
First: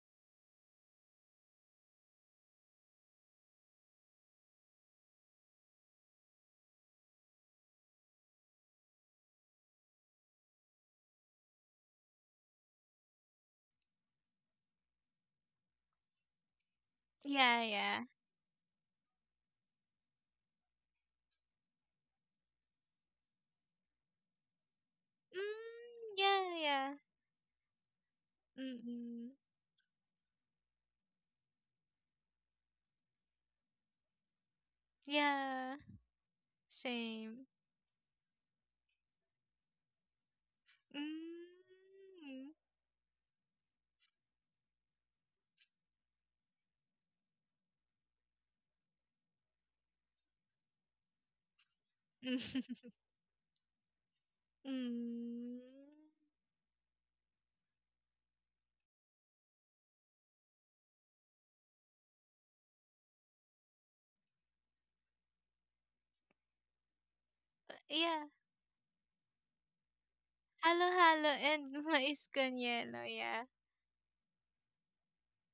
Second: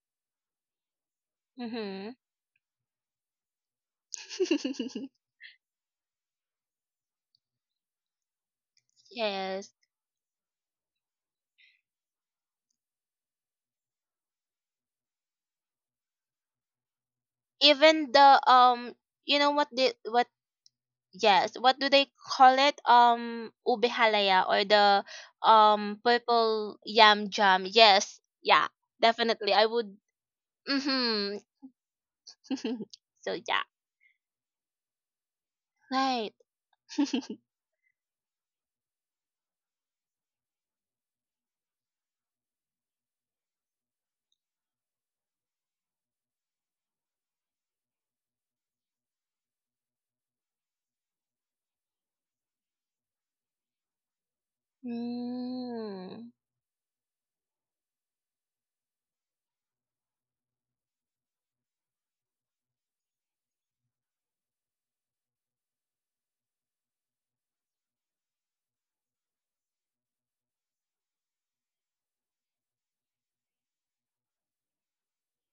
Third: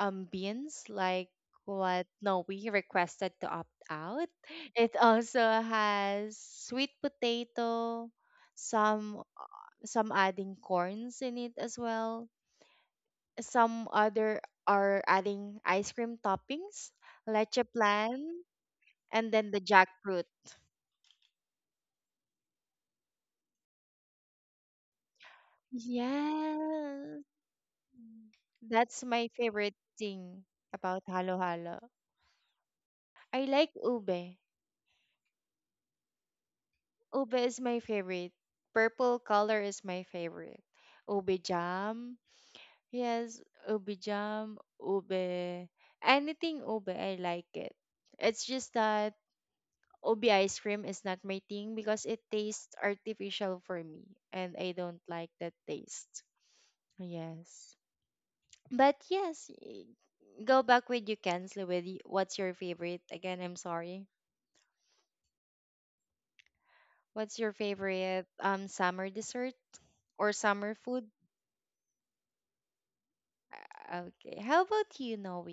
[SPEAKER 1] beans like what
[SPEAKER 2] Mm-hmm.
[SPEAKER 1] no we requested to opt out. It
[SPEAKER 2] <laughs>
[SPEAKER 1] also has sweet potato, some
[SPEAKER 2] Yes.
[SPEAKER 1] some adding corns in it as well. Some other are adding ice cream toppings, leche
[SPEAKER 3] Yeah. Yeah.
[SPEAKER 2] Even the
[SPEAKER 1] plan, and
[SPEAKER 2] you
[SPEAKER 1] then
[SPEAKER 2] know
[SPEAKER 1] the
[SPEAKER 2] what the
[SPEAKER 1] jackfruit.
[SPEAKER 2] what yes, what do they call it? Ube halaya or the
[SPEAKER 3] Mm. Yeah.
[SPEAKER 2] purple
[SPEAKER 3] Yeah.
[SPEAKER 1] Yes.
[SPEAKER 2] yam jam. Yes.
[SPEAKER 1] Mm.
[SPEAKER 2] Yeah.
[SPEAKER 1] That's my
[SPEAKER 3] Mm.
[SPEAKER 2] Definitely I
[SPEAKER 1] favorite
[SPEAKER 2] would
[SPEAKER 1] thing about
[SPEAKER 2] Mhm.
[SPEAKER 1] halo-halo.
[SPEAKER 2] <laughs> So
[SPEAKER 1] I
[SPEAKER 2] yeah.
[SPEAKER 1] like ube.
[SPEAKER 3] Yeah.
[SPEAKER 2] Right.
[SPEAKER 1] Ube
[SPEAKER 2] <laughs>
[SPEAKER 3] Same.
[SPEAKER 1] is my favorite. Purple color is my favorite. Ube jam.
[SPEAKER 3] Mm.
[SPEAKER 1] Yes, ube jam, ube. Anything ube, I like it. It's just that ube ice cream is not my thing because it tastes
[SPEAKER 3] <laughs>
[SPEAKER 1] artificial for me and I don't like
[SPEAKER 3] Mm,
[SPEAKER 1] that taste.
[SPEAKER 2] Mm.
[SPEAKER 1] Yes. But yes, go back with you, Kensley, with what's your favorite? Again, I'm sorry. What's your
[SPEAKER 3] yeah.
[SPEAKER 1] favorite summer dessert or summer food?
[SPEAKER 3] Halo-halo and <laughs> mais con hielo, yeah.
[SPEAKER 1] Okay. How about you, Noe?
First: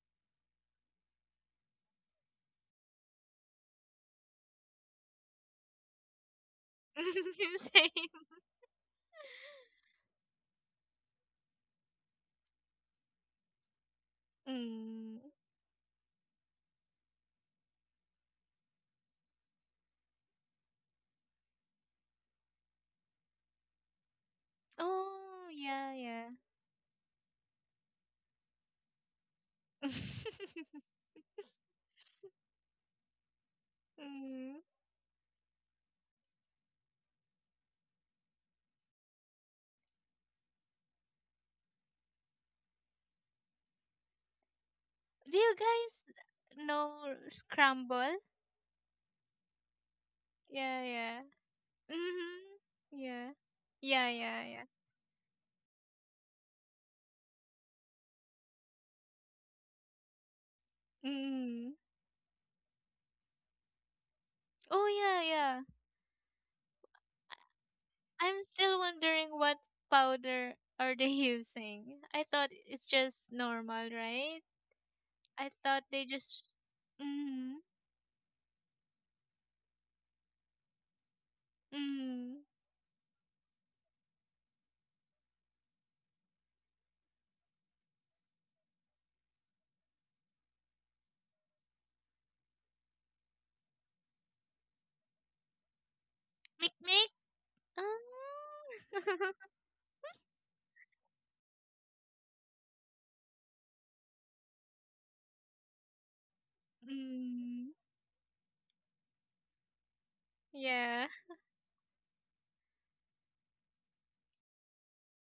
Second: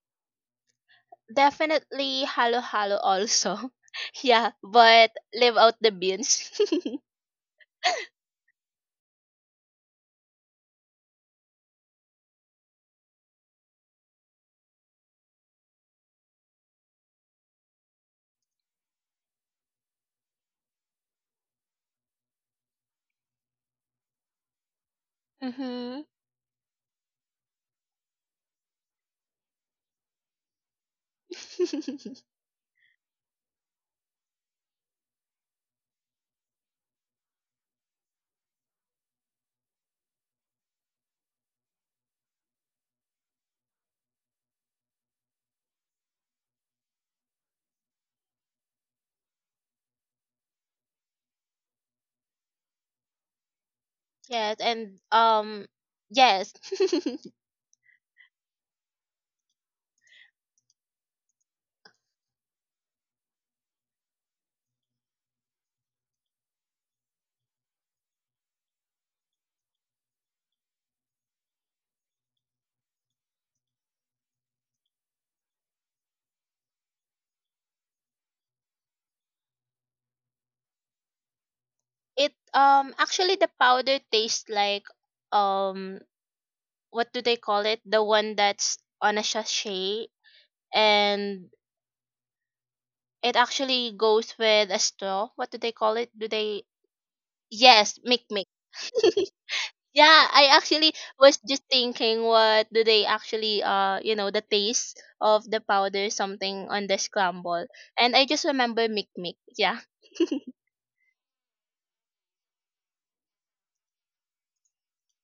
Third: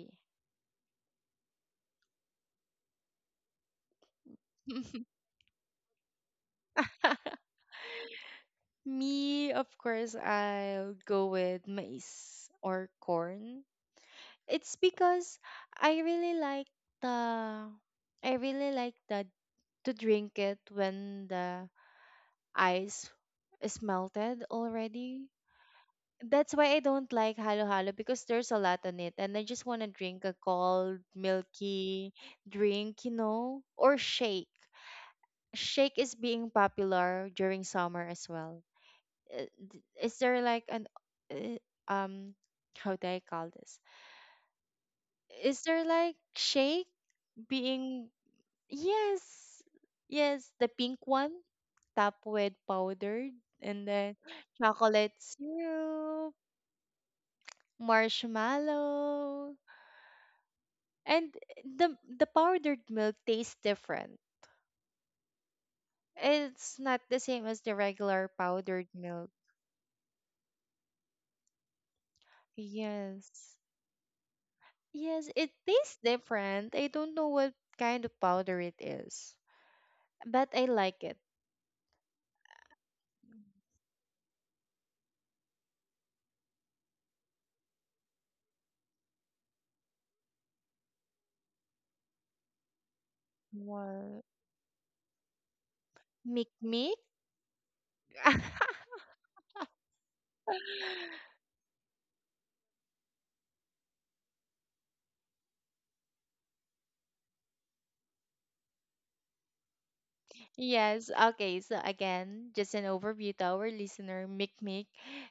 [SPEAKER 2] Definitely halo halo also. <laughs> Yeah, but
[SPEAKER 1] <laughs>
[SPEAKER 2] leave out the beans. <laughs>
[SPEAKER 3] <laughs> Same.
[SPEAKER 1] Me, of course, I'll go with maize or corn. It's
[SPEAKER 3] Mm.
[SPEAKER 1] because I really like the I really like the to drink it when the ice is melted already.
[SPEAKER 3] Oh, yeah,
[SPEAKER 2] Mhm.
[SPEAKER 3] yeah.
[SPEAKER 1] That's why I don't like halo-halo because there's a lot on it, and I just want to drink a
[SPEAKER 3] <laughs>
[SPEAKER 1] cold, milky
[SPEAKER 2] <laughs>
[SPEAKER 1] drink, you know, or shake.
[SPEAKER 3] mm.
[SPEAKER 1] Shake is being popular during summer as well. Is there like an uh, um how do I call this?
[SPEAKER 3] Do you
[SPEAKER 1] Is there
[SPEAKER 3] guys
[SPEAKER 1] like shake
[SPEAKER 3] know
[SPEAKER 1] being
[SPEAKER 3] scramble?
[SPEAKER 1] yes, yes, the
[SPEAKER 3] Yeah,
[SPEAKER 1] pink
[SPEAKER 3] yeah.
[SPEAKER 1] one topped with
[SPEAKER 3] Mm-hmm. Yeah.
[SPEAKER 1] powdered and
[SPEAKER 3] Yeah,
[SPEAKER 1] then
[SPEAKER 3] yeah,
[SPEAKER 2] Yes,
[SPEAKER 3] yeah.
[SPEAKER 2] and
[SPEAKER 1] chocolate syrup,
[SPEAKER 2] yes.
[SPEAKER 1] marshmallow. And
[SPEAKER 3] Mm.
[SPEAKER 1] the powdered milk tastes different.
[SPEAKER 3] Oh, yeah, yeah.
[SPEAKER 1] It's not the same as the regular
[SPEAKER 3] I'm still
[SPEAKER 1] powdered milk.
[SPEAKER 3] wondering what powder are they <laughs> using. I thought it's just
[SPEAKER 1] Yes.
[SPEAKER 3] normal, right?
[SPEAKER 1] Yes, it
[SPEAKER 3] I thought
[SPEAKER 1] tastes
[SPEAKER 3] they just.
[SPEAKER 1] different. I don't know what
[SPEAKER 3] Mm.
[SPEAKER 1] kind of powder it is, but I like it.
[SPEAKER 2] <laughs> It
[SPEAKER 3] Mm.
[SPEAKER 2] actually the powder tastes like um what do they call it? The one that's on a sachet, and it actually
[SPEAKER 1] Well,
[SPEAKER 2] goes with a straw. What do they call it? Do
[SPEAKER 1] Meek
[SPEAKER 2] they
[SPEAKER 3] Mick
[SPEAKER 1] Meek?
[SPEAKER 3] Mick.
[SPEAKER 2] Yes, mic mic.
[SPEAKER 3] Ah.
[SPEAKER 1] <laughs>
[SPEAKER 2] <laughs>
[SPEAKER 3] <laughs>
[SPEAKER 2] Yeah, I actually was just thinking what do they actually the taste of the powder something on the
[SPEAKER 3] mm.
[SPEAKER 2] scramble. And I just remember mic mic. Yeah. <laughs>
[SPEAKER 3] Yeah.
[SPEAKER 1] Yes, okay. So again, just an overview to our listener, Mic Mic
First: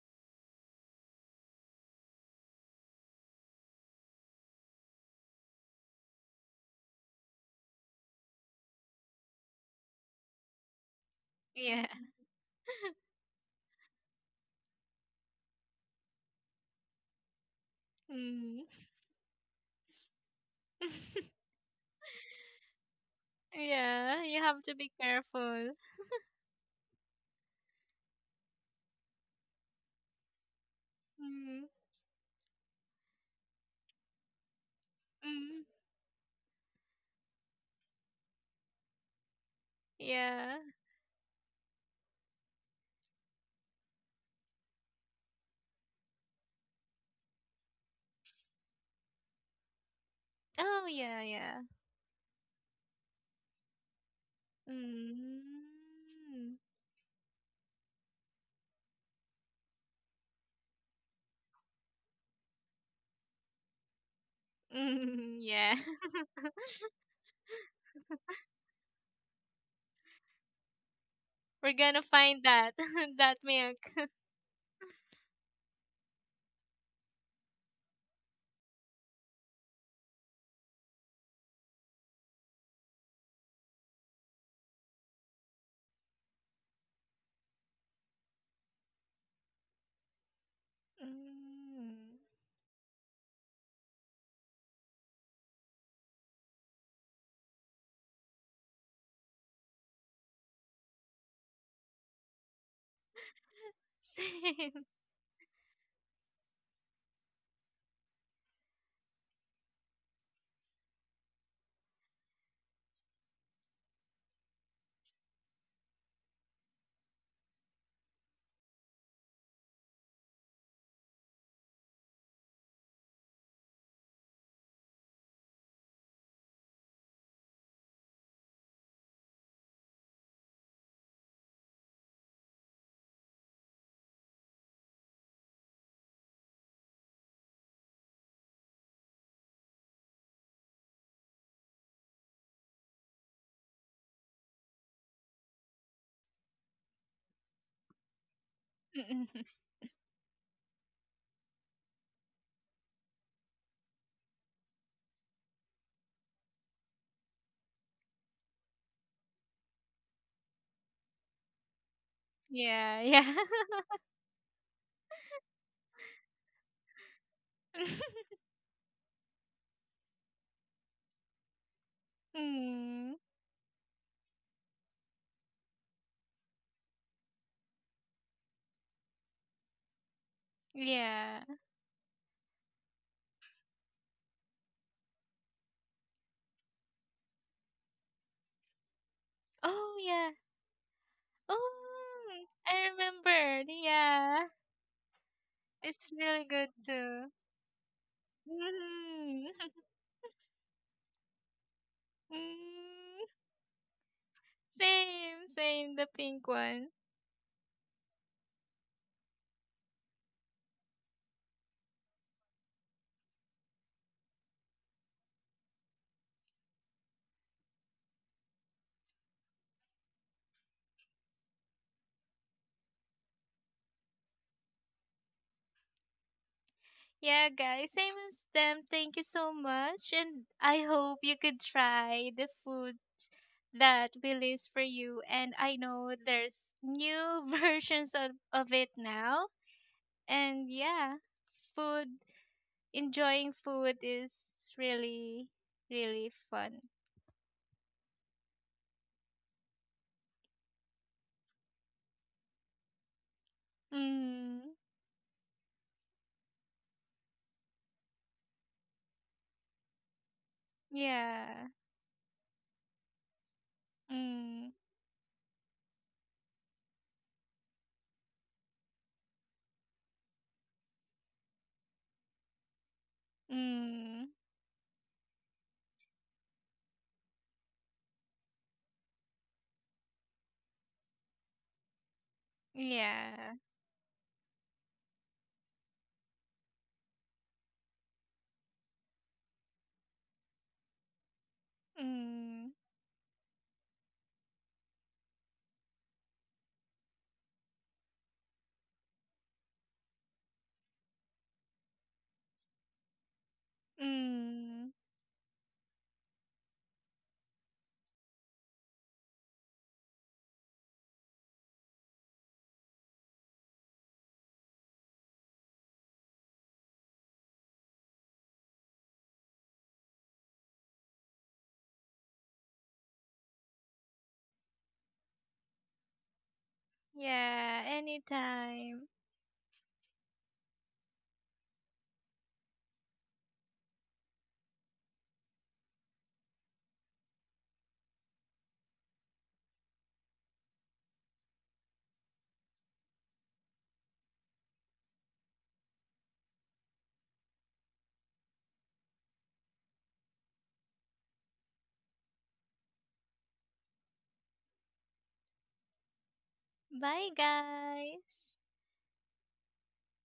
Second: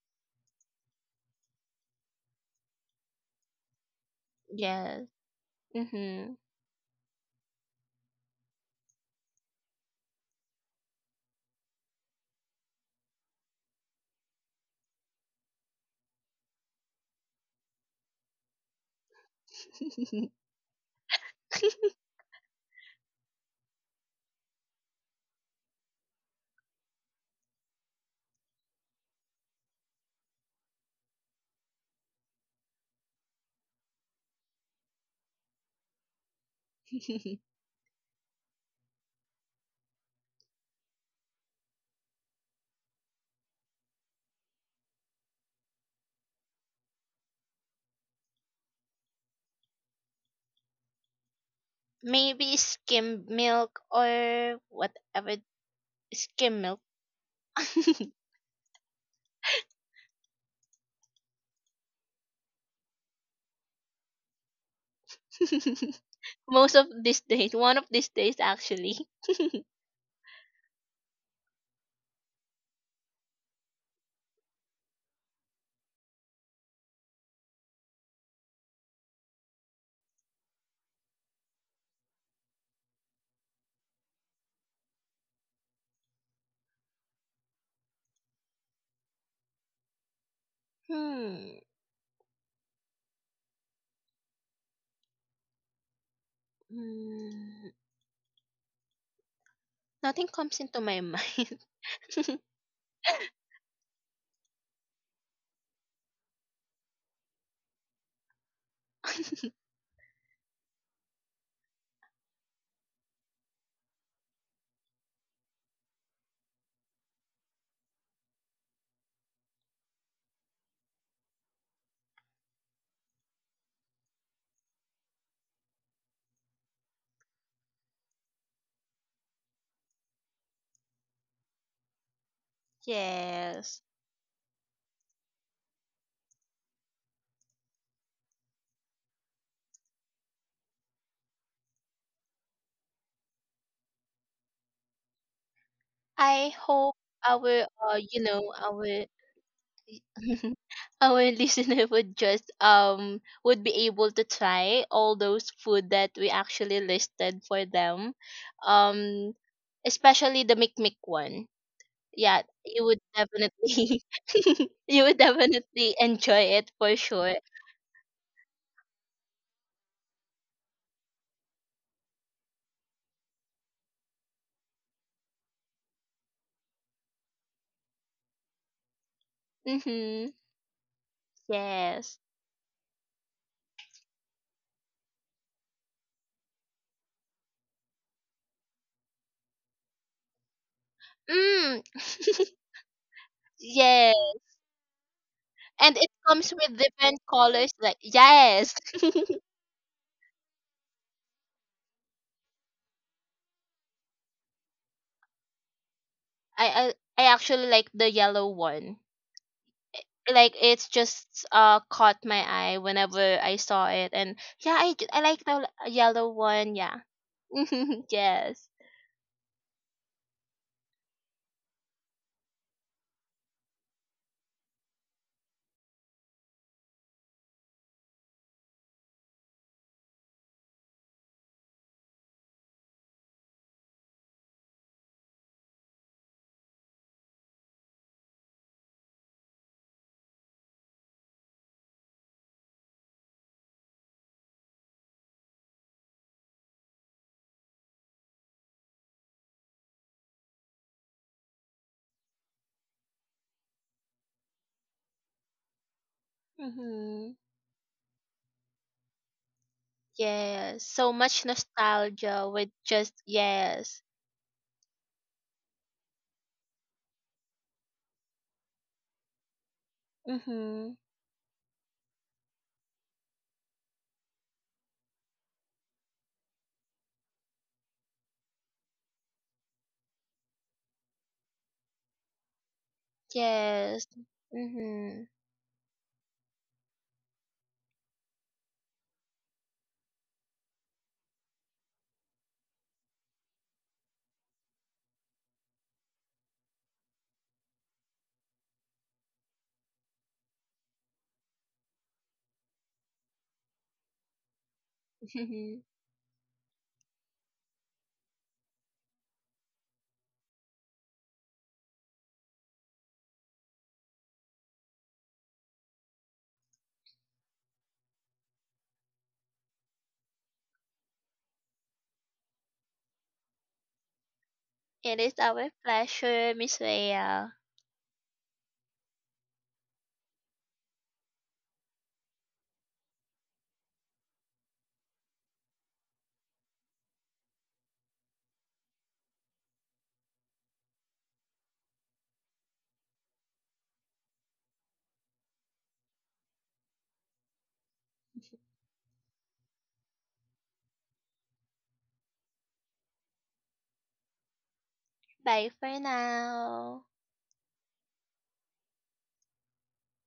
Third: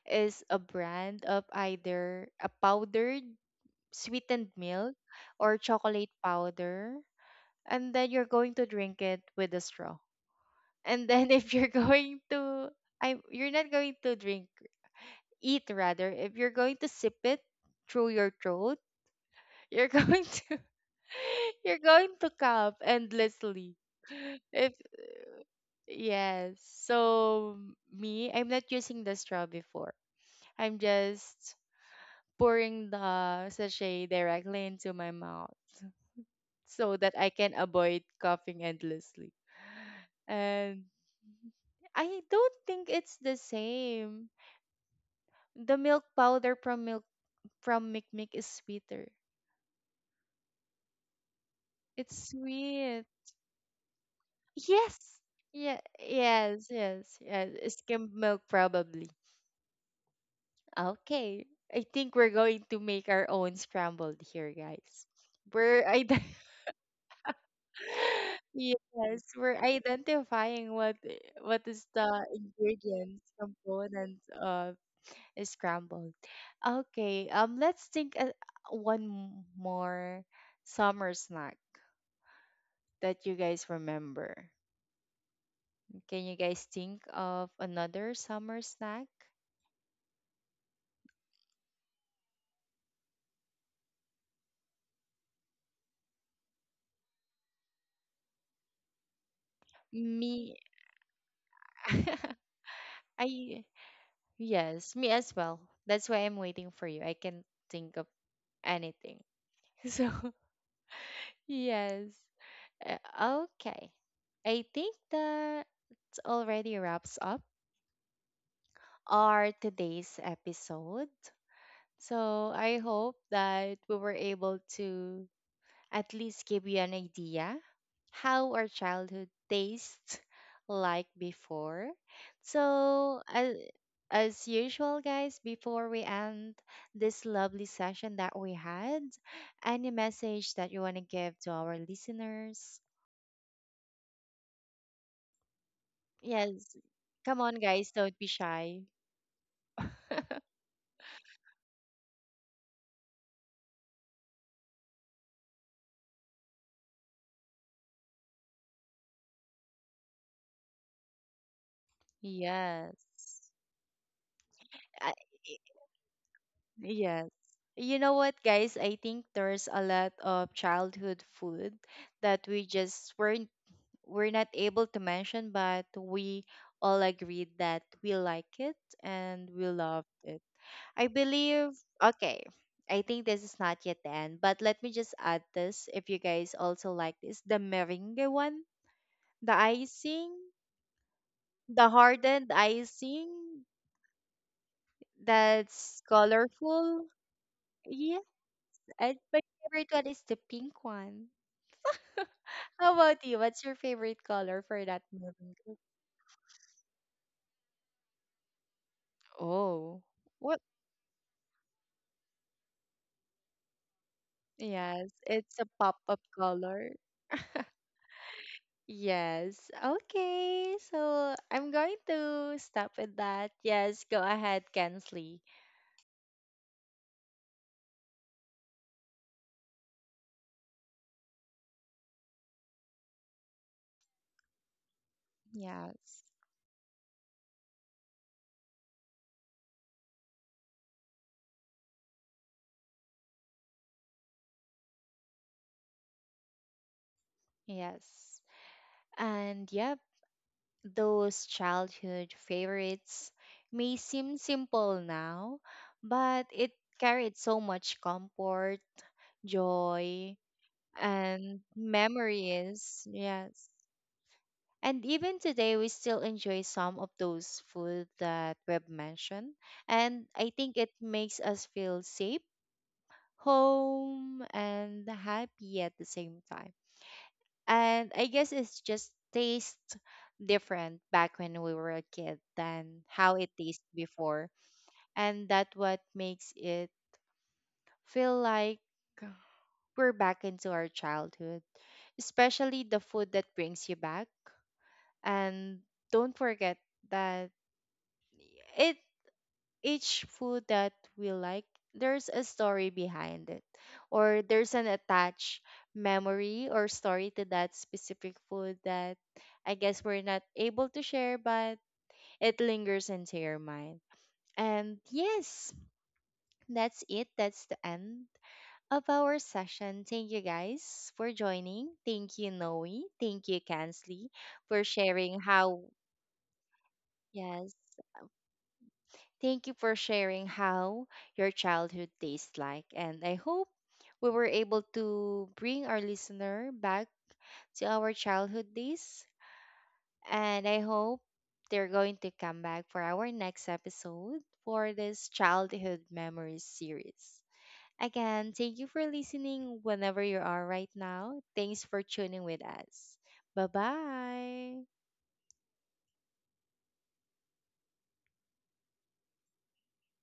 [SPEAKER 1] is a brand of either a powdered sweetened milk
[SPEAKER 2] Yes.
[SPEAKER 1] or chocolate
[SPEAKER 2] Mhm.
[SPEAKER 1] powder and then you're going to drink it with a straw. And then <laughs> if you're
[SPEAKER 3] Yeah.
[SPEAKER 1] going to I you're not going to drink eat rather, if you're going to sip it through your
[SPEAKER 3] Mm.
[SPEAKER 1] throat, <laughs> you're going to
[SPEAKER 3] <laughs>
[SPEAKER 1] <laughs> you're going to cough endlessly.
[SPEAKER 3] yeah. You have
[SPEAKER 1] If
[SPEAKER 3] to be
[SPEAKER 2] <laughs>
[SPEAKER 3] careful.
[SPEAKER 1] yes. So me, I'm not using the straw before. I'm just
[SPEAKER 3] Mm.
[SPEAKER 1] pouring the sachet directly into my mouth
[SPEAKER 3] Mm.
[SPEAKER 1] so that I can avoid coughing endlessly.
[SPEAKER 3] Yeah.
[SPEAKER 1] And I don't think it's the same. The milk powder from milk from Mikmik is sweeter.
[SPEAKER 3] Oh yeah. Yeah.
[SPEAKER 1] It's
[SPEAKER 2] Maybe
[SPEAKER 1] sweet.
[SPEAKER 2] skim milk or
[SPEAKER 1] Yes.
[SPEAKER 2] whatever
[SPEAKER 1] Yeah.
[SPEAKER 2] skim
[SPEAKER 3] Mm.
[SPEAKER 1] Yes.
[SPEAKER 2] milk.
[SPEAKER 1] Yes. Yes. Skimmed milk probably. Okay. I think we're going to make our own scrambled here, guys.
[SPEAKER 3] Mm. <laughs> Yeah.
[SPEAKER 1] We're
[SPEAKER 2] <laughs>
[SPEAKER 1] ide-
[SPEAKER 2] Most of these days, one of these
[SPEAKER 1] <laughs>
[SPEAKER 2] days actually.
[SPEAKER 1] yes, we're
[SPEAKER 2] <laughs>
[SPEAKER 1] identifying
[SPEAKER 3] <laughs>
[SPEAKER 1] what
[SPEAKER 3] We're
[SPEAKER 1] is
[SPEAKER 3] gonna
[SPEAKER 1] the
[SPEAKER 3] find that <laughs>
[SPEAKER 1] ingredients
[SPEAKER 3] that milk.
[SPEAKER 1] components of scrambled. Okay. Let's think one more summer snack that you guys remember. Can you guys think of another summer snack?
[SPEAKER 2] Hmm.
[SPEAKER 3] Mm.
[SPEAKER 2] Mm, nothing comes
[SPEAKER 1] Me,
[SPEAKER 2] into my mind.
[SPEAKER 1] <laughs> I
[SPEAKER 3] <laughs> Same.
[SPEAKER 1] yes,
[SPEAKER 3] <laughs>
[SPEAKER 1] me as well. That's why I'm waiting for you. I can think of anything.
[SPEAKER 2] <laughs>
[SPEAKER 1] <laughs> So yes, uh, okay. I think that already wraps up our today's episode. So I hope that we were able to at least give you an idea how our childhood tastes like before. So as,
[SPEAKER 2] Yes.
[SPEAKER 1] as usual, guys, before we end this lovely session that we had, any message that you want to give to our listeners?
[SPEAKER 2] I
[SPEAKER 1] Yes,
[SPEAKER 2] hope
[SPEAKER 1] come on,
[SPEAKER 2] our
[SPEAKER 1] guys,
[SPEAKER 2] you
[SPEAKER 1] don't be
[SPEAKER 2] know
[SPEAKER 1] shy.
[SPEAKER 2] our
[SPEAKER 3] Mm, mm, mm.
[SPEAKER 1] <laughs>
[SPEAKER 2] <laughs> our listener would just would be able to try all those food that we actually listed for them. Um especially the mikmik one. Yeah, you would
[SPEAKER 3] yeah. Yeah.
[SPEAKER 1] Yes.
[SPEAKER 2] definitely <laughs> you would definitely enjoy it for sure.
[SPEAKER 1] Yes. You know
[SPEAKER 3] <laughs>
[SPEAKER 1] what, guys? I think there's a lot of childhood food that we
[SPEAKER 3] mm.
[SPEAKER 1] just weren't we're not able to mention, but we all agreed that we like it and we loved
[SPEAKER 2] Mhm.
[SPEAKER 1] it. I
[SPEAKER 3] Yeah.
[SPEAKER 1] believe
[SPEAKER 2] Yes.
[SPEAKER 1] okay. I think this is not yet the end, but let me just add this if you guys also like this. The meringue one, the
[SPEAKER 3] Oh yeah.
[SPEAKER 1] icing,
[SPEAKER 2] Mm.
[SPEAKER 1] the
[SPEAKER 3] Oh,
[SPEAKER 2] <laughs>
[SPEAKER 1] hardened
[SPEAKER 3] I remember.
[SPEAKER 1] icing
[SPEAKER 2] Yes.
[SPEAKER 3] Yeah,
[SPEAKER 2] And it
[SPEAKER 1] that's
[SPEAKER 3] it's really
[SPEAKER 2] comes with
[SPEAKER 3] good
[SPEAKER 1] colorful.
[SPEAKER 2] different
[SPEAKER 3] too.
[SPEAKER 2] colors like,
[SPEAKER 1] Yeah.
[SPEAKER 2] yes.
[SPEAKER 1] And
[SPEAKER 2] <laughs>
[SPEAKER 1] my
[SPEAKER 3] Mhm. <laughs>
[SPEAKER 1] favorite one is the pink one. How about
[SPEAKER 3] Mm,
[SPEAKER 1] you? What's your favorite color for that
[SPEAKER 3] same,
[SPEAKER 1] movie?
[SPEAKER 3] same, the pink
[SPEAKER 2] I I,
[SPEAKER 3] one.
[SPEAKER 2] I actually like the yellow one.
[SPEAKER 1] Oh,
[SPEAKER 2] Like
[SPEAKER 1] what?
[SPEAKER 2] it's just caught my eye whenever I saw it, and yeah,
[SPEAKER 1] Yes,
[SPEAKER 2] I like the
[SPEAKER 1] it's a pop-up
[SPEAKER 2] yellow one.
[SPEAKER 1] color.
[SPEAKER 2] Yeah. <laughs>
[SPEAKER 1] <laughs>
[SPEAKER 2] Yes.
[SPEAKER 1] Yes. Okay. So I'm going to stop with that. Yes, go ahead, Kensley.
[SPEAKER 3] Yeah, guys, same as them. Thank you so much. And I hope you could try the food that we list for you. And I know
[SPEAKER 1] Yes.
[SPEAKER 3] there's new <laughs> versions of it now. And yeah, food, enjoying food is really, really fun.
[SPEAKER 1] Yes. And yep, those childhood favorites may seem
[SPEAKER 3] Mm.
[SPEAKER 1] simple now, but it
[SPEAKER 2] Mhm.
[SPEAKER 1] carried so much comfort, joy,
[SPEAKER 2] Yes. So much
[SPEAKER 1] and
[SPEAKER 3] Yeah.
[SPEAKER 2] nostalgia with just,
[SPEAKER 1] memories. Yes.
[SPEAKER 2] yes.
[SPEAKER 3] Mm.
[SPEAKER 1] And even today, we still enjoy some of those food that Reb mentioned. And I think
[SPEAKER 2] Mhm.
[SPEAKER 1] it makes us feel safe,
[SPEAKER 3] Mm.
[SPEAKER 1] home, and happy at the same time. And I guess it's just taste different back when we were a kid than how it
[SPEAKER 3] Yeah.
[SPEAKER 1] tasted
[SPEAKER 2] Yes.
[SPEAKER 1] before.
[SPEAKER 2] Mhm.
[SPEAKER 1] And that what makes it feel like we're back into our childhood,
[SPEAKER 3] Mm.
[SPEAKER 1] especially the food that brings you back. And don't forget that it each food that we like, there's a story behind it, or there's an
[SPEAKER 3] Mm.
[SPEAKER 1] attached
[SPEAKER 2] <laughs>
[SPEAKER 1] memory or story to that specific food that I guess we're not able to share, but it lingers into your mind. And yes, that's it. That's the end of our session. Thank you guys for joining. Thank you, Noe. Thank you, Kansley, for
[SPEAKER 2] It is
[SPEAKER 1] sharing
[SPEAKER 2] our
[SPEAKER 1] how,
[SPEAKER 2] pleasure, Miss Rhea.
[SPEAKER 1] yes,
[SPEAKER 3] Yeah. Anytime.
[SPEAKER 1] thank you for sharing how your childhood tastes like, and I hope we were able to bring our listener back to our childhood days. And I hope they're going to come back for our next episode for this childhood memories series. Again, thank you for listening whenever you are right now. Thanks for tuning with us. Bye bye.
[SPEAKER 2] Bye for now.
[SPEAKER 3] Bye, guys.